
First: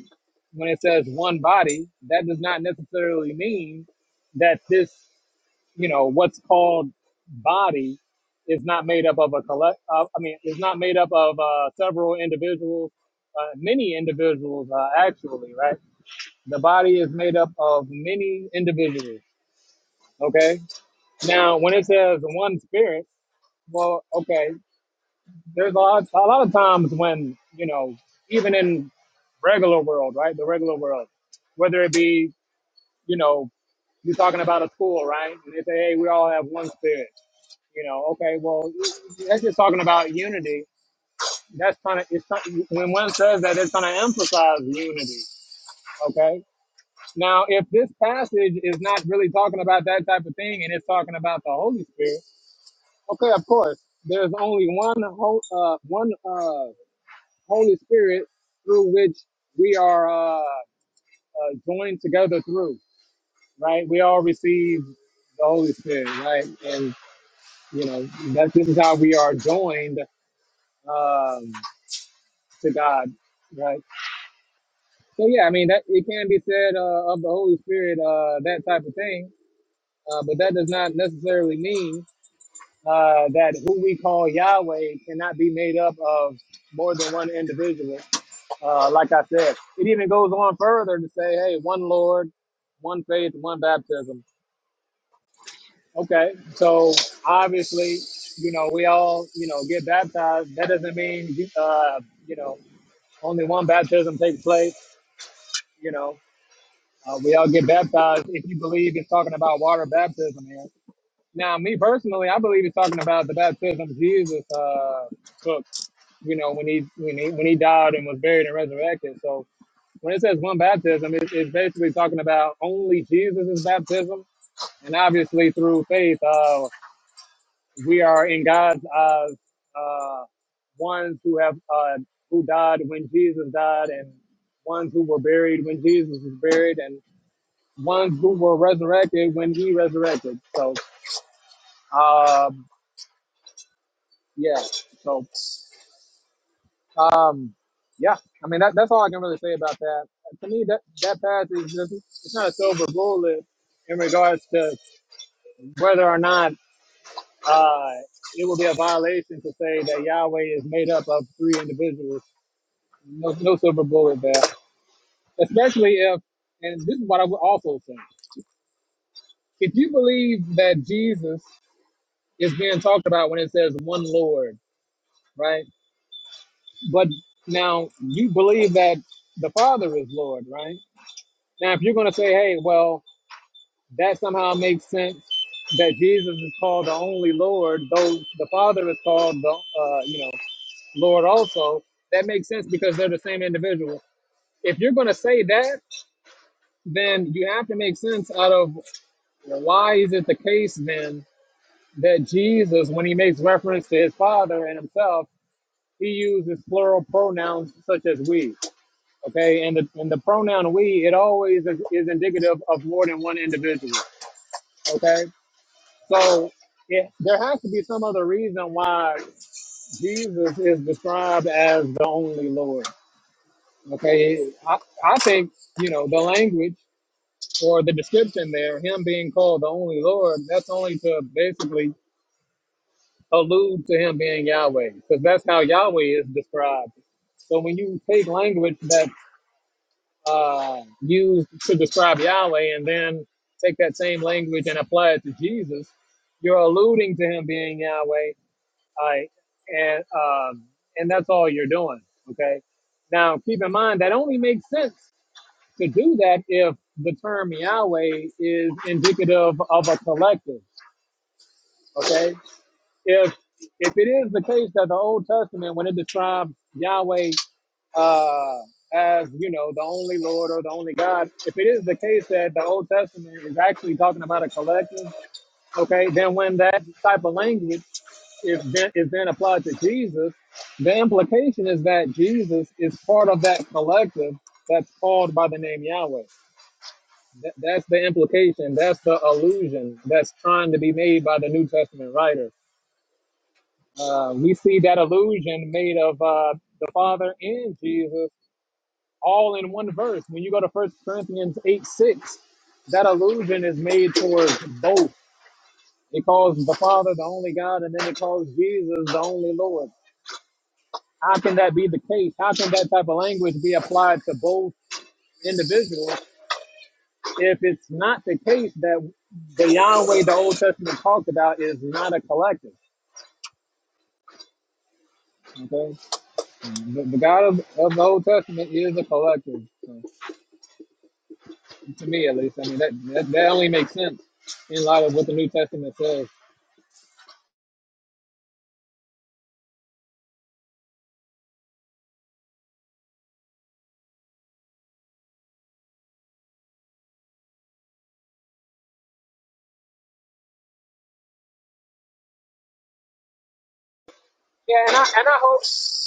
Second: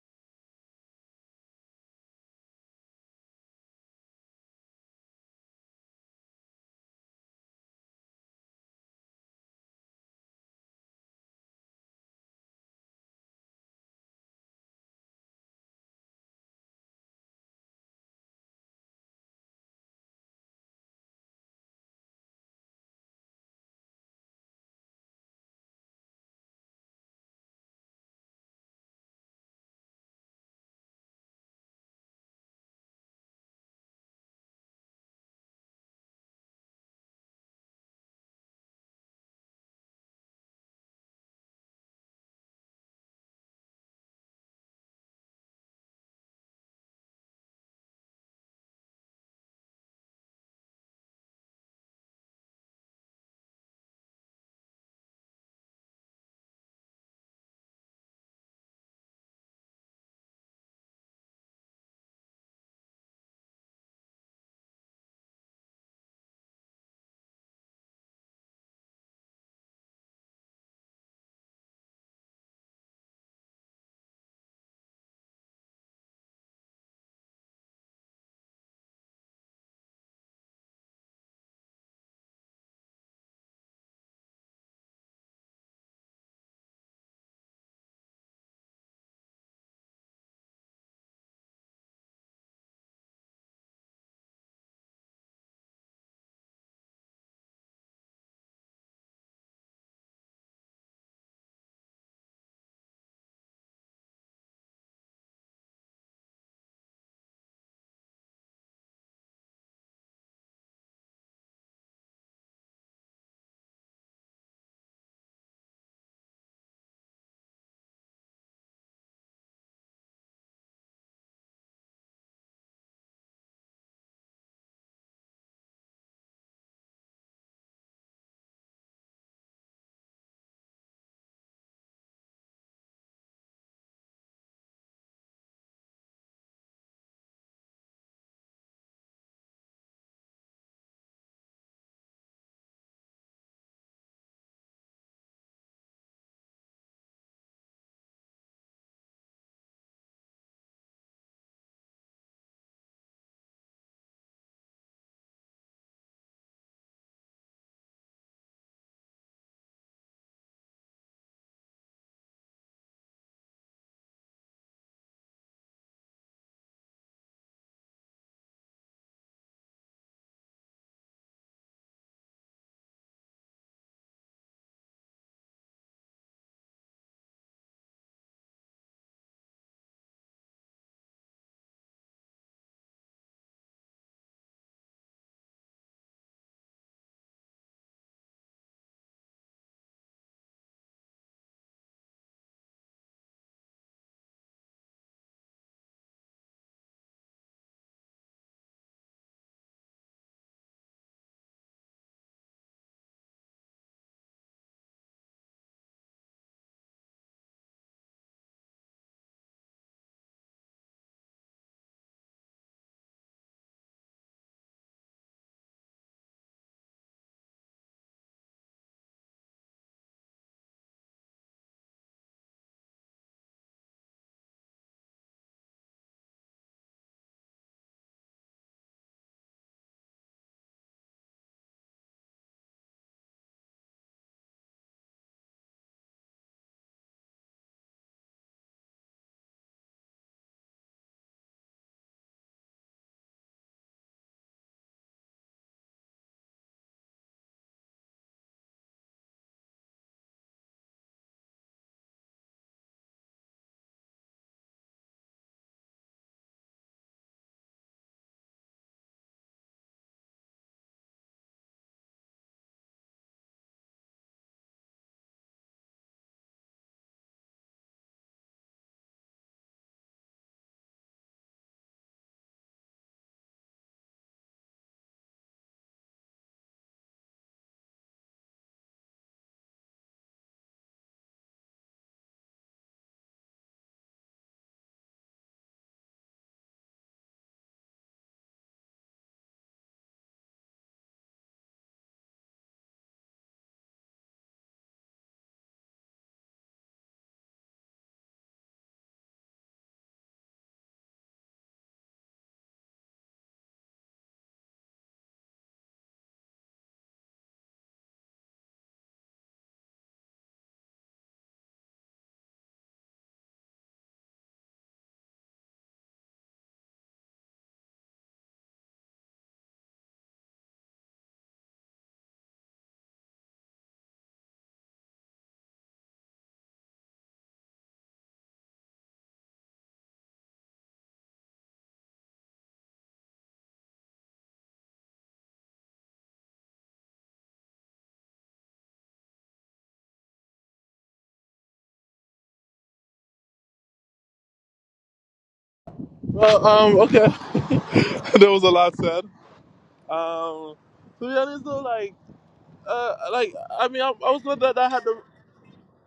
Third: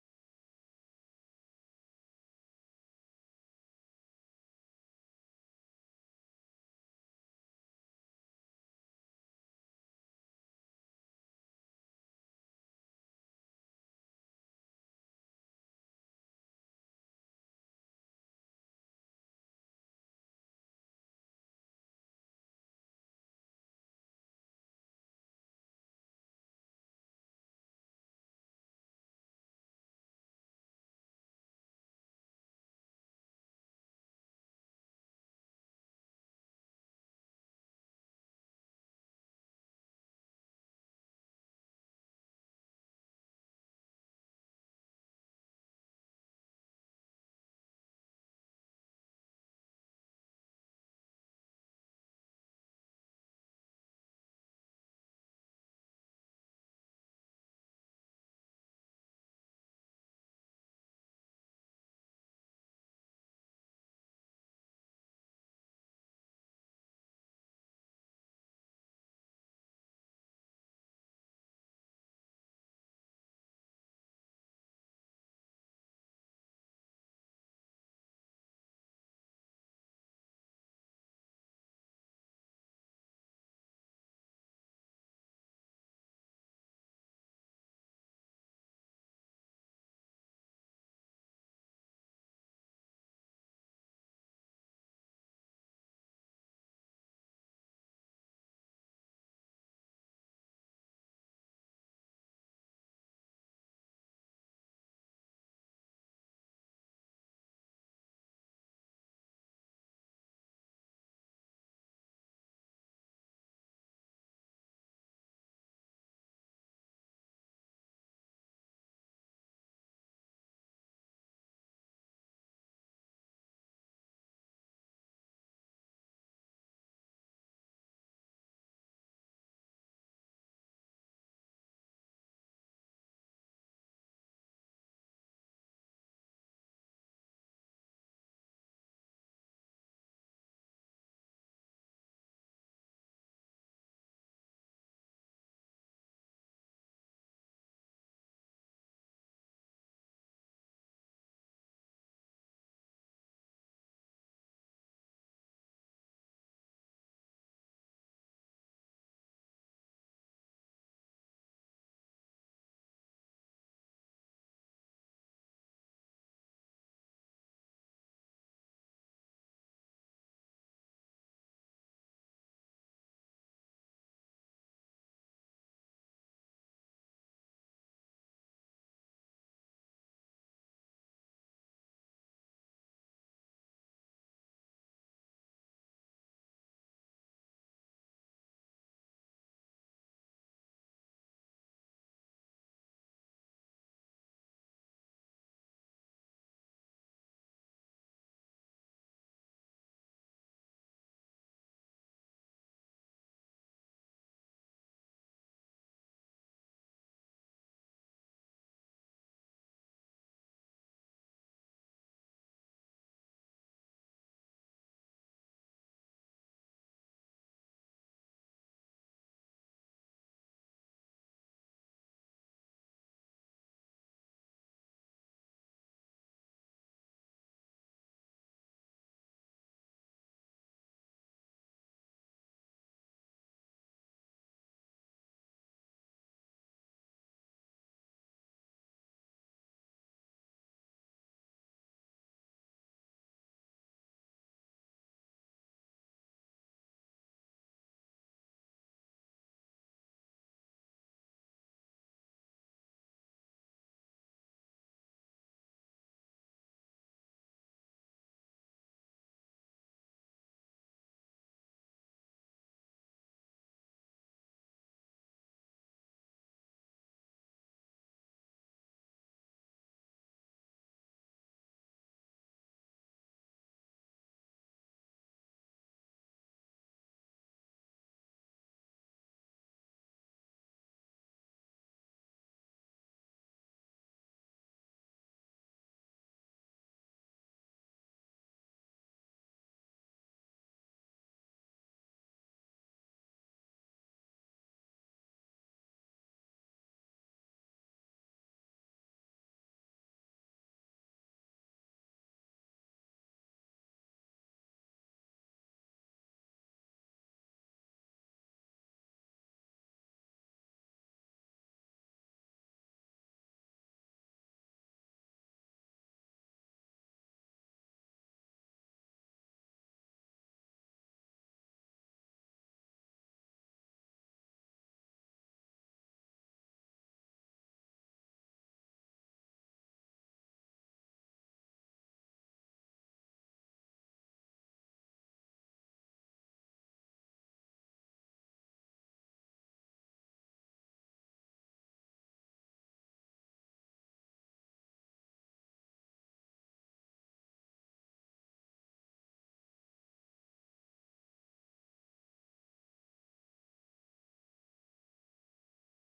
S1: when it says one body, that does not necessarily mean that this you know what's called body is not made up of a collect uh, i mean is not made up of uh, several individuals uh, many individuals uh, actually right the body is made up of many individuals okay now when it says one spirit well okay there's a lot, a lot of times when you know even in regular world right the regular world whether it be you know you're talking about a school right and they say hey we all have one spirit You know, okay, well, that's just talking about unity. That's kind of, it's not, when one says that, it's going to emphasize unity. Okay. Now, if this passage is not really talking about that type of thing and it's talking about the Holy Spirit, okay, of course, there's only one, ho- uh, one uh, Holy Spirit through which we are uh, uh, joined together through, right? We all receive the Holy Spirit, right? And, you know, that, this is how we are joined. Um, to God, right? So yeah, I mean that it can be said uh, of the Holy Spirit uh, that type of thing, uh, but that does not necessarily mean uh, that who we call Yahweh cannot be made up of more than one individual. Uh, like I said, it even goes on further to say, hey, one Lord, one faith, one baptism. Okay, so obviously, you know, we all, you know, get baptized. That doesn't mean, uh, you know, only one baptism takes place. You know, Uh, we all get baptized if you believe it's talking about water baptism here. Now, me personally, I believe it's talking about the baptism Jesus uh, took. You know, when he when he when he died and was buried and resurrected. So when it says one baptism, it, it's basically talking about only Jesus' baptism, and obviously through faith, uh, we are in God's eyes uh, ones who have uh, who died when Jesus died, and ones who were buried when Jesus was buried, and ones who were resurrected when he resurrected. So, um, yeah. So, um, yeah. I mean, that, that's all I can really say about that. To me, that that passage is just it's not a silver bullet in regards to whether or not uh, it will be a violation to say that Yahweh is made up of three individuals. No, no silver bullet there, especially if. And this is what I would also say: if you believe that Jesus is being talked about when it says one Lord, right? But now you believe that the Father is Lord, right? Now, if you're going to say, hey, well, that somehow makes sense that Jesus is called the only Lord, though the Father is called the, uh, you know, Lord also, that makes sense because they're the same individual. If you're going to say that, then you have to make sense out of why is it the case then that Jesus, when he makes reference to his Father and himself, he uses plural pronouns such as we. Okay, and the and the pronoun we it always is, is indicative of more than one individual. Okay, so it, there has to be some other reason why Jesus is described as the only Lord. Okay, I, I think you know the language or the description there, him being called the only Lord, that's only to basically allude to him being Yahweh, because that's how Yahweh is described. So when you take language that uh, used to describe Yahweh and then take that same language and apply it to Jesus, you're alluding to him being Yahweh, I and um, and that's all you're doing. Okay. Now keep in mind that only makes sense to do that if the term Yahweh is indicative of a collective. Okay. If if it is the case that the Old Testament, when it describes Yahweh uh, as you know the only Lord or the only God. If it is the case that the Old Testament is actually talking about a collective, okay, then when that type of language is then, is then applied to Jesus, the implication is that Jesus is part of that collective that's called by the name Yahweh. That, that's the implication. That's the illusion that's trying to be made by the New Testament writer. Uh, we see that illusion made of uh, the Father and Jesus all in one verse. When you go to First Corinthians 8 6, that allusion is made towards both. It calls the Father the only God, and then it calls Jesus the only Lord. How can that be the case? How can that type of language be applied to both individuals if it's not the case that the Yahweh the Old Testament talked about is not a collective? Okay, the, the God of, of the Old Testament is a collective, so, to me at least. I mean, that, that that only makes sense in light of what the New Testament says.
S2: Well, um, okay. <laughs> there was a lot said. Um, to be honest though, like Uh, like I mean, I, I was glad
S1: Yeah,
S2: that I
S1: and I
S2: had to.
S1: and I hope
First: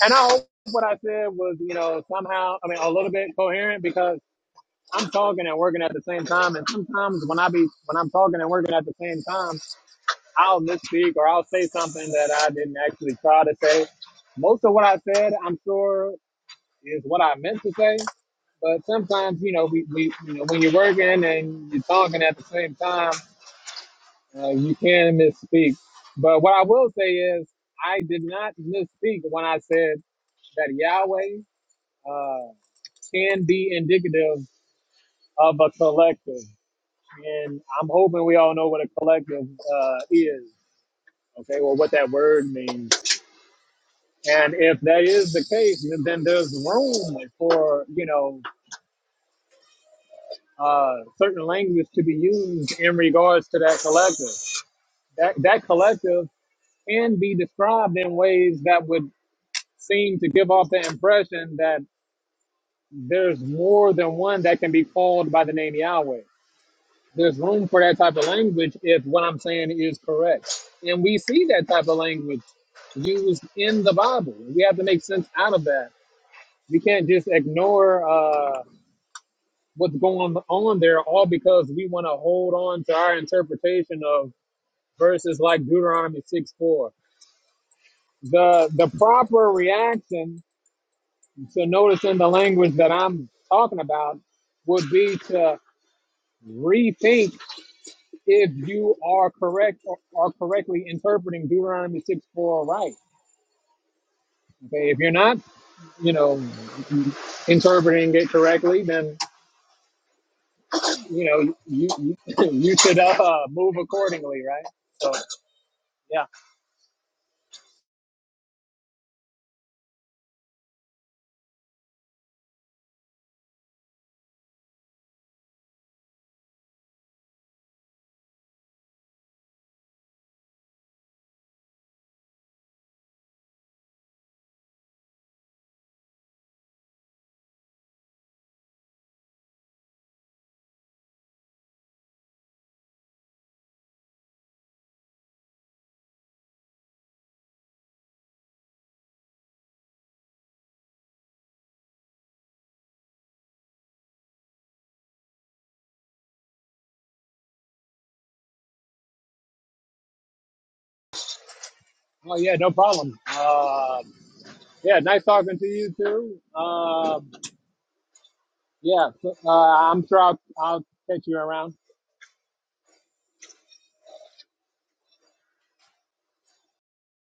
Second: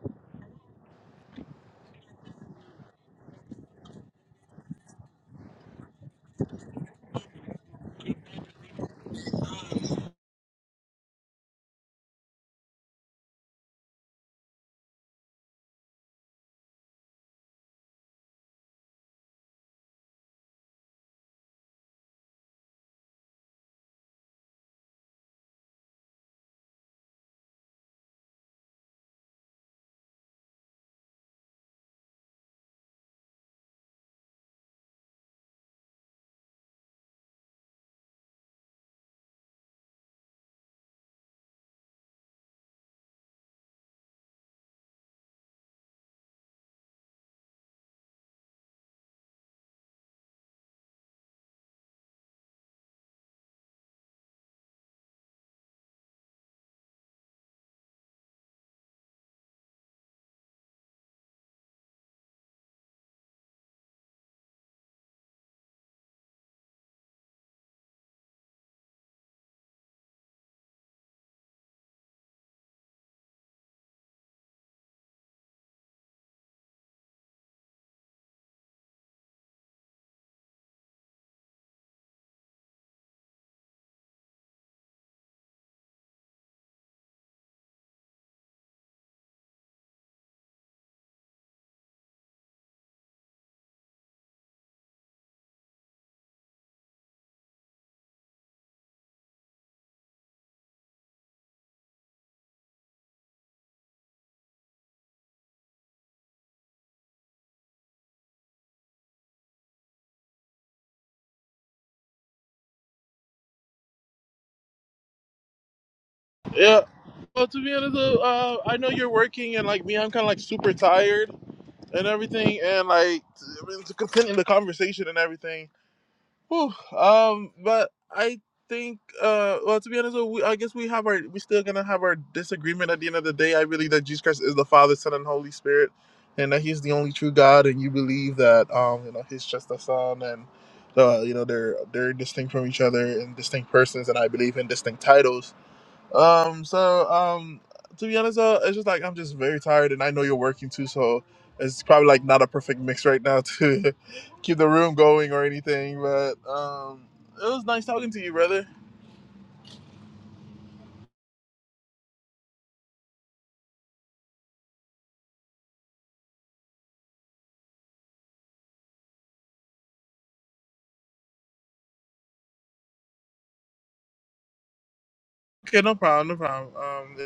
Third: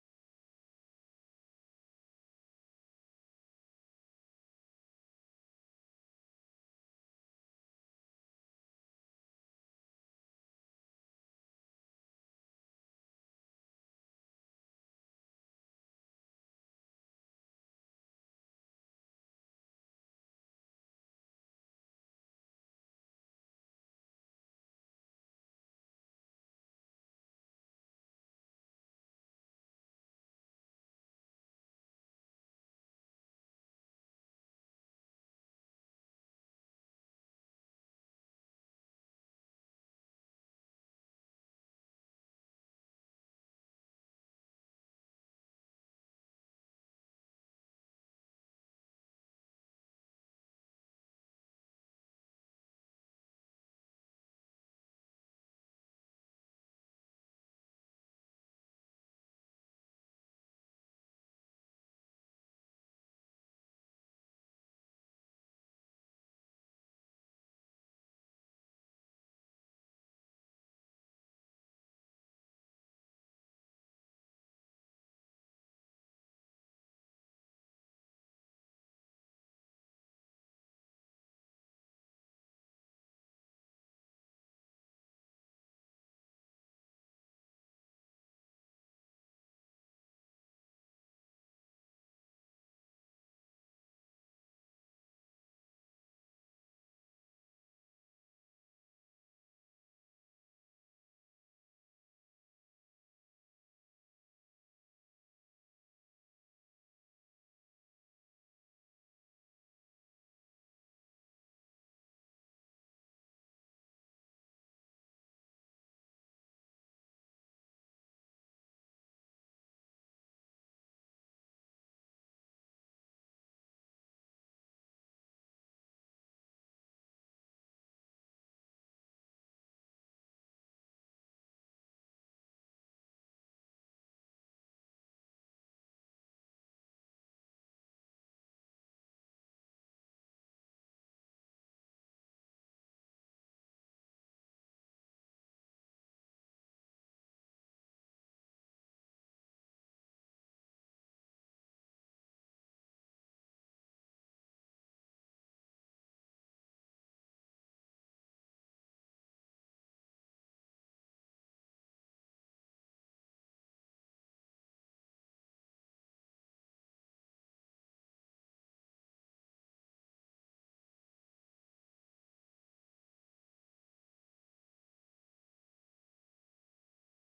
S1: and I hope what I said was, you know, somehow I mean a little bit coherent because I'm talking and working at the same time and sometimes when I be when I'm talking and working at the same time, I'll misspeak or I'll say something that I didn't actually try to say. Most of what I said I'm sure is what I meant to say. But sometimes, you know, we, we you know, when you're working and you're talking at the same time, uh, you can misspeak. But what I will say is I did not misspeak when I said that Yahweh uh, can be indicative of a collective. And I'm hoping we all know what a collective uh, is, okay, or what that word means. And if that is the case, then then there's room for, you know, uh, certain language to be used in regards to that collective. That, that collective can be described in ways that would seem to give off the impression that there's more than one that can be called by the name Yahweh. There's room for that type of language if what I'm saying is correct. And we see that type of language used in the Bible. We have to make sense out of that. We can't just ignore uh, what's going on there all because we want to hold on to our interpretation of verses like Deuteronomy 6 4. The, the proper reaction to notice in the language that I'm talking about would be to rethink if you are correct or are correctly interpreting Deuteronomy 6 4 right. Okay, if you're not, you know, interpreting it correctly, then you know you you, <clears throat> <laughs> you should uh, move accordingly, right? So yeah,
S2: Yeah. Well, to be honest, though, uh, I know you're working, and like me, I'm kind of like super tired and everything, and like I mean, to continue the conversation and everything. Whew, um, but I think, uh, well, to be honest, we, I guess we have our, we still gonna have our disagreement at the end of the day. I believe that Jesus Christ is the Father, Son, and Holy Spirit, and that He's the only true God. And you believe that, um, you know, He's just the Son, and uh, you know, they're they're distinct from each other and distinct persons, and I believe in distinct titles. Um, so um, to be honest, uh, it's just like I'm just very tired, and I know you're working too, so it's probably like not a perfect mix right now to <laughs> keep the room going or anything. But um, it was nice talking to you, brother.
S1: oh yeah, no problem. Uh, yeah, nice talking to you too. Um yeah, so, uh, I'm sure I'll, I'll catch you around.
S2: Okay, no problem, no problem. Um,